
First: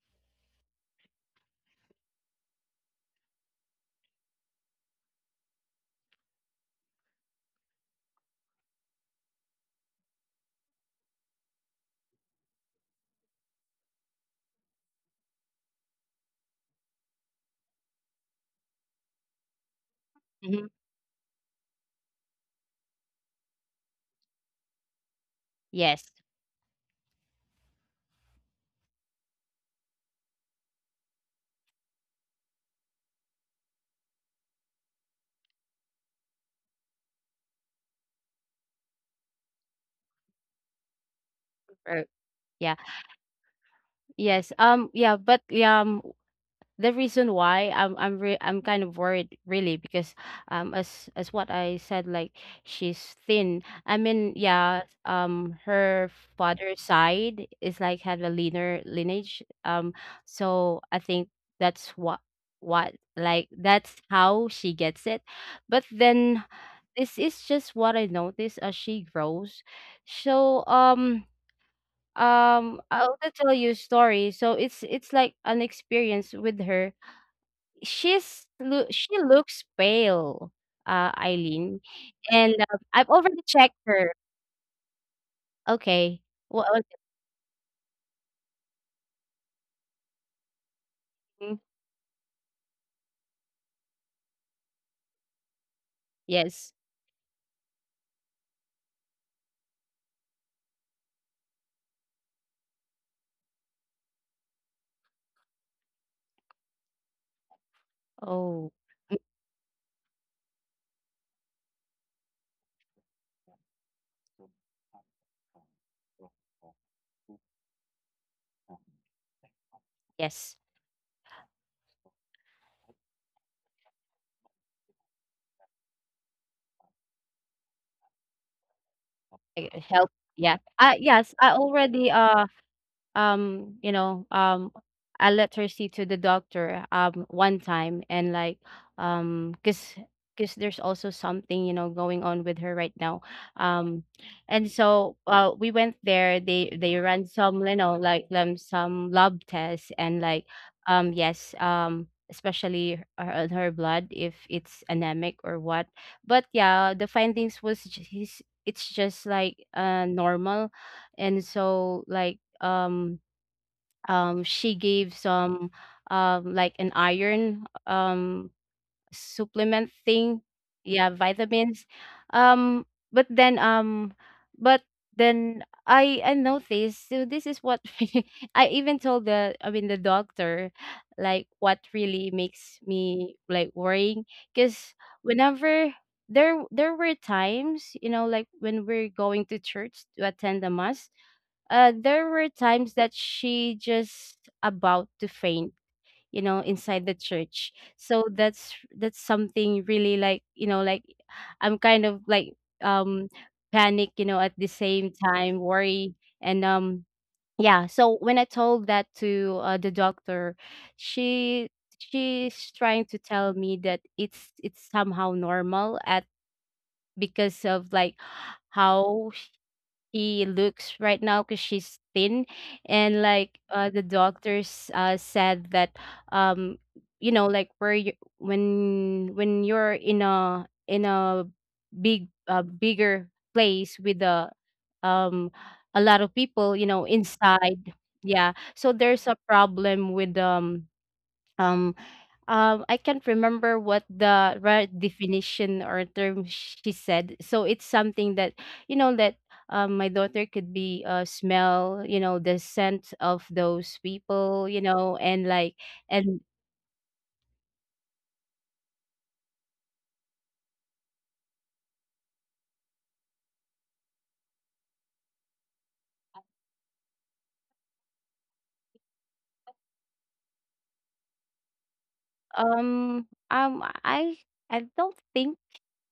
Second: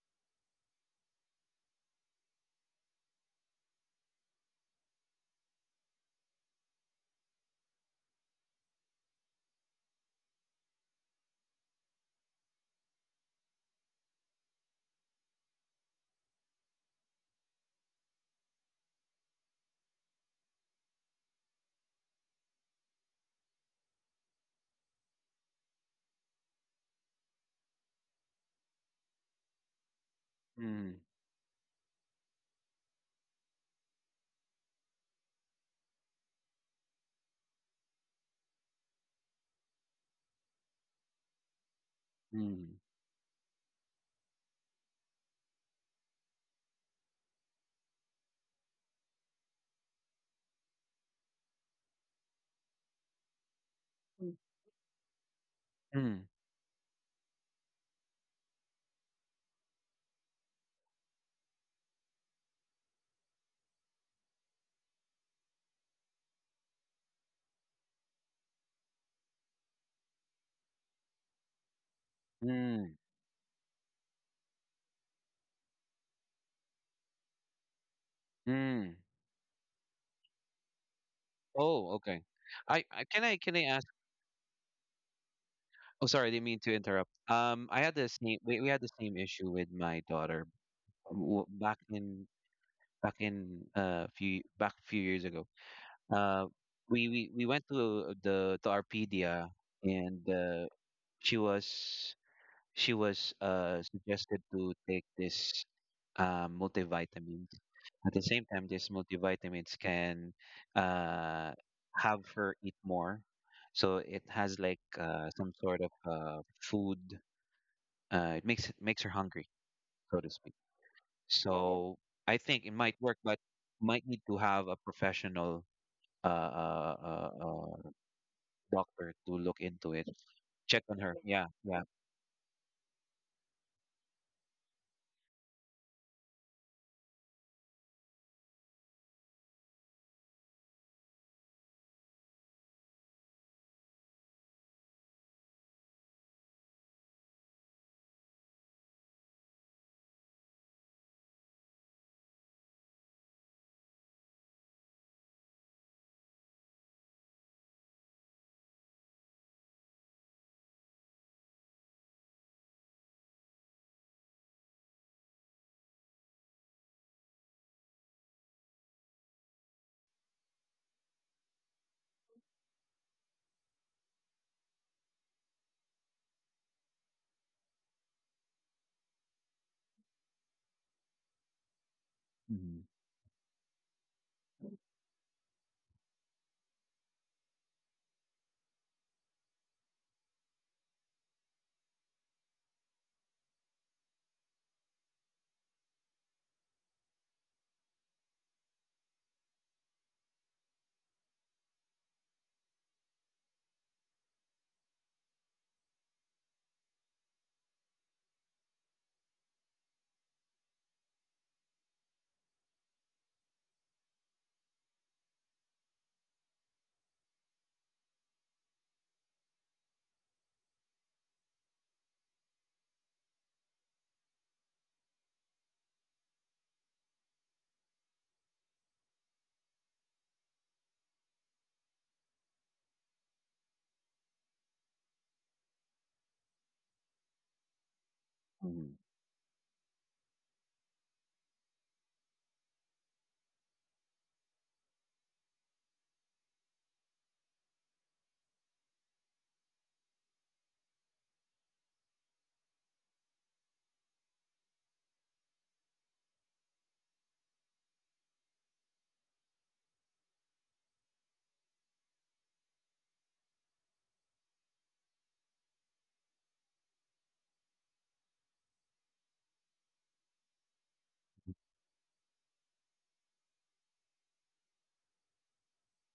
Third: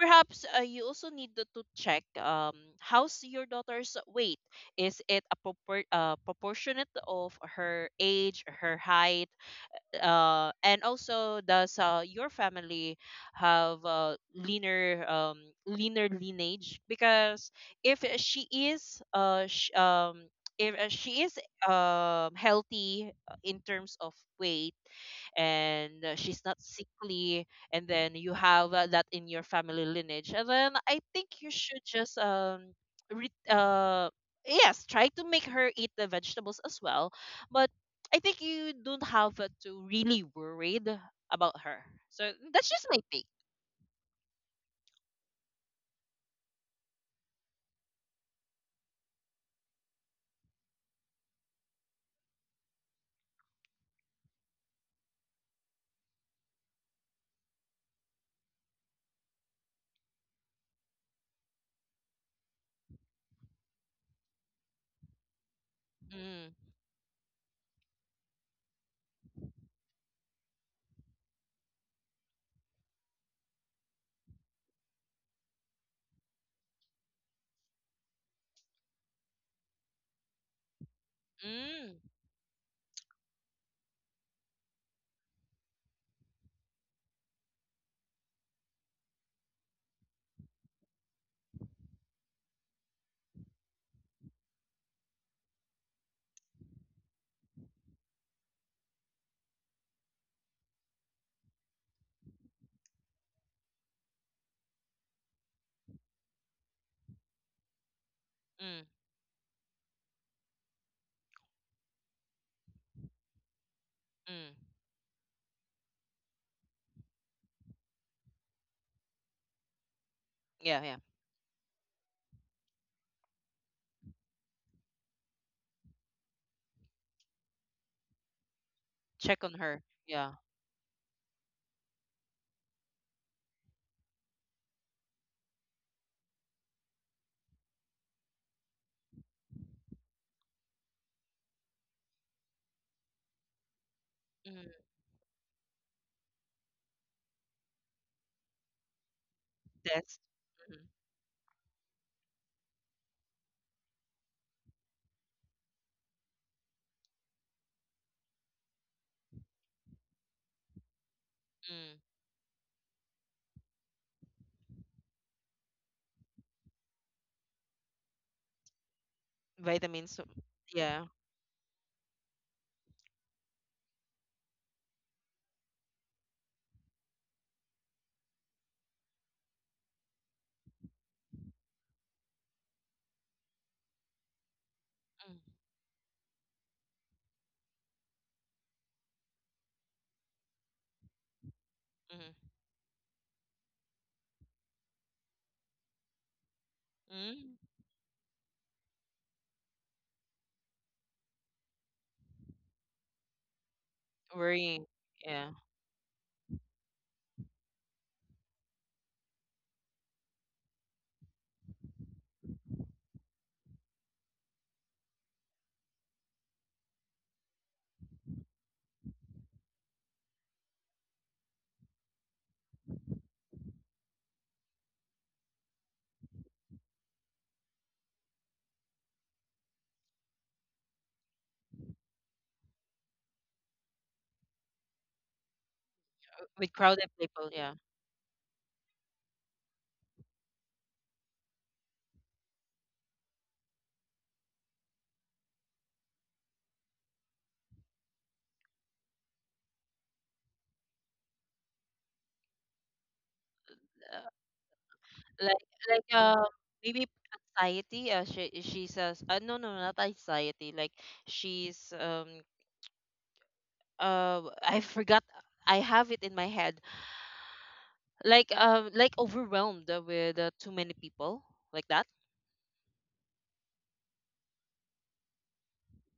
A: perhaps you also need to check, how's your daughter's weight? Is it a proportionate of her age, her height, and also does your family have a leaner lineage? Because if
C: Mm-hmm.
A: if she is healthy, in terms of weight, and
C: Yes.
A: she's not sickly, and then you have that in your family lineage, and then
B: Mm.
A: I think you should just re- uh yes, try to make her eat the vegetables as well, but I think you don't have to really worried about her.
C: Or
A: So that's
C: yeah.
B: Mm.
A: just my take.
C: Yes. Yeah, but yeah, the reason why I'm kind of worried really because, as what I said, like, she's thin. I
B: Mm.
C: mean, yeah, her
B: Mm.
C: father's side is like had a leaner lineage. So I think that's what like, that's how she gets it. But then,
A: Mm,
C: this is just what I notice as she grows. So,
B: Mm.
C: I'll tell you a story. So it's like an experience with her.
B: Mm.
C: She looks pale, Eileen,
B: Oh,
A: mm,
B: okay.
C: and, I've
B: I
C: already
B: can I
C: checked
B: ask?
C: her.
B: Oh,
C: Okay.
B: sorry, I didn't mean
C: What
B: to
C: was it?
B: interrupt. I had the same we had the same issue with my daughter
C: Mm,
B: back in back in few back few years ago. Uh,
C: yes.
B: we went to the to Arpedia, and she was she was suggested to take this multivitamin. At the same time,
C: Oh,
A: mm,
B: these multivitamins can uh, have her eat more. So it has
A: mm.
B: like some sort of food. It makes her hungry, so to speak.
C: yes.
A: Yeah, yeah.
B: So I think it might work, but might need to have a professional uh, uh, uh, uh, doctor to
A: Check on
B: look
C: I,
A: her.
B: into it.
C: help.
A: Yeah.
C: Yeah.
B: Check on her.
C: Yes,
B: Yeah,
C: I
B: yeah.
C: already, um you know um a literacy to the doctor, one time, and like, um because because there's also something, going on with her right now, um
A: Mm,
C: and so, we went there, they ran some, like, some lab tests,
A: that's
C: and like,
A: mm,
C: yes, especially on her blood if it's anemic or what. But yeah, the findings was just, it's just like normal. And
A: mm.
C: so like, um she gave some, like an iron, supplement
A: Vitamins.
C: thing.
A: Yeah.
C: Yeah, vitamins. um but then um but then I noticed, so this is what I even told the, I mean, the doctor, like, what really makes
B: Hmm.
C: me like worrying, because
A: Mm,
C: whenever, there were times, like, when we're going to church to attend the mass, there
A: mm,
C: were times that she just about to faint, inside the
A: mm.
C: church. So that's, something really, like, like I'm kind of like, um panic, at the
A: Worrying.
C: same
A: Yeah.
C: time worry. And yeah, so when I told that to the doctor, she she's trying to tell me that it's somehow normal at, because of like how she looks right now because she's thin, and like, the doctors, said that, um like, where you when, you're in a, in a big, bigger place with a, um a lot of
A: With
C: people,
A: crowded people. Yeah.
C: inside. Yeah, so
B: Hmm.
C: there's a problem with, um, I can't remember what the right definition or term she said. So it's something that, that, my daughter could be, smell, the scent of those
A: Uh,
C: people, and
A: like
C: like,
A: like
C: and
A: um maybe anxiety. She says. No, not anxiety. Like she's I forgot. I have it in my head, like overwhelmed with too many people, like that.
C: um um I I don't think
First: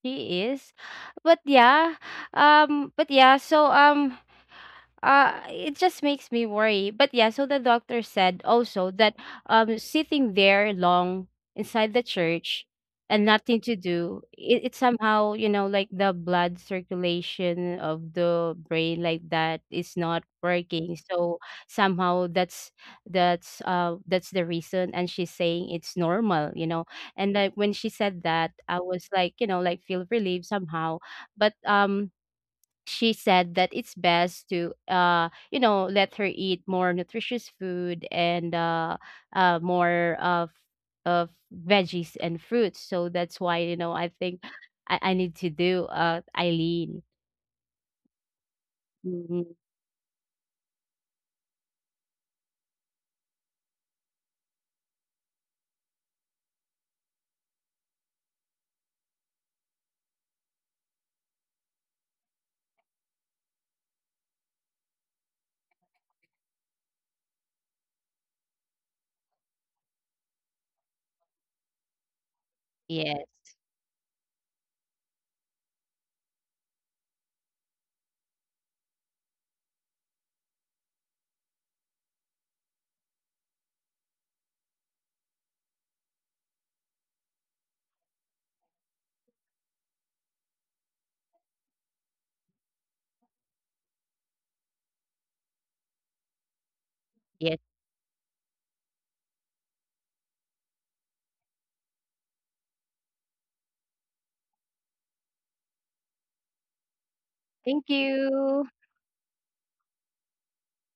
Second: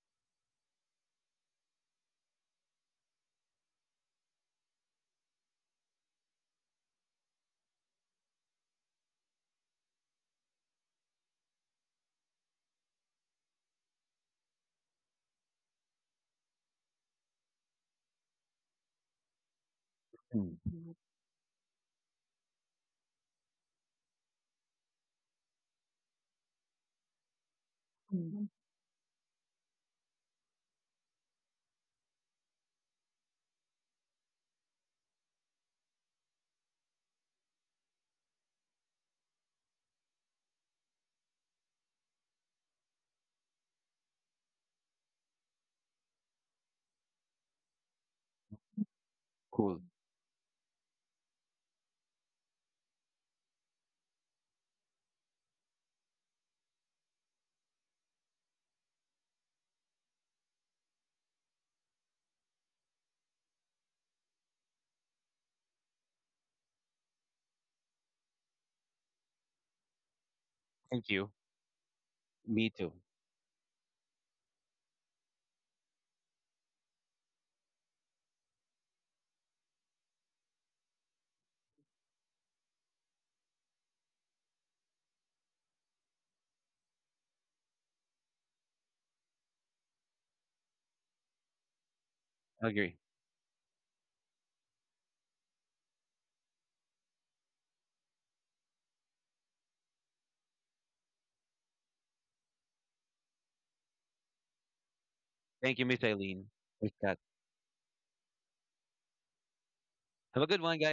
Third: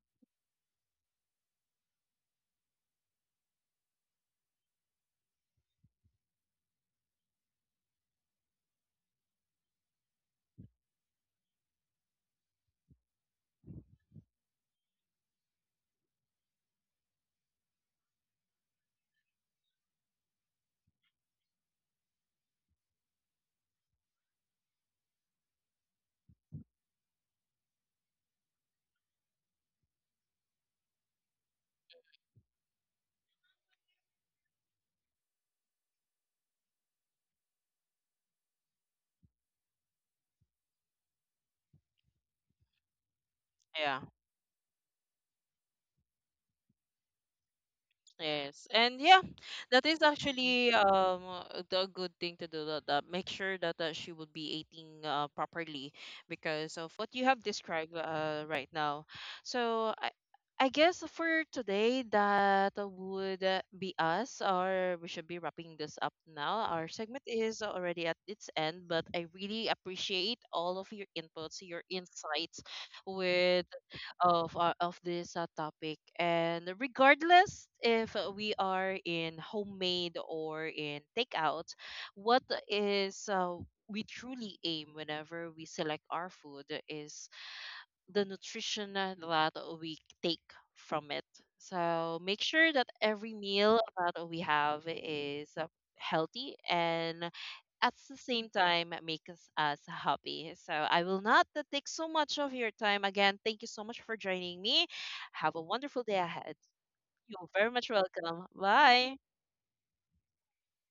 C: he is. But yeah, but yeah, so, it just makes me worry. But yeah, so the doctor said also that, sitting there long inside the church and nothing to do, it somehow, like the blood circulation of the brain like that is not
B: Mm.
C: working. So somehow that's the reason, and she's saying it's normal. And like when she said that, I was like, like feel relieved somehow. But, she said that it's best to, let her eat more nutritious food, and more of veggies and fruits. So that's why,
A: Yeah.
C: I think I need to do, Eileen.
A: Yes, and yeah,
C: Mhm.
B: Cool.
A: that is actually the good thing to do. That, make sure that she would be eating properly, because of what you have described right now. So I guess for today that would be us, or we should be wrapping this up now. Our segment is already at its end, but I really appreciate all of your
B: Thank you.
A: inputs, your insights,
B: Me too.
C: Yes,
A: with of this topic, and regardless if we are in homemade or in takeout, what is we truly aim whenever we select our food is the nutrition that we take from it. So make sure that
B: Agree.
A: every meal that we have is healthy and
C: yes.
A: at the same time makes us happy. So I will not take so much of your time. Again, thank you so much for joining me. Have a
B: Thank you, Miss
A: wonderful day
B: Eileen.
A: ahead.
B: Miss Kat.
A: You're very
C: Thank
A: much welcome.
C: you.
A: Bye.
B: Have a good one, guys.